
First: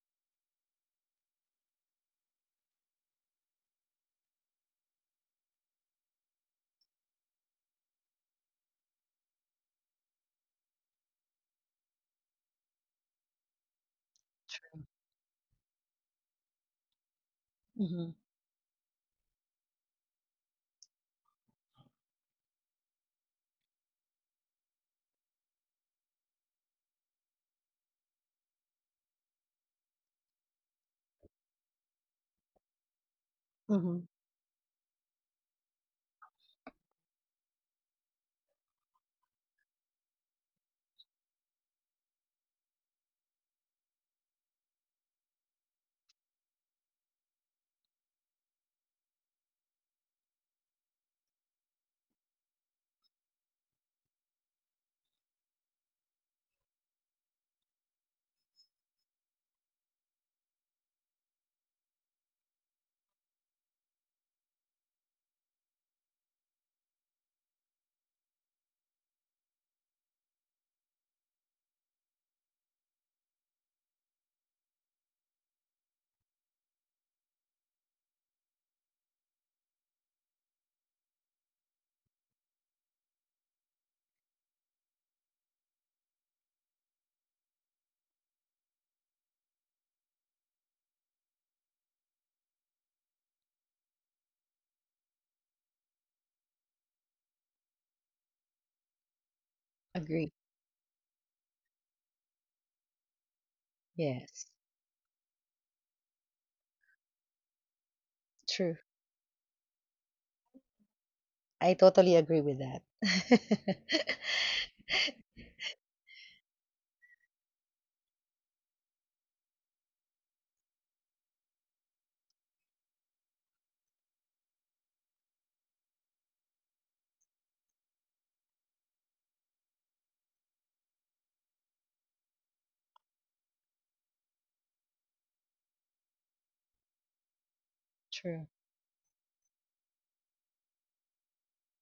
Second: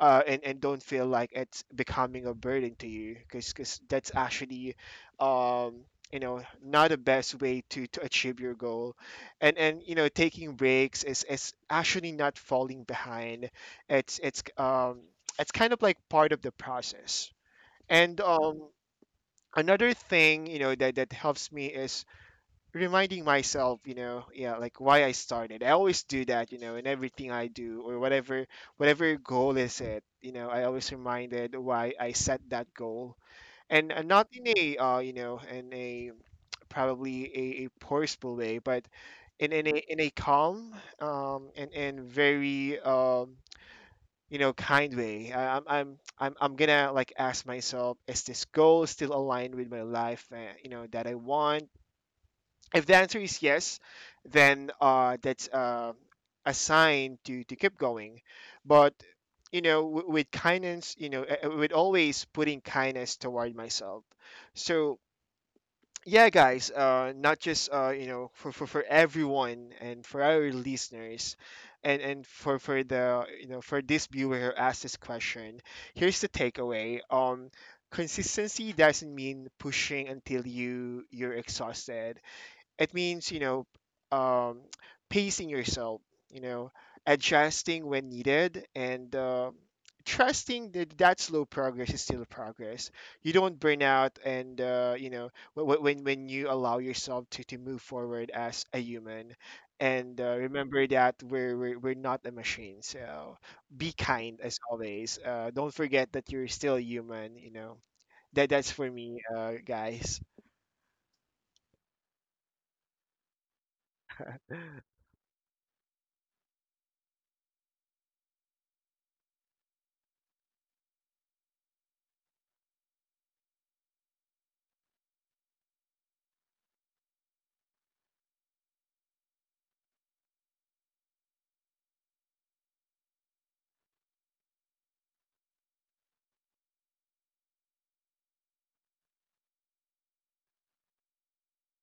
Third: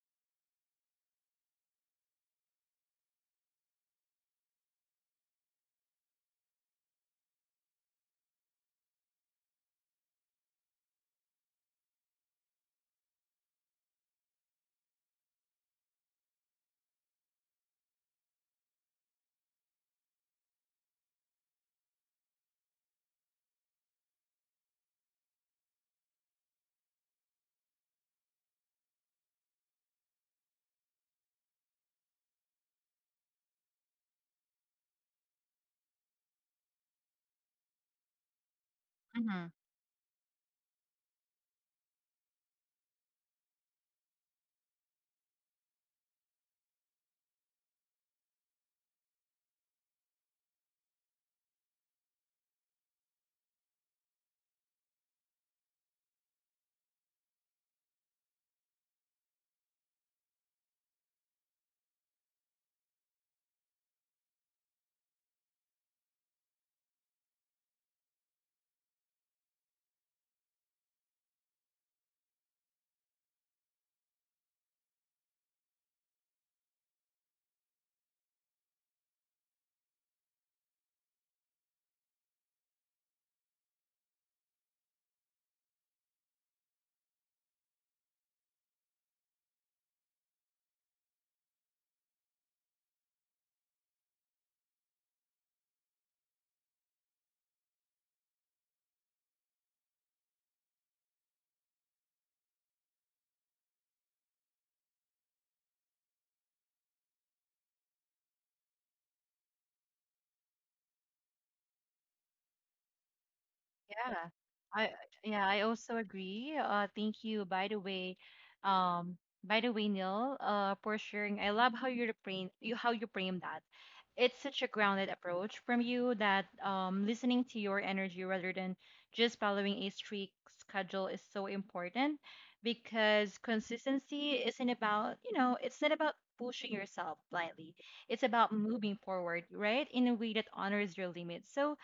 Speaker 2: and don't feel like it's becoming a burden to you, because that's actually um you know not the best way to achieve your goal. And you know taking breaks is actually not falling behind. It's it's kind of like part of the process.
Speaker 3: Hmm.
Speaker 2: And another thing, you know, that helps me is reminding myself, you know, yeah, like why I started. I always do that, you know, in everything I do, or whatever goal is it, you know, I always reminded why I set that goal. And
Speaker 3: Hmm.
Speaker 2: not in a you know, in a probably a forceful way, but
Speaker 1: Mm-hmm.
Speaker 2: in a calm and very you know kind way. I, I'm gonna like ask myself, is this goal still aligned with my life? You know, that I want. If the answer is yes, then that's a sign to keep going. But, you know, with kindness, you know, with always putting kindness toward myself. So, yeah, guys, not just, you know, for, for everyone and for our listeners, and for the, you know, for this viewer who asked this question, here's the takeaway. Consistency doesn't mean pushing until you you're exhausted. It means, you know, um, pacing yourself, you know, adjusting when needed, and trusting that slow progress is still progress. You don't burn out, and you know, when you allow yourself to move forward as a human. And
Speaker 3: Agree.
Speaker 2: remember that we're not a machine. So be kind
Speaker 3: Yes.
Speaker 2: as always. Don't forget that you're still human, you know. That's
Speaker 3: True.
Speaker 2: for me, guys.
Speaker 3: I totally agree with that.
Speaker 1: Yeah. I Yeah, I also agree. Thank you by the way. Um by the way, Neil, for sharing. I love how you frame you how you frame that. It's such a grounded approach from you that listening to your energy rather than just following a strict schedule is so important, because consistency isn't about, you know, it's not about pushing yourself blindly. It's
Speaker 3: True.
Speaker 1: about moving forward, right? In a way that honors your limits. So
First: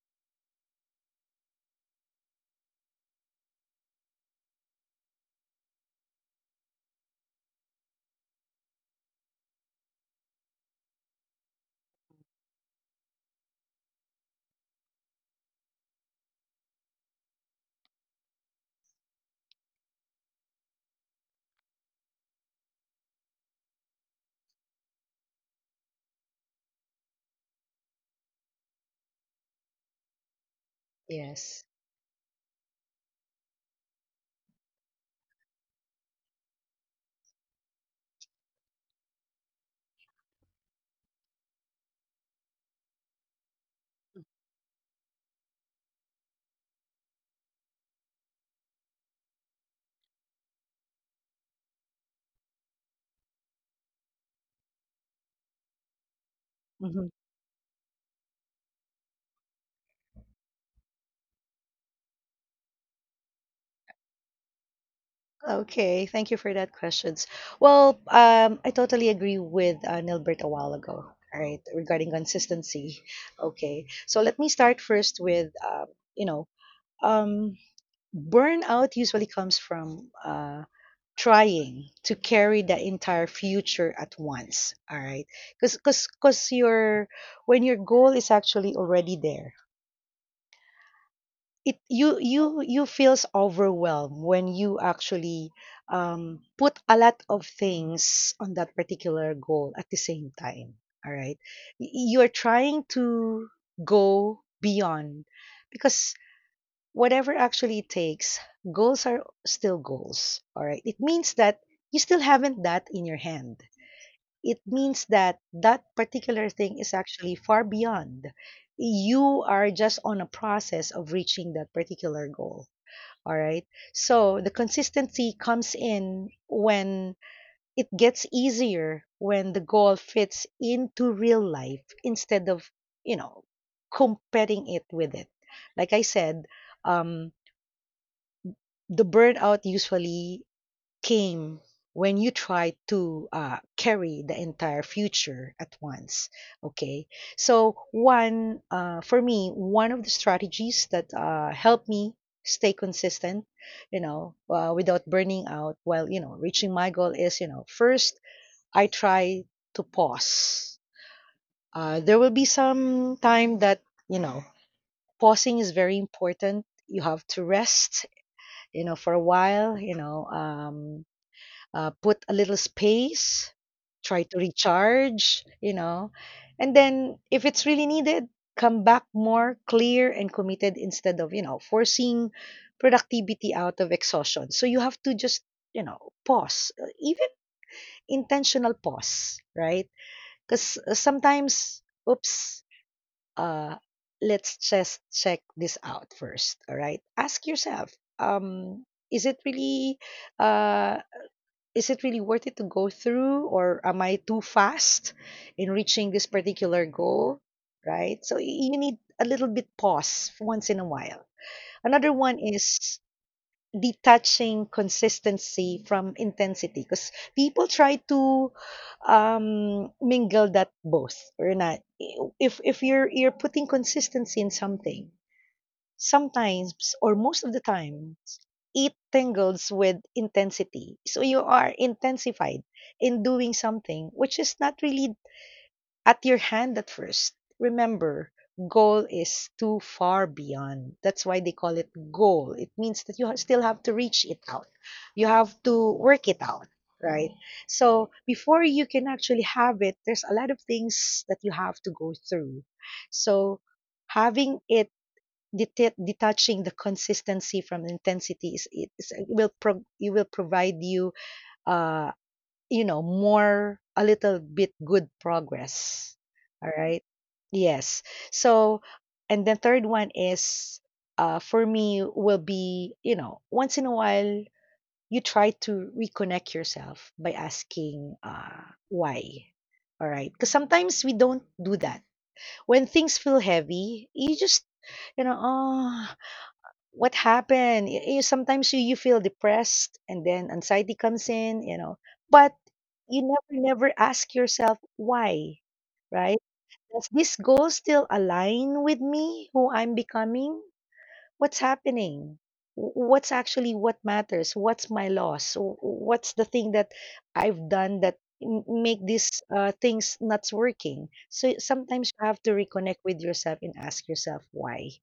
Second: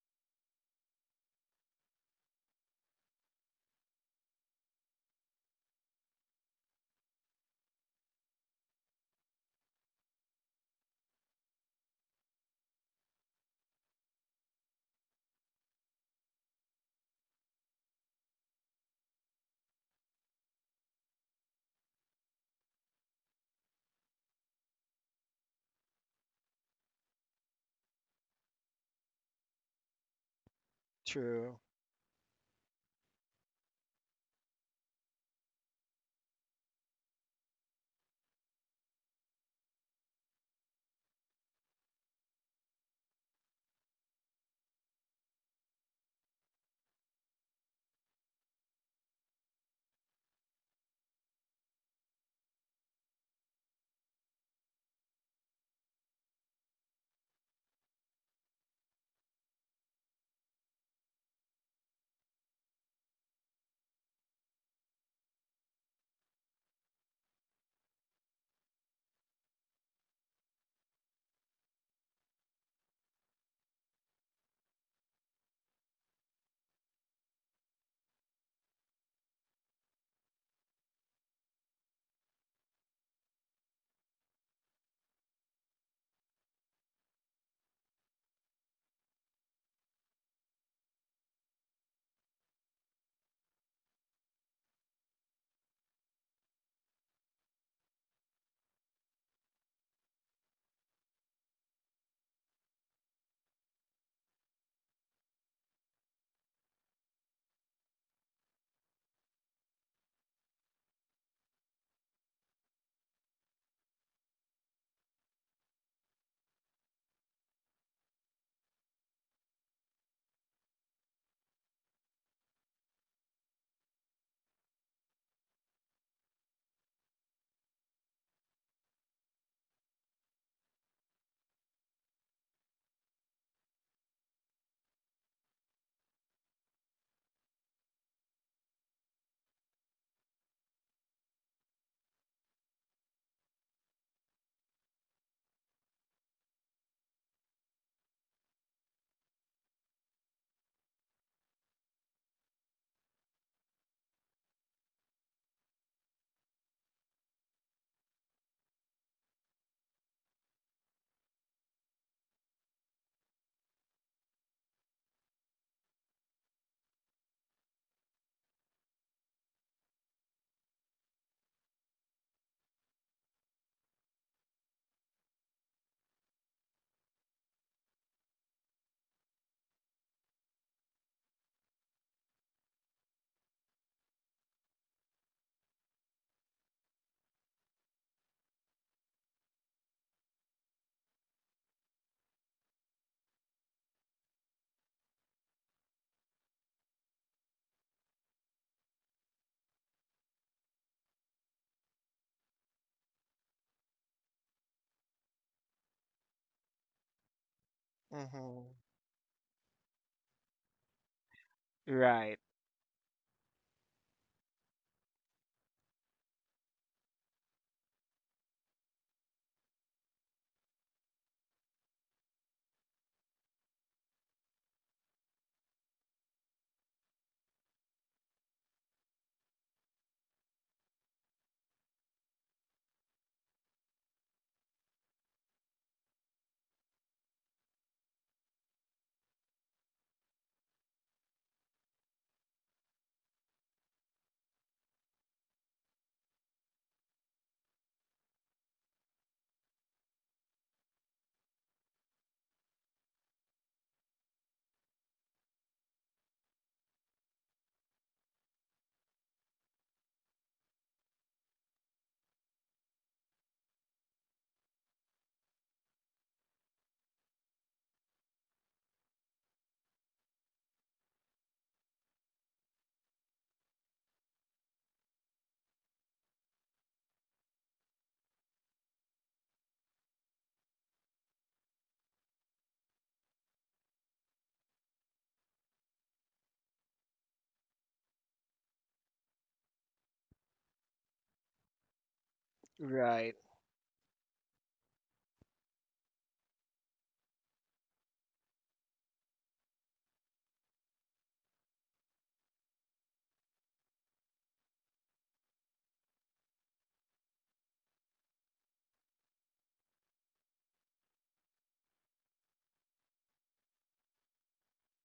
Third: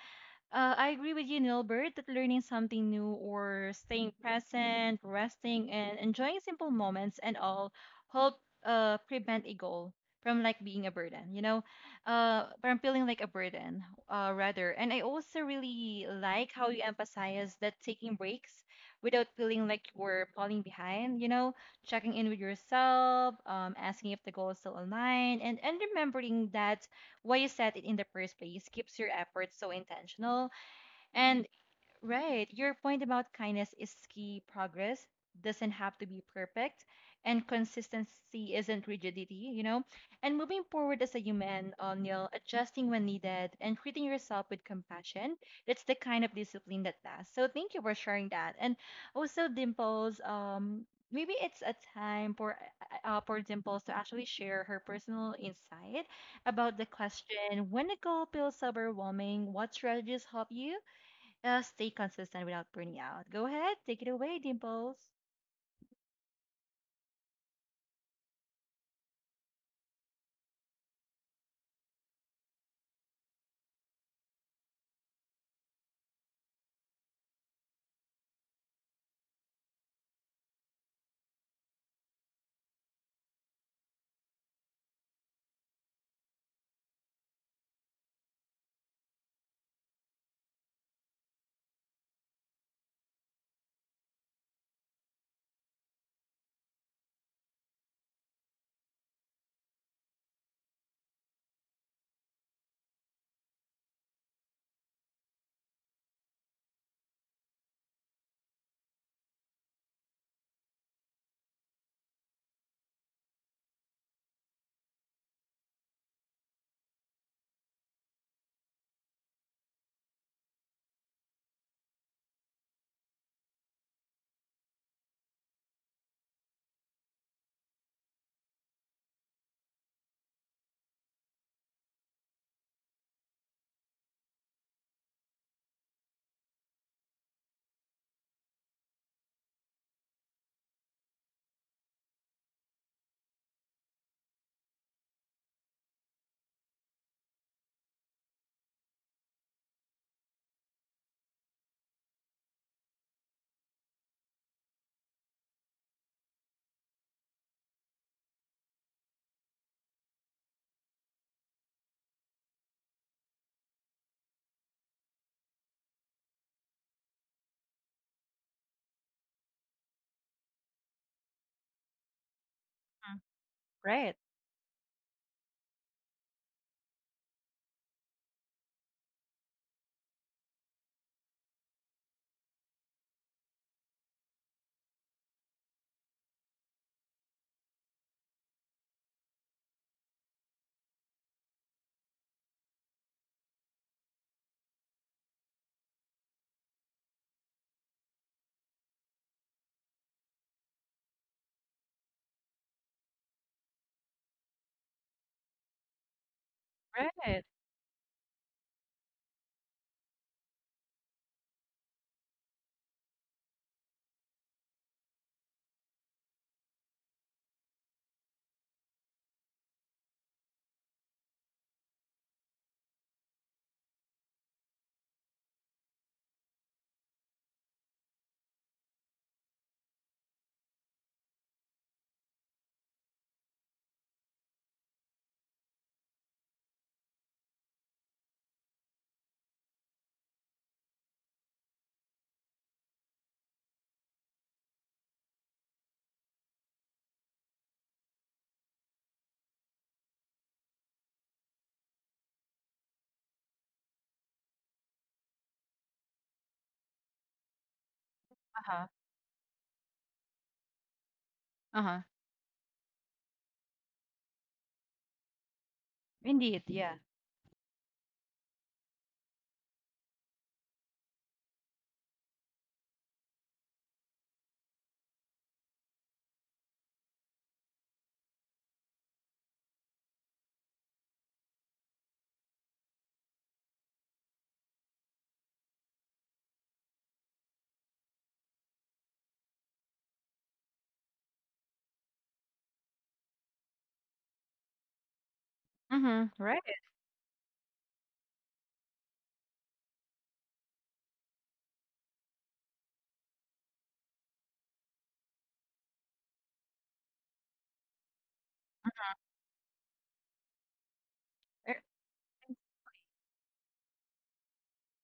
Speaker 1: I agree with you, Nilbert, that learning something new or staying present, resting, and enjoying simple moments and all help prevent a goal from like being a burden, you know, from feeling like a burden rather. And I also really like how you emphasize that taking breaks without feeling like you're falling behind, you know, checking in with yourself, asking if the goal is still aligned, and remembering that why you set it in the first place keeps your efforts so intentional, and
Speaker 2: True.
Speaker 3: Yes.
Speaker 1: right, your point about kindness is key. Progress doesn't have to be perfect, and consistency isn't rigidity, you know. And moving forward as a human, Neil, adjusting when needed and treating yourself with compassion, that's the kind of discipline that lasts. So thank you for sharing that. And also, Dimples, maybe it's a time for Dimples to actually share her personal insight about the
Speaker 3: Hmm.
Speaker 1: question: when a goal feels overwhelming, what strategies help you stay consistent without burning out? Go ahead, take it away, Dimples.
Speaker 3: Okay, thank you for that questions. Well, I totally agree with, Nilbert a while ago. All right, regarding consistency. Okay, so let me start first with, you know, um, burnout usually comes from trying to carry the entire future at once. All right, because your, when your goal is actually already there, it you you feels overwhelmed when you actually put a lot of things on that particular goal at the same time, all right. You're trying to go beyond because whatever actually it takes, goals are still goals. All right. It means that you still haven't that in your hand. It means that that particular thing is actually far beyond. You are just on a process of reaching that particular goal. All right. So the consistency comes in when it gets easier when the goal fits into real life instead of, you know, competing it with it. Like I said, um, the burnout usually came when you try to carry the entire future at once. Okay, so one for me, one of the strategies that helped me stay consistent, without burning out while reaching my goal, is first I try to pause. There will be some time that, you know pausing is very important. You have to rest, for a while, put a little
Speaker 1: Mm.
Speaker 3: space,
Speaker 1: Right.
Speaker 3: try to recharge, and then if it's really needed, come back more clear and committed instead of, forcing productivity out of exhaustion. So you have to just, pause, even intentional pause, right? Because sometimes, oops, uh, let's just check this out first. All right, ask yourself, um is it really, uh is it really worth it to go through, or am I too fast in reaching this particular goal?
Speaker 1: Right.
Speaker 3: Right, so
Speaker 2: Hmm
Speaker 3: you need a little bit pause once in a while. Another
Speaker 2: Right.
Speaker 3: one is detaching consistency from intensity, because people try to mingle that both or not. If you're putting consistency in something, sometimes or most of the time, it tangles with intensity, so you are intensified in doing something which is not really at your hand at first. Remember, goal is too far beyond. That's why they call it goal. It means that you still have to reach it out. You have to work it out, right? So before you can actually have it, there's a lot of things that you have to go through. So having it, detaching the consistency from intensity,
Speaker 1: Uh-huh.
Speaker 3: it will it will provide you
Speaker 1: Uh-huh.
Speaker 3: uh more a little bit good progress.
Speaker 1: Indeed,
Speaker 3: All
Speaker 1: yeah.
Speaker 3: right. Yes. So, and the third one is, for me, will be, once in a while, you try to reconnect yourself by asking, why. All right. Because sometimes we don't do that. When things feel heavy, you just, oh, what happened? Y You sometimes you feel depressed and then anxiety comes in, but you
Speaker 2: Right.
Speaker 3: never, never ask yourself why,
Speaker 1: Mm-hmm.
Speaker 3: right?
Speaker 1: Right.
Speaker 3: Does this goal still align with me, who I'm becoming? What's happening? What's actually, what matters? What's my loss? What's the thing that I've done that make these things not working? So sometimes you have to reconnect with yourself and ask yourself why.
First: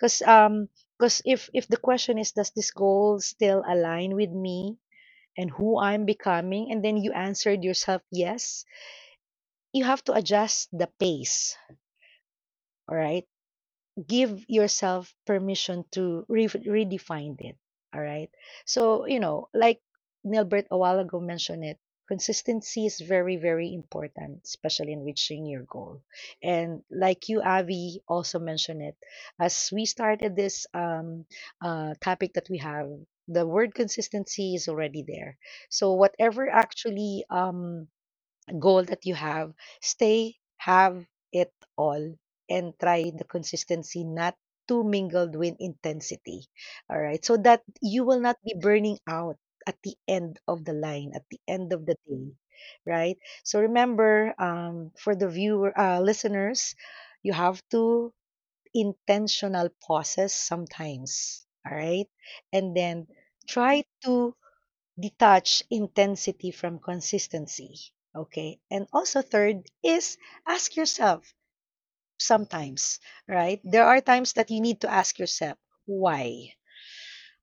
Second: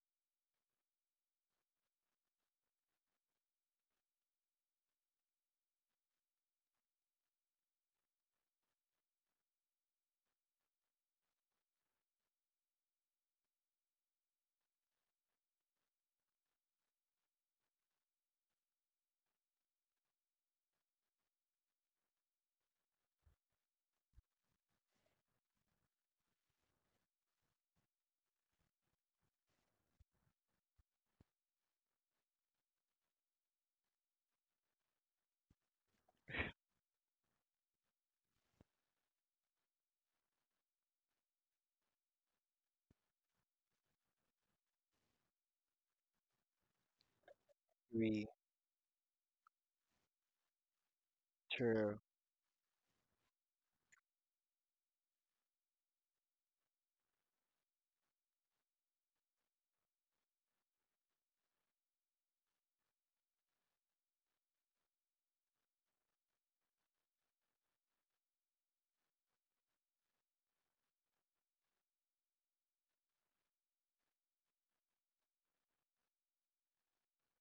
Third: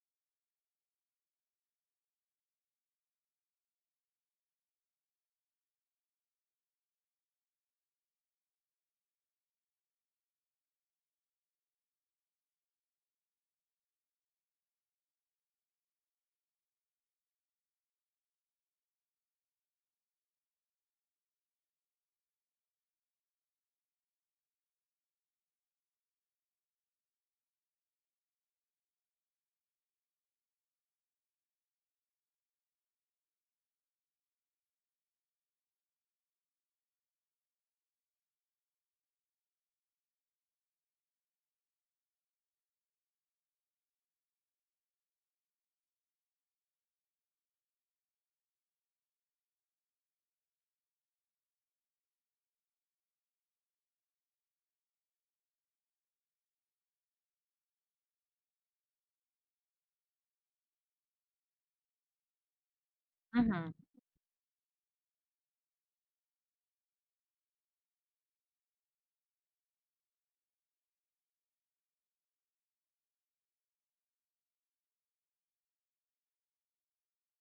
Speaker 3: Cause cause if the question is, does this goal still align with me and who I'm becoming, and then you answered yourself yes, you have to adjust the pace. All right, give yourself permission to redefine it. All right. So, like Nilbert a while ago mentioned it, consistency is very, very important, especially in reaching your goal. And like you, Avi, also mentioned it, as we started this topic that we have, the word consistency is already there. So, whatever actually goal that you have, stay, have it all, and try the consistency not too mingled with intensity. All right. So that you will
Speaker 2: We
Speaker 3: not be burning out at the end of the line, at the end of the
Speaker 2: true.
Speaker 3: day. Right. So remember, for the viewer, listeners, you have to intentional pauses sometimes. All right. And then
Speaker 1: Mm-hmm.
Speaker 3: try to detach intensity from consistency. Okay. And also, third is ask yourself sometimes, right? There are times that you need to ask yourself, why?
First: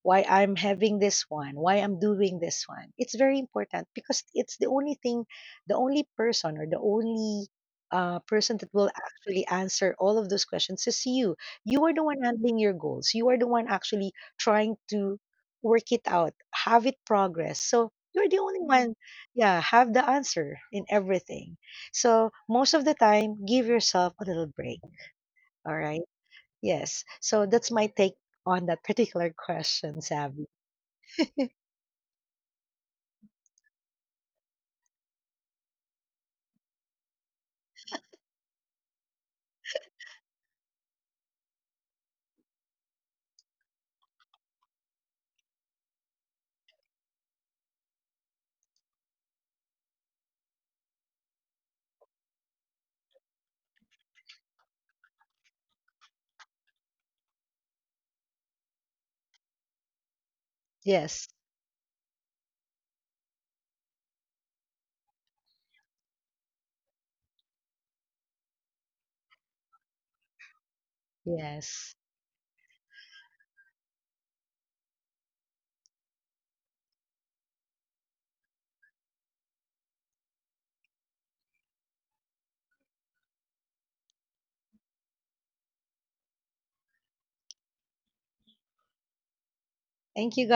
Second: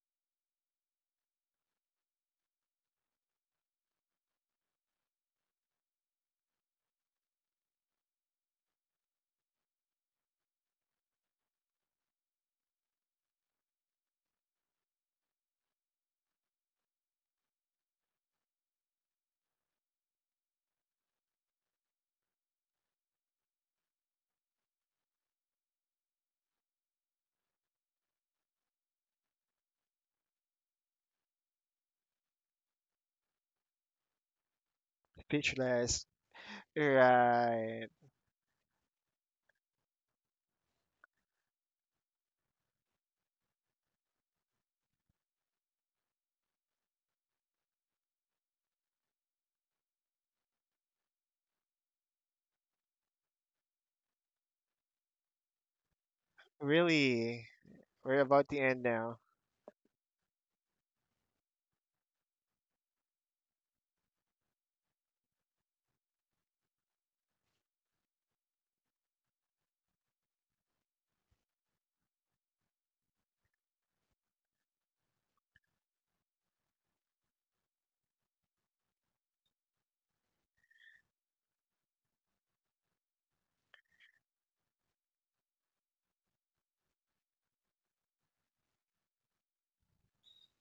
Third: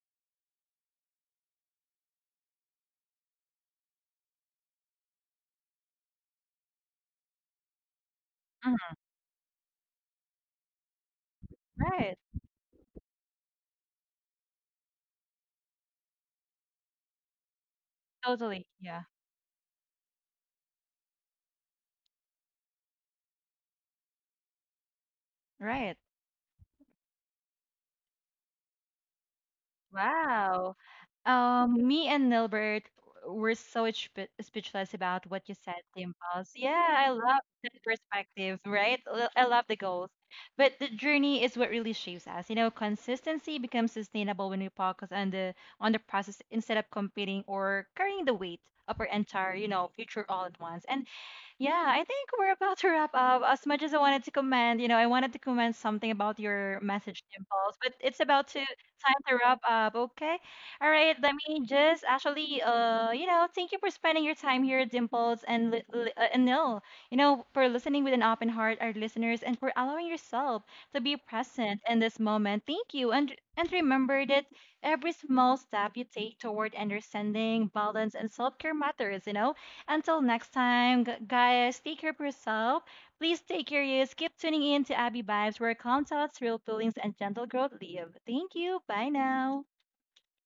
Speaker 3: Why I'm having this one, why I'm doing this one. It's very important because it's the only thing, the only person, or the only person that will
Speaker 1: Mm-hmm.
Speaker 3: actually answer all of those questions is you. You are the
Speaker 1: Right.
Speaker 3: one handling your goals. You are the one actually trying to work it out, have it progress. So you're the only
Speaker 1: Totally.
Speaker 3: one,
Speaker 1: Yeah.
Speaker 3: yeah, have the answer in everything. So most of the time, give yourself a little break. All
Speaker 1: Right.
Speaker 3: right. Yes. So that's my take on that particular question, Sav.
Speaker 1: Wow. Me and Nilbert were so speechless about what you said,
Speaker 2: Speechless.
Speaker 1: Dimples. Yeah, I love that
Speaker 2: Right.
Speaker 1: perspective, right? I love the goals. But the journey is what really shapes us. You know, consistency becomes sustainable when we focus on the process instead of competing or carrying the weight of our entire, you know, future all at once. And yeah, I think we're about to wrap up. As much as I wanted to comment, you know, I wanted to comment something about your message
Speaker 2: Really.
Speaker 1: impulse, but
Speaker 2: We're
Speaker 1: it's
Speaker 2: about
Speaker 1: about
Speaker 2: to
Speaker 1: to
Speaker 2: end now.
Speaker 1: time to wrap up. Okay. All right.
Speaker 3: Yes,
Speaker 1: Let me just actually, you know, thank you for spending your time here, Dimples and and Nil. You know, for listening with an open heart, our listeners, and for allowing yourself to be present
Speaker 3: yes.
Speaker 1: in this moment. Thank you, and remember that every small step you take toward understanding, balance, and self care matters. You know. Until next time, guys, take care of yourself. Please stay curious, keep tuning in to Abby Vibes, where calm thoughts, real feelings, and gentle growth live. Thank you. Bye now.
Speaker 3: Thank you.